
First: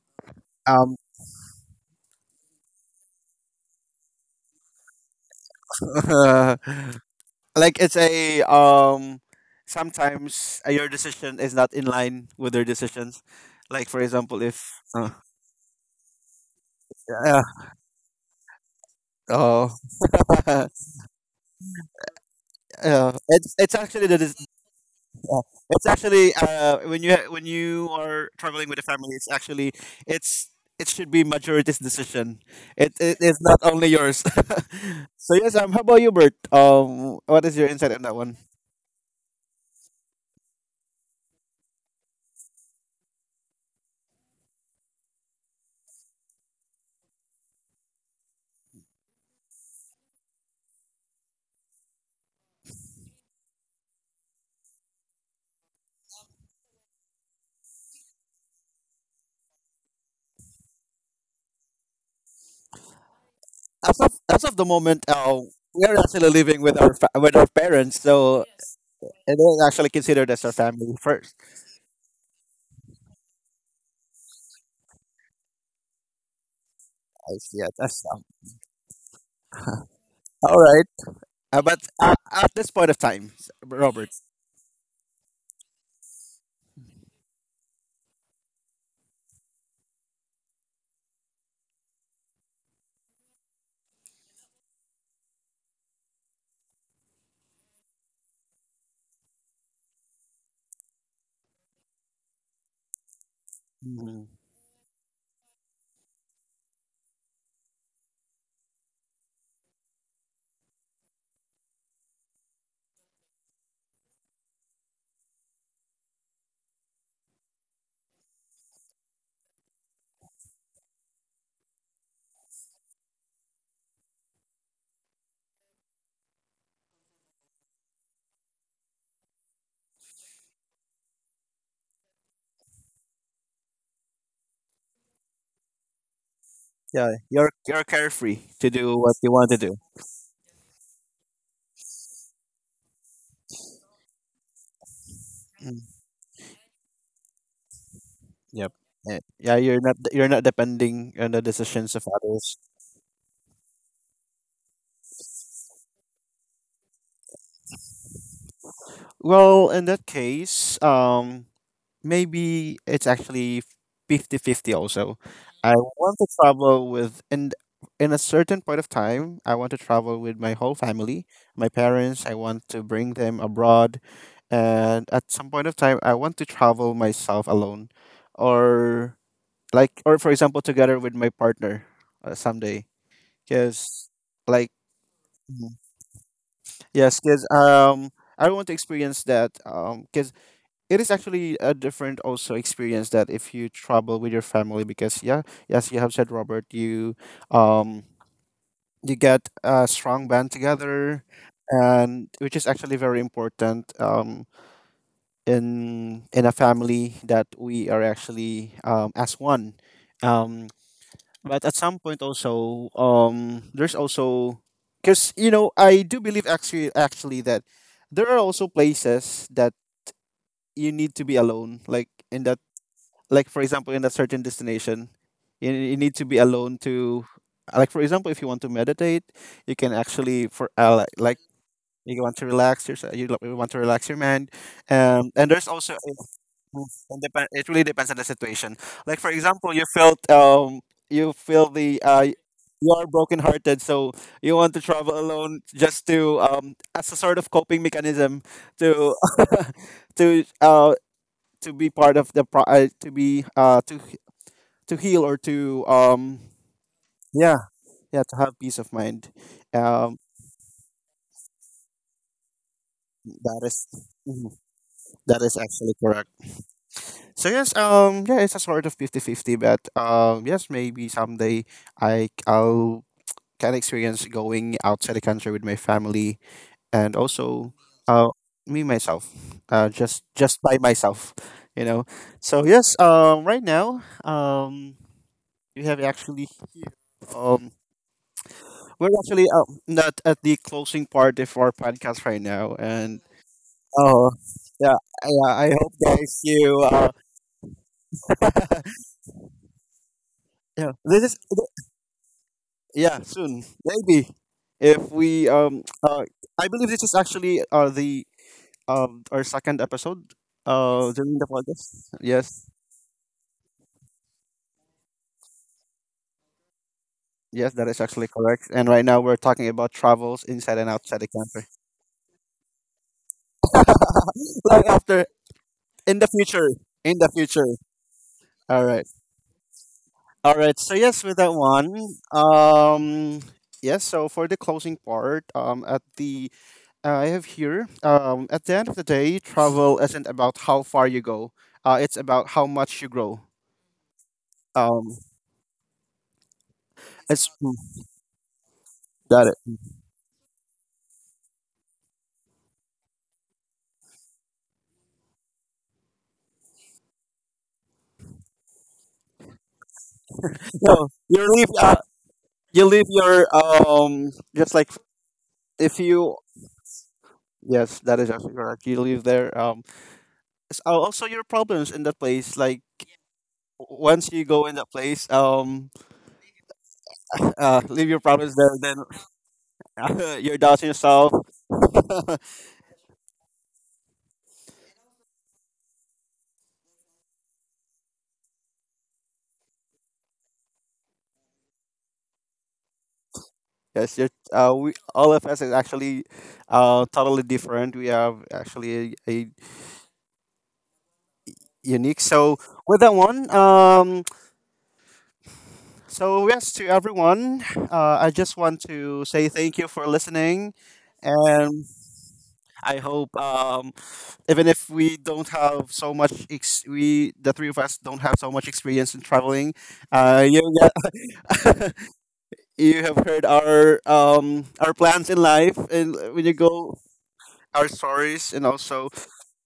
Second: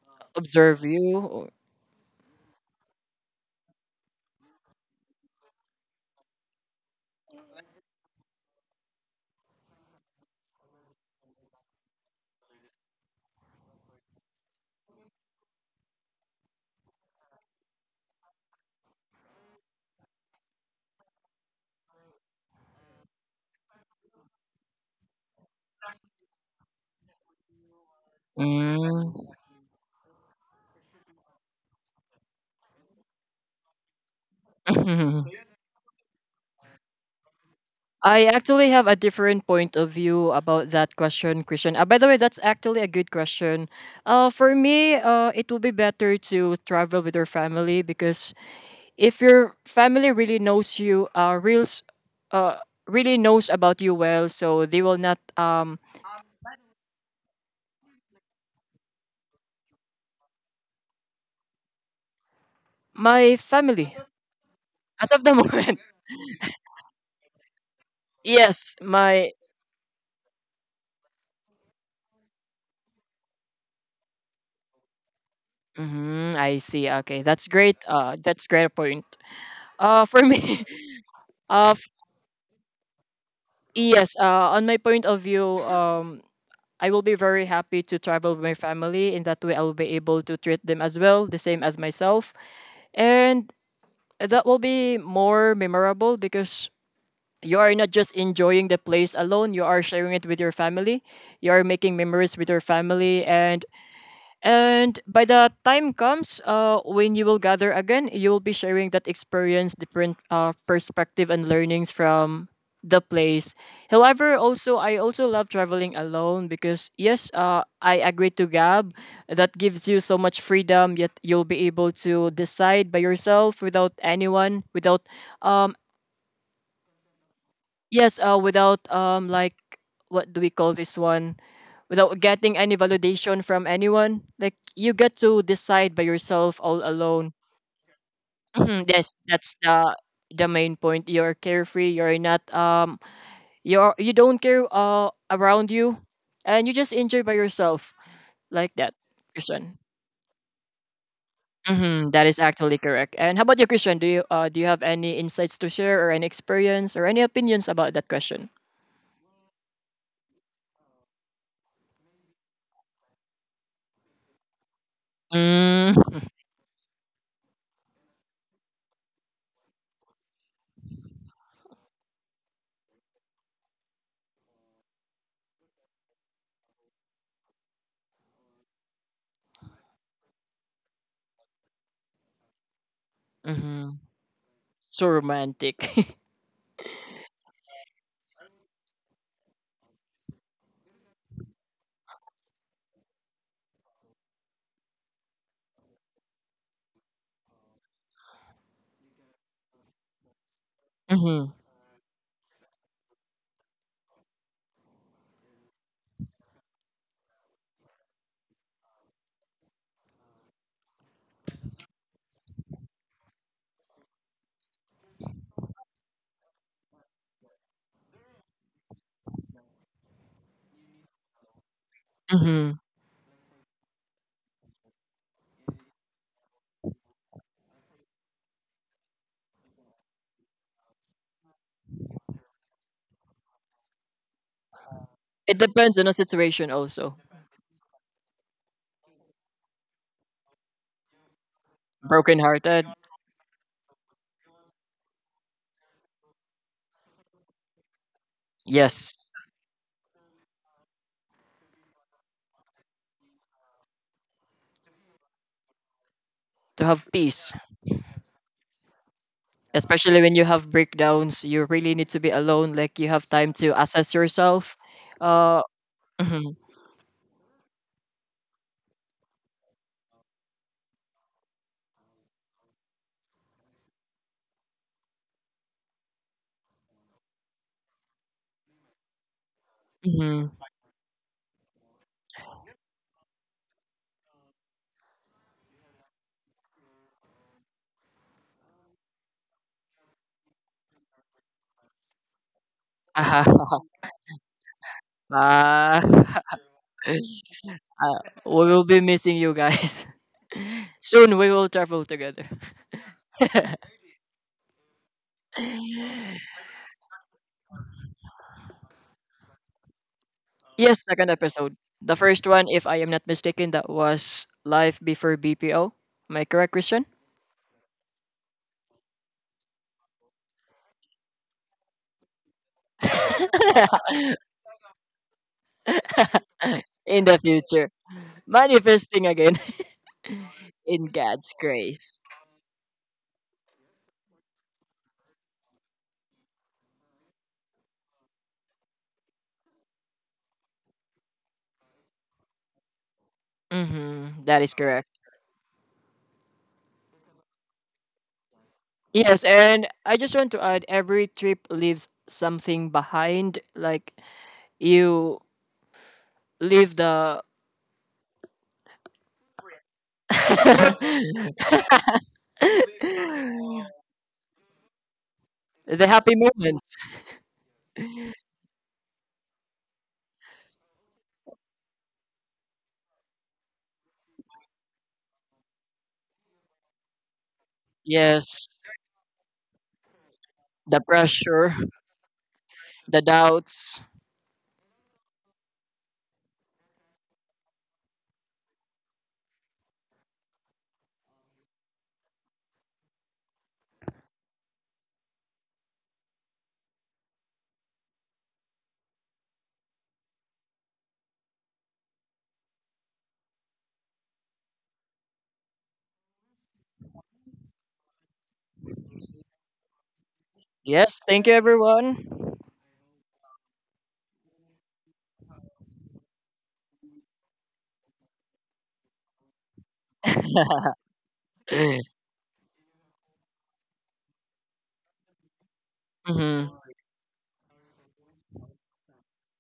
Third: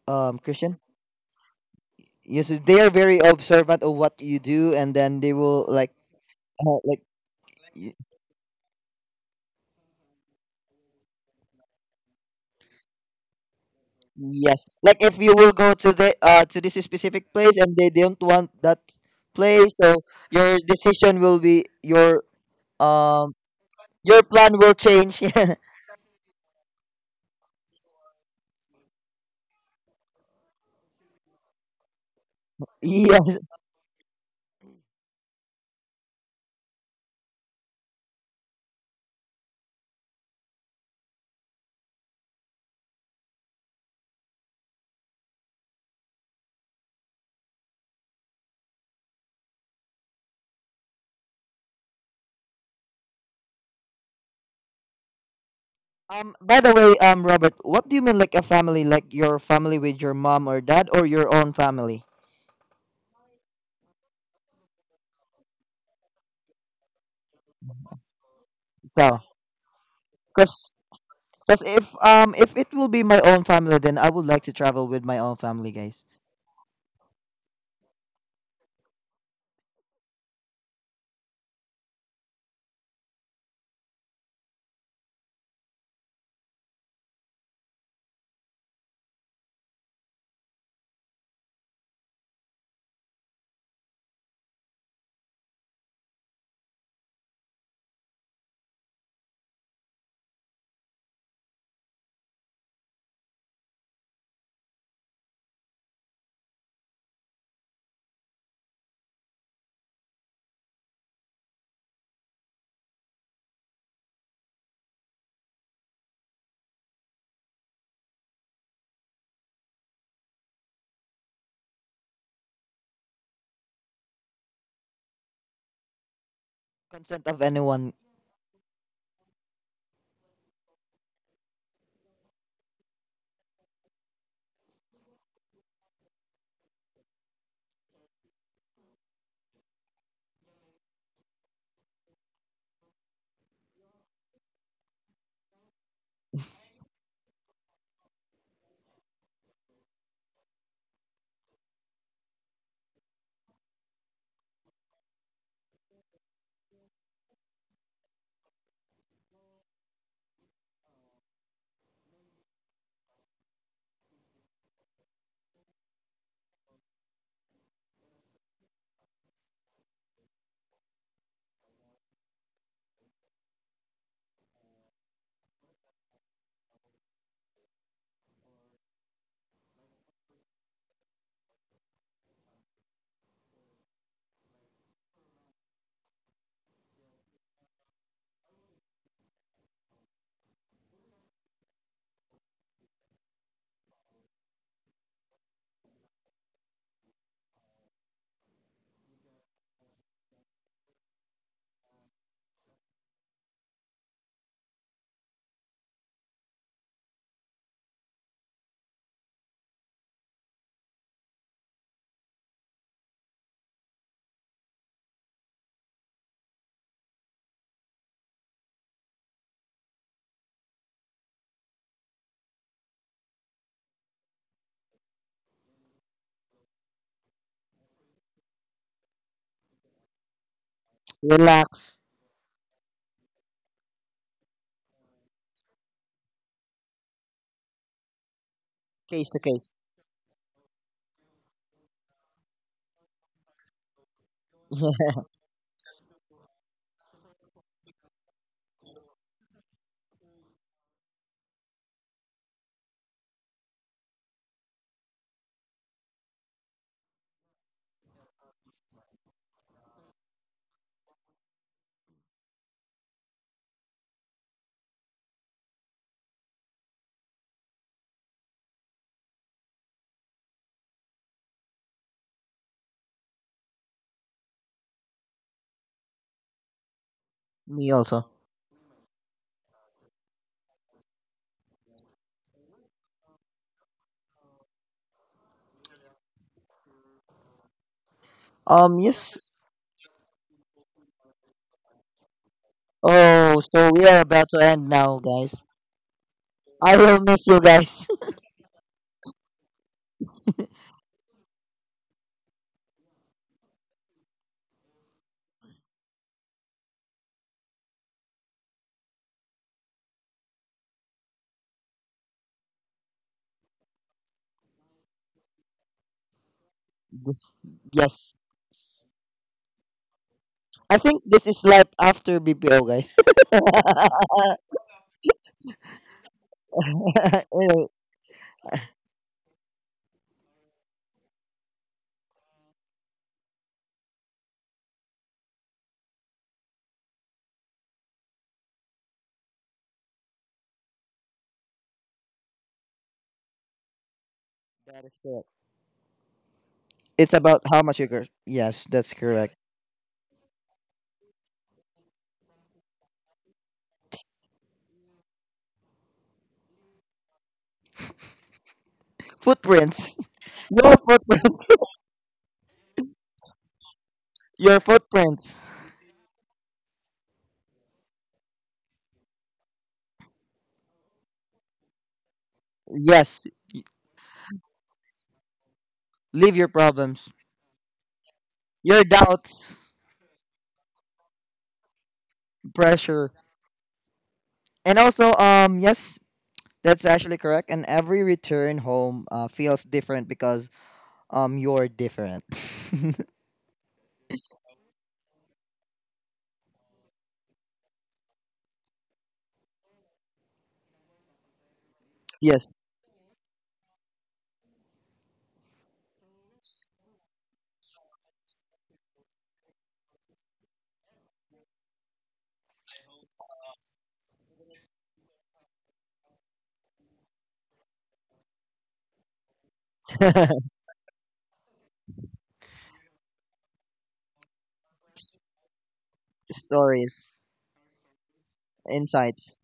C: Christian?
B: observe
A: um,
B: you.
C: Yes, they are very observant of what you do, and then they will like uh, like
A: like, it's a, sometimes, your decision is not in line with their decisions, like, for example,
C: yes,
A: if
C: like if you will go to the to this specific
A: yeah.
C: place and they don't want that
A: Oh.
C: place, so your decision will be
A: Yeah,
C: um
A: it's actually the
C: your plan will change.
A: yeah. It's actually when you when you are traveling with a family, it's
B: Mm.
A: actually, it's it should be majority's decision. It is
C: Yes.
A: not only yours. So yes, how about you, Bert? What is your insight on that?
B: I actually have a different point of view about that question, Christian. By the way, that's actually a good question. For me, it will be better to travel with your family because if your family really knows you, uh, really knows about you well, so they will not
C: By the way, Robert, what do you mean like a family? Like your family with your mom or dad, or your own family?
B: My family,
A: As of the moment,
B: as of the moment.
A: we are actually living with our with our parents, so
B: Yes,
C: So,
B: my.
A: it is actually considered as our
C: cause,
A: family first.
C: cause if it will be my own family, then I would like to travel with my own family, guys.
B: Hmm, I see. Okay,
A: I
B: that's
A: see. Yeah,
B: great.
A: that's,
B: That's great point. For
A: all
B: me,
A: right.
B: uh,
A: But
B: f-
A: at this point of time, Robert,
B: yes. On my point of view, I will be very happy to travel with my family. In that way, I will be able to treat them as well, the same as myself, and that will be more memorable because you are not just enjoying the place alone. You are sharing it with your family. You are making memories with your family, and
A: mhm.
B: And by the time comes when you will gather again, you will be sharing that experience, different perspective and learnings from the place. However, also I also love traveling alone because yes, I agree to Gab. That gives you so much freedom. Yet you'll be able to decide by yourself without anyone, without um,
C: Consent of anyone.
B: yes. Without Like what do we call this one? Without getting any validation from anyone, like you get to decide by yourself all
A: Yeah,
B: alone.
A: you're carefree to
B: Mhm,
A: do what
B: yes,
A: you want to
B: that's
A: do.
B: the main point. You're carefree. You're not you don't care around
A: Mm.
B: you, and you just enjoy by yourself
A: Yep.
B: like that,
A: Yeah, yeah,
B: Christian.
A: you're not depending on the decisions of
B: Mm-hmm, that is
A: others.
B: actually correct. And how about you, Christian? Do you have any insights to share or any experience or any opinions about that question?
A: Well, in that case, maybe it's actually fifty-fifty also. I want to
B: Mm-hmm.
A: travel with, and in a certain point of time, I want to travel with my whole family, my parents. I want to bring them abroad, and at some point of time I want to travel myself alone, or, like, or for example together with my partner, someday, because, like...
B: So
A: Mhm.
B: romantic.
A: Yes, because I want to experience that, because it is actually a different also experience that if you travel with your family, because, yeah, yes, you have said, Robert, you um you get a strong band together,
B: Mhm.
A: and which is actually very important, in a family that we are actually, as one. um but at some point also, there's also, because, you know, I do believe actually that there are also places that you need to be alone, like in that,
B: Mhm.
A: like, for example, in a certain destination, you need to be alone to, like, for example, if you want to meditate, you can actually for like,
C: Relax.
A: you want to relax your, you want to relax your mind, and
B: It
A: there's also
B: depends on the situation also.
A: it really depends on the situation, like for
C: Case to
A: example,
C: case.
A: you feel the
B: Broken-hearted.
A: you are brokenhearted, so you want to travel alone, just to, as a sort of coping mechanism, to
B: Yes.
A: to uh to be part of the pro- to heal, or to
B: To have peace.
A: yeah, yeah, to have peace of mind, um
B: Especially when you have breakdowns, you really need to be alone. Like you have time
A: that is...
B: to assess
A: Mhm.
B: yourself.
A: That is
B: Uh,
A: actually correct.
B: mhm,
A: So yes, yeah, it's a sort of fifty fifty. But yes, maybe someday I'll can experience going outside the country with my family, and also
C: Me also.
A: uh me myself, just
B: mhm.
A: just by myself you know so yes, right now, we have actually here, um we're
C: Yes.
A: actually, not at the closing part of our podcast right now, and...
C: Oh, so we are
A: Oh,
C: about to end
A: yeah,
C: now,
A: yeah.
C: guys.
A: I hope,
B: Ah,
A: guys, you,
C: I will miss you guys.
B: uh, we will be missing you guys.
A: yeah. This is...
B: Soon we will travel together.
A: Yeah, soon, maybe, if we, I believe this is actually the our second episode
B: Yes, second
A: during the
B: episode.
A: podcast.
B: The first
A: Yes,
B: one, if I am not mistaken, that was Life Before BPO. Am I correct, Christian?
C: this,
A: yes, that is actually
C: yes.
A: correct. And right now we're talking about travels inside and
C: I
A: outside
C: think
A: the
C: this is
A: country.
C: life after BPO, guys.
A: Like after, in the future, in
B: In
A: the
B: the
A: future.
C: Anyway,
B: future.
A: All right.
B: Manifesting again.
A: All right. So
B: In
A: yes, with that
B: God's
A: one.
B: grace.
A: Yes, so for the closing part, at the I have here, at the end of the day, travel isn't about how far you go. It's about how much you grow.
B: Mm-hmm, that is
C: that is
A: Um
B: correct.
C: correct. It's
A: it's...
C: about
A: Mm.
C: how much you curse. Yes, that's
A: Got
B: Yes,
C: correct.
A: it.
B: and I just want to add every trip leaves something behind. Like you leave the
C: Footprints. Your
A: No,
B: the
A: you
C: footprints.
A: leave, you leave your, just
C: Your
A: like,
C: footprints.
A: if you...
B: happy moments.
A: Yes, that is actually correct. You leave there, also your problems in that place, like,
C: Yes.
A: once you go in that place,
C: Leave your problems.
A: leave your problems there.
B: Yes,
A: Then
C: Your doubts.
A: you're doubting
B: the
A: yourself.
B: pressure, the
C: Pressure.
B: doubts.
C: And also, yes, that's actually correct. And every return home, feels different because you're different.
A: Yes, we, all of us is actually totally different. We have actually a unique. So,
C: Yes.
A: with that one, so yes, to everyone. I just want to say thank you for listening,
B: Yes, thank you
A: and
B: everyone.
A: I hope, even if we don't have so much, we, the three of us, don't have so much experience in traveling. Uh, you you have heard our, our plans in life, and when you
B: Hmm.
A: go,
C: Stories.
A: our stories, and also...
C: Insights.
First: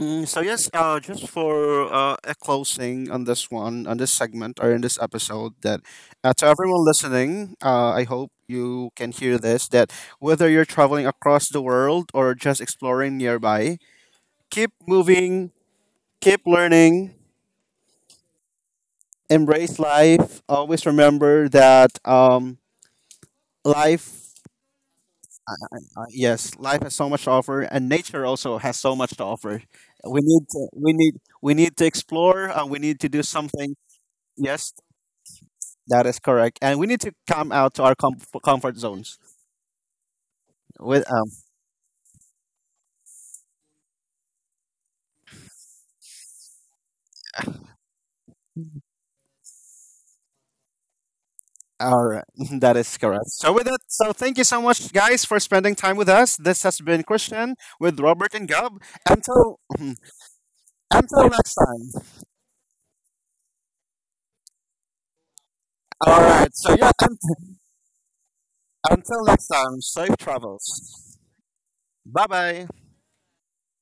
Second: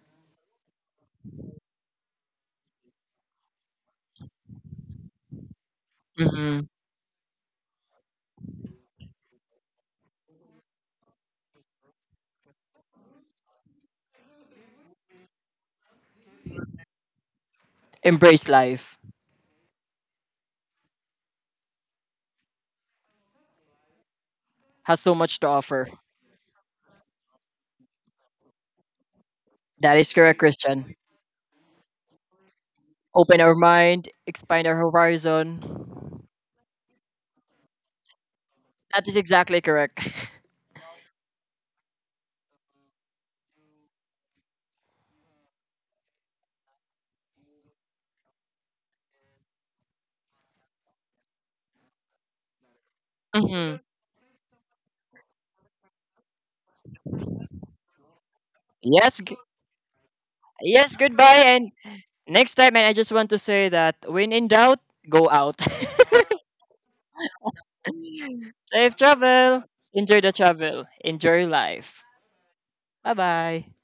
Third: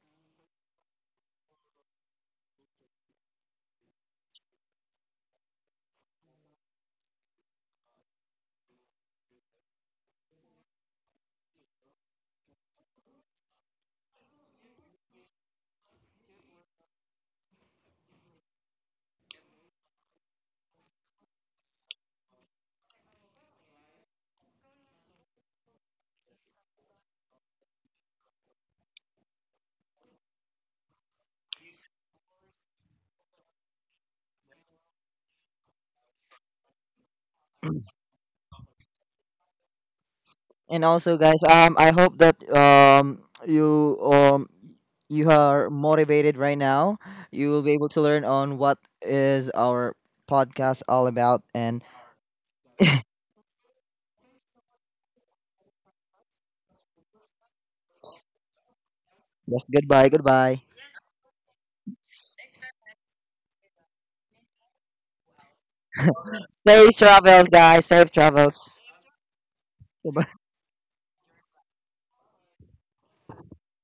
A: Mm. So yes, just for a closing on this one, on this segment, or in this episode, that to
B: Hmm.
A: everyone listening, I hope you can hear this: that whether you're traveling across the world or just exploring nearby, keep moving, keep learning,
B: Embrace life.
A: embrace life. Always remember that life...
B: Has so much to offer.
A: yes, life has so much to offer, and nature also has so much to offer.
B: That is
A: We
B: correct,
A: need to, we
B: Christian.
A: need we need to explore, and we need to do
B: Open our
A: something.
B: mind, expand
A: Yes,
B: our horizon.
A: that is correct, and we need to come out to our comfort
B: That is
A: zones.
B: exactly correct.
C: And
A: With,
C: also, guys, I hope that you you are motivated right now. You will be able to learn on what is our podcast all about. And
A: our... that is correct. So, with
B: Mm-hmm.
A: that, so thank you so much, guys, for spending time with us. This has been Christian with Robert and Gab.
B: Yes,
A: Until
C: yes, goodbye, goodbye.
B: yes,
A: until
B: goodbye.
A: next
B: And
A: time.
B: next time, and I just want to say that when in doubt, go out.
A: All right. So yeah,
C: Safe travels, guys. Safe travels.
B: Safe
A: until next
B: travel.
A: time. Safe
B: Enjoy the
C: Goodbye.
A: travels.
B: travel. Enjoy life.
A: Bye bye.
B: Bye bye.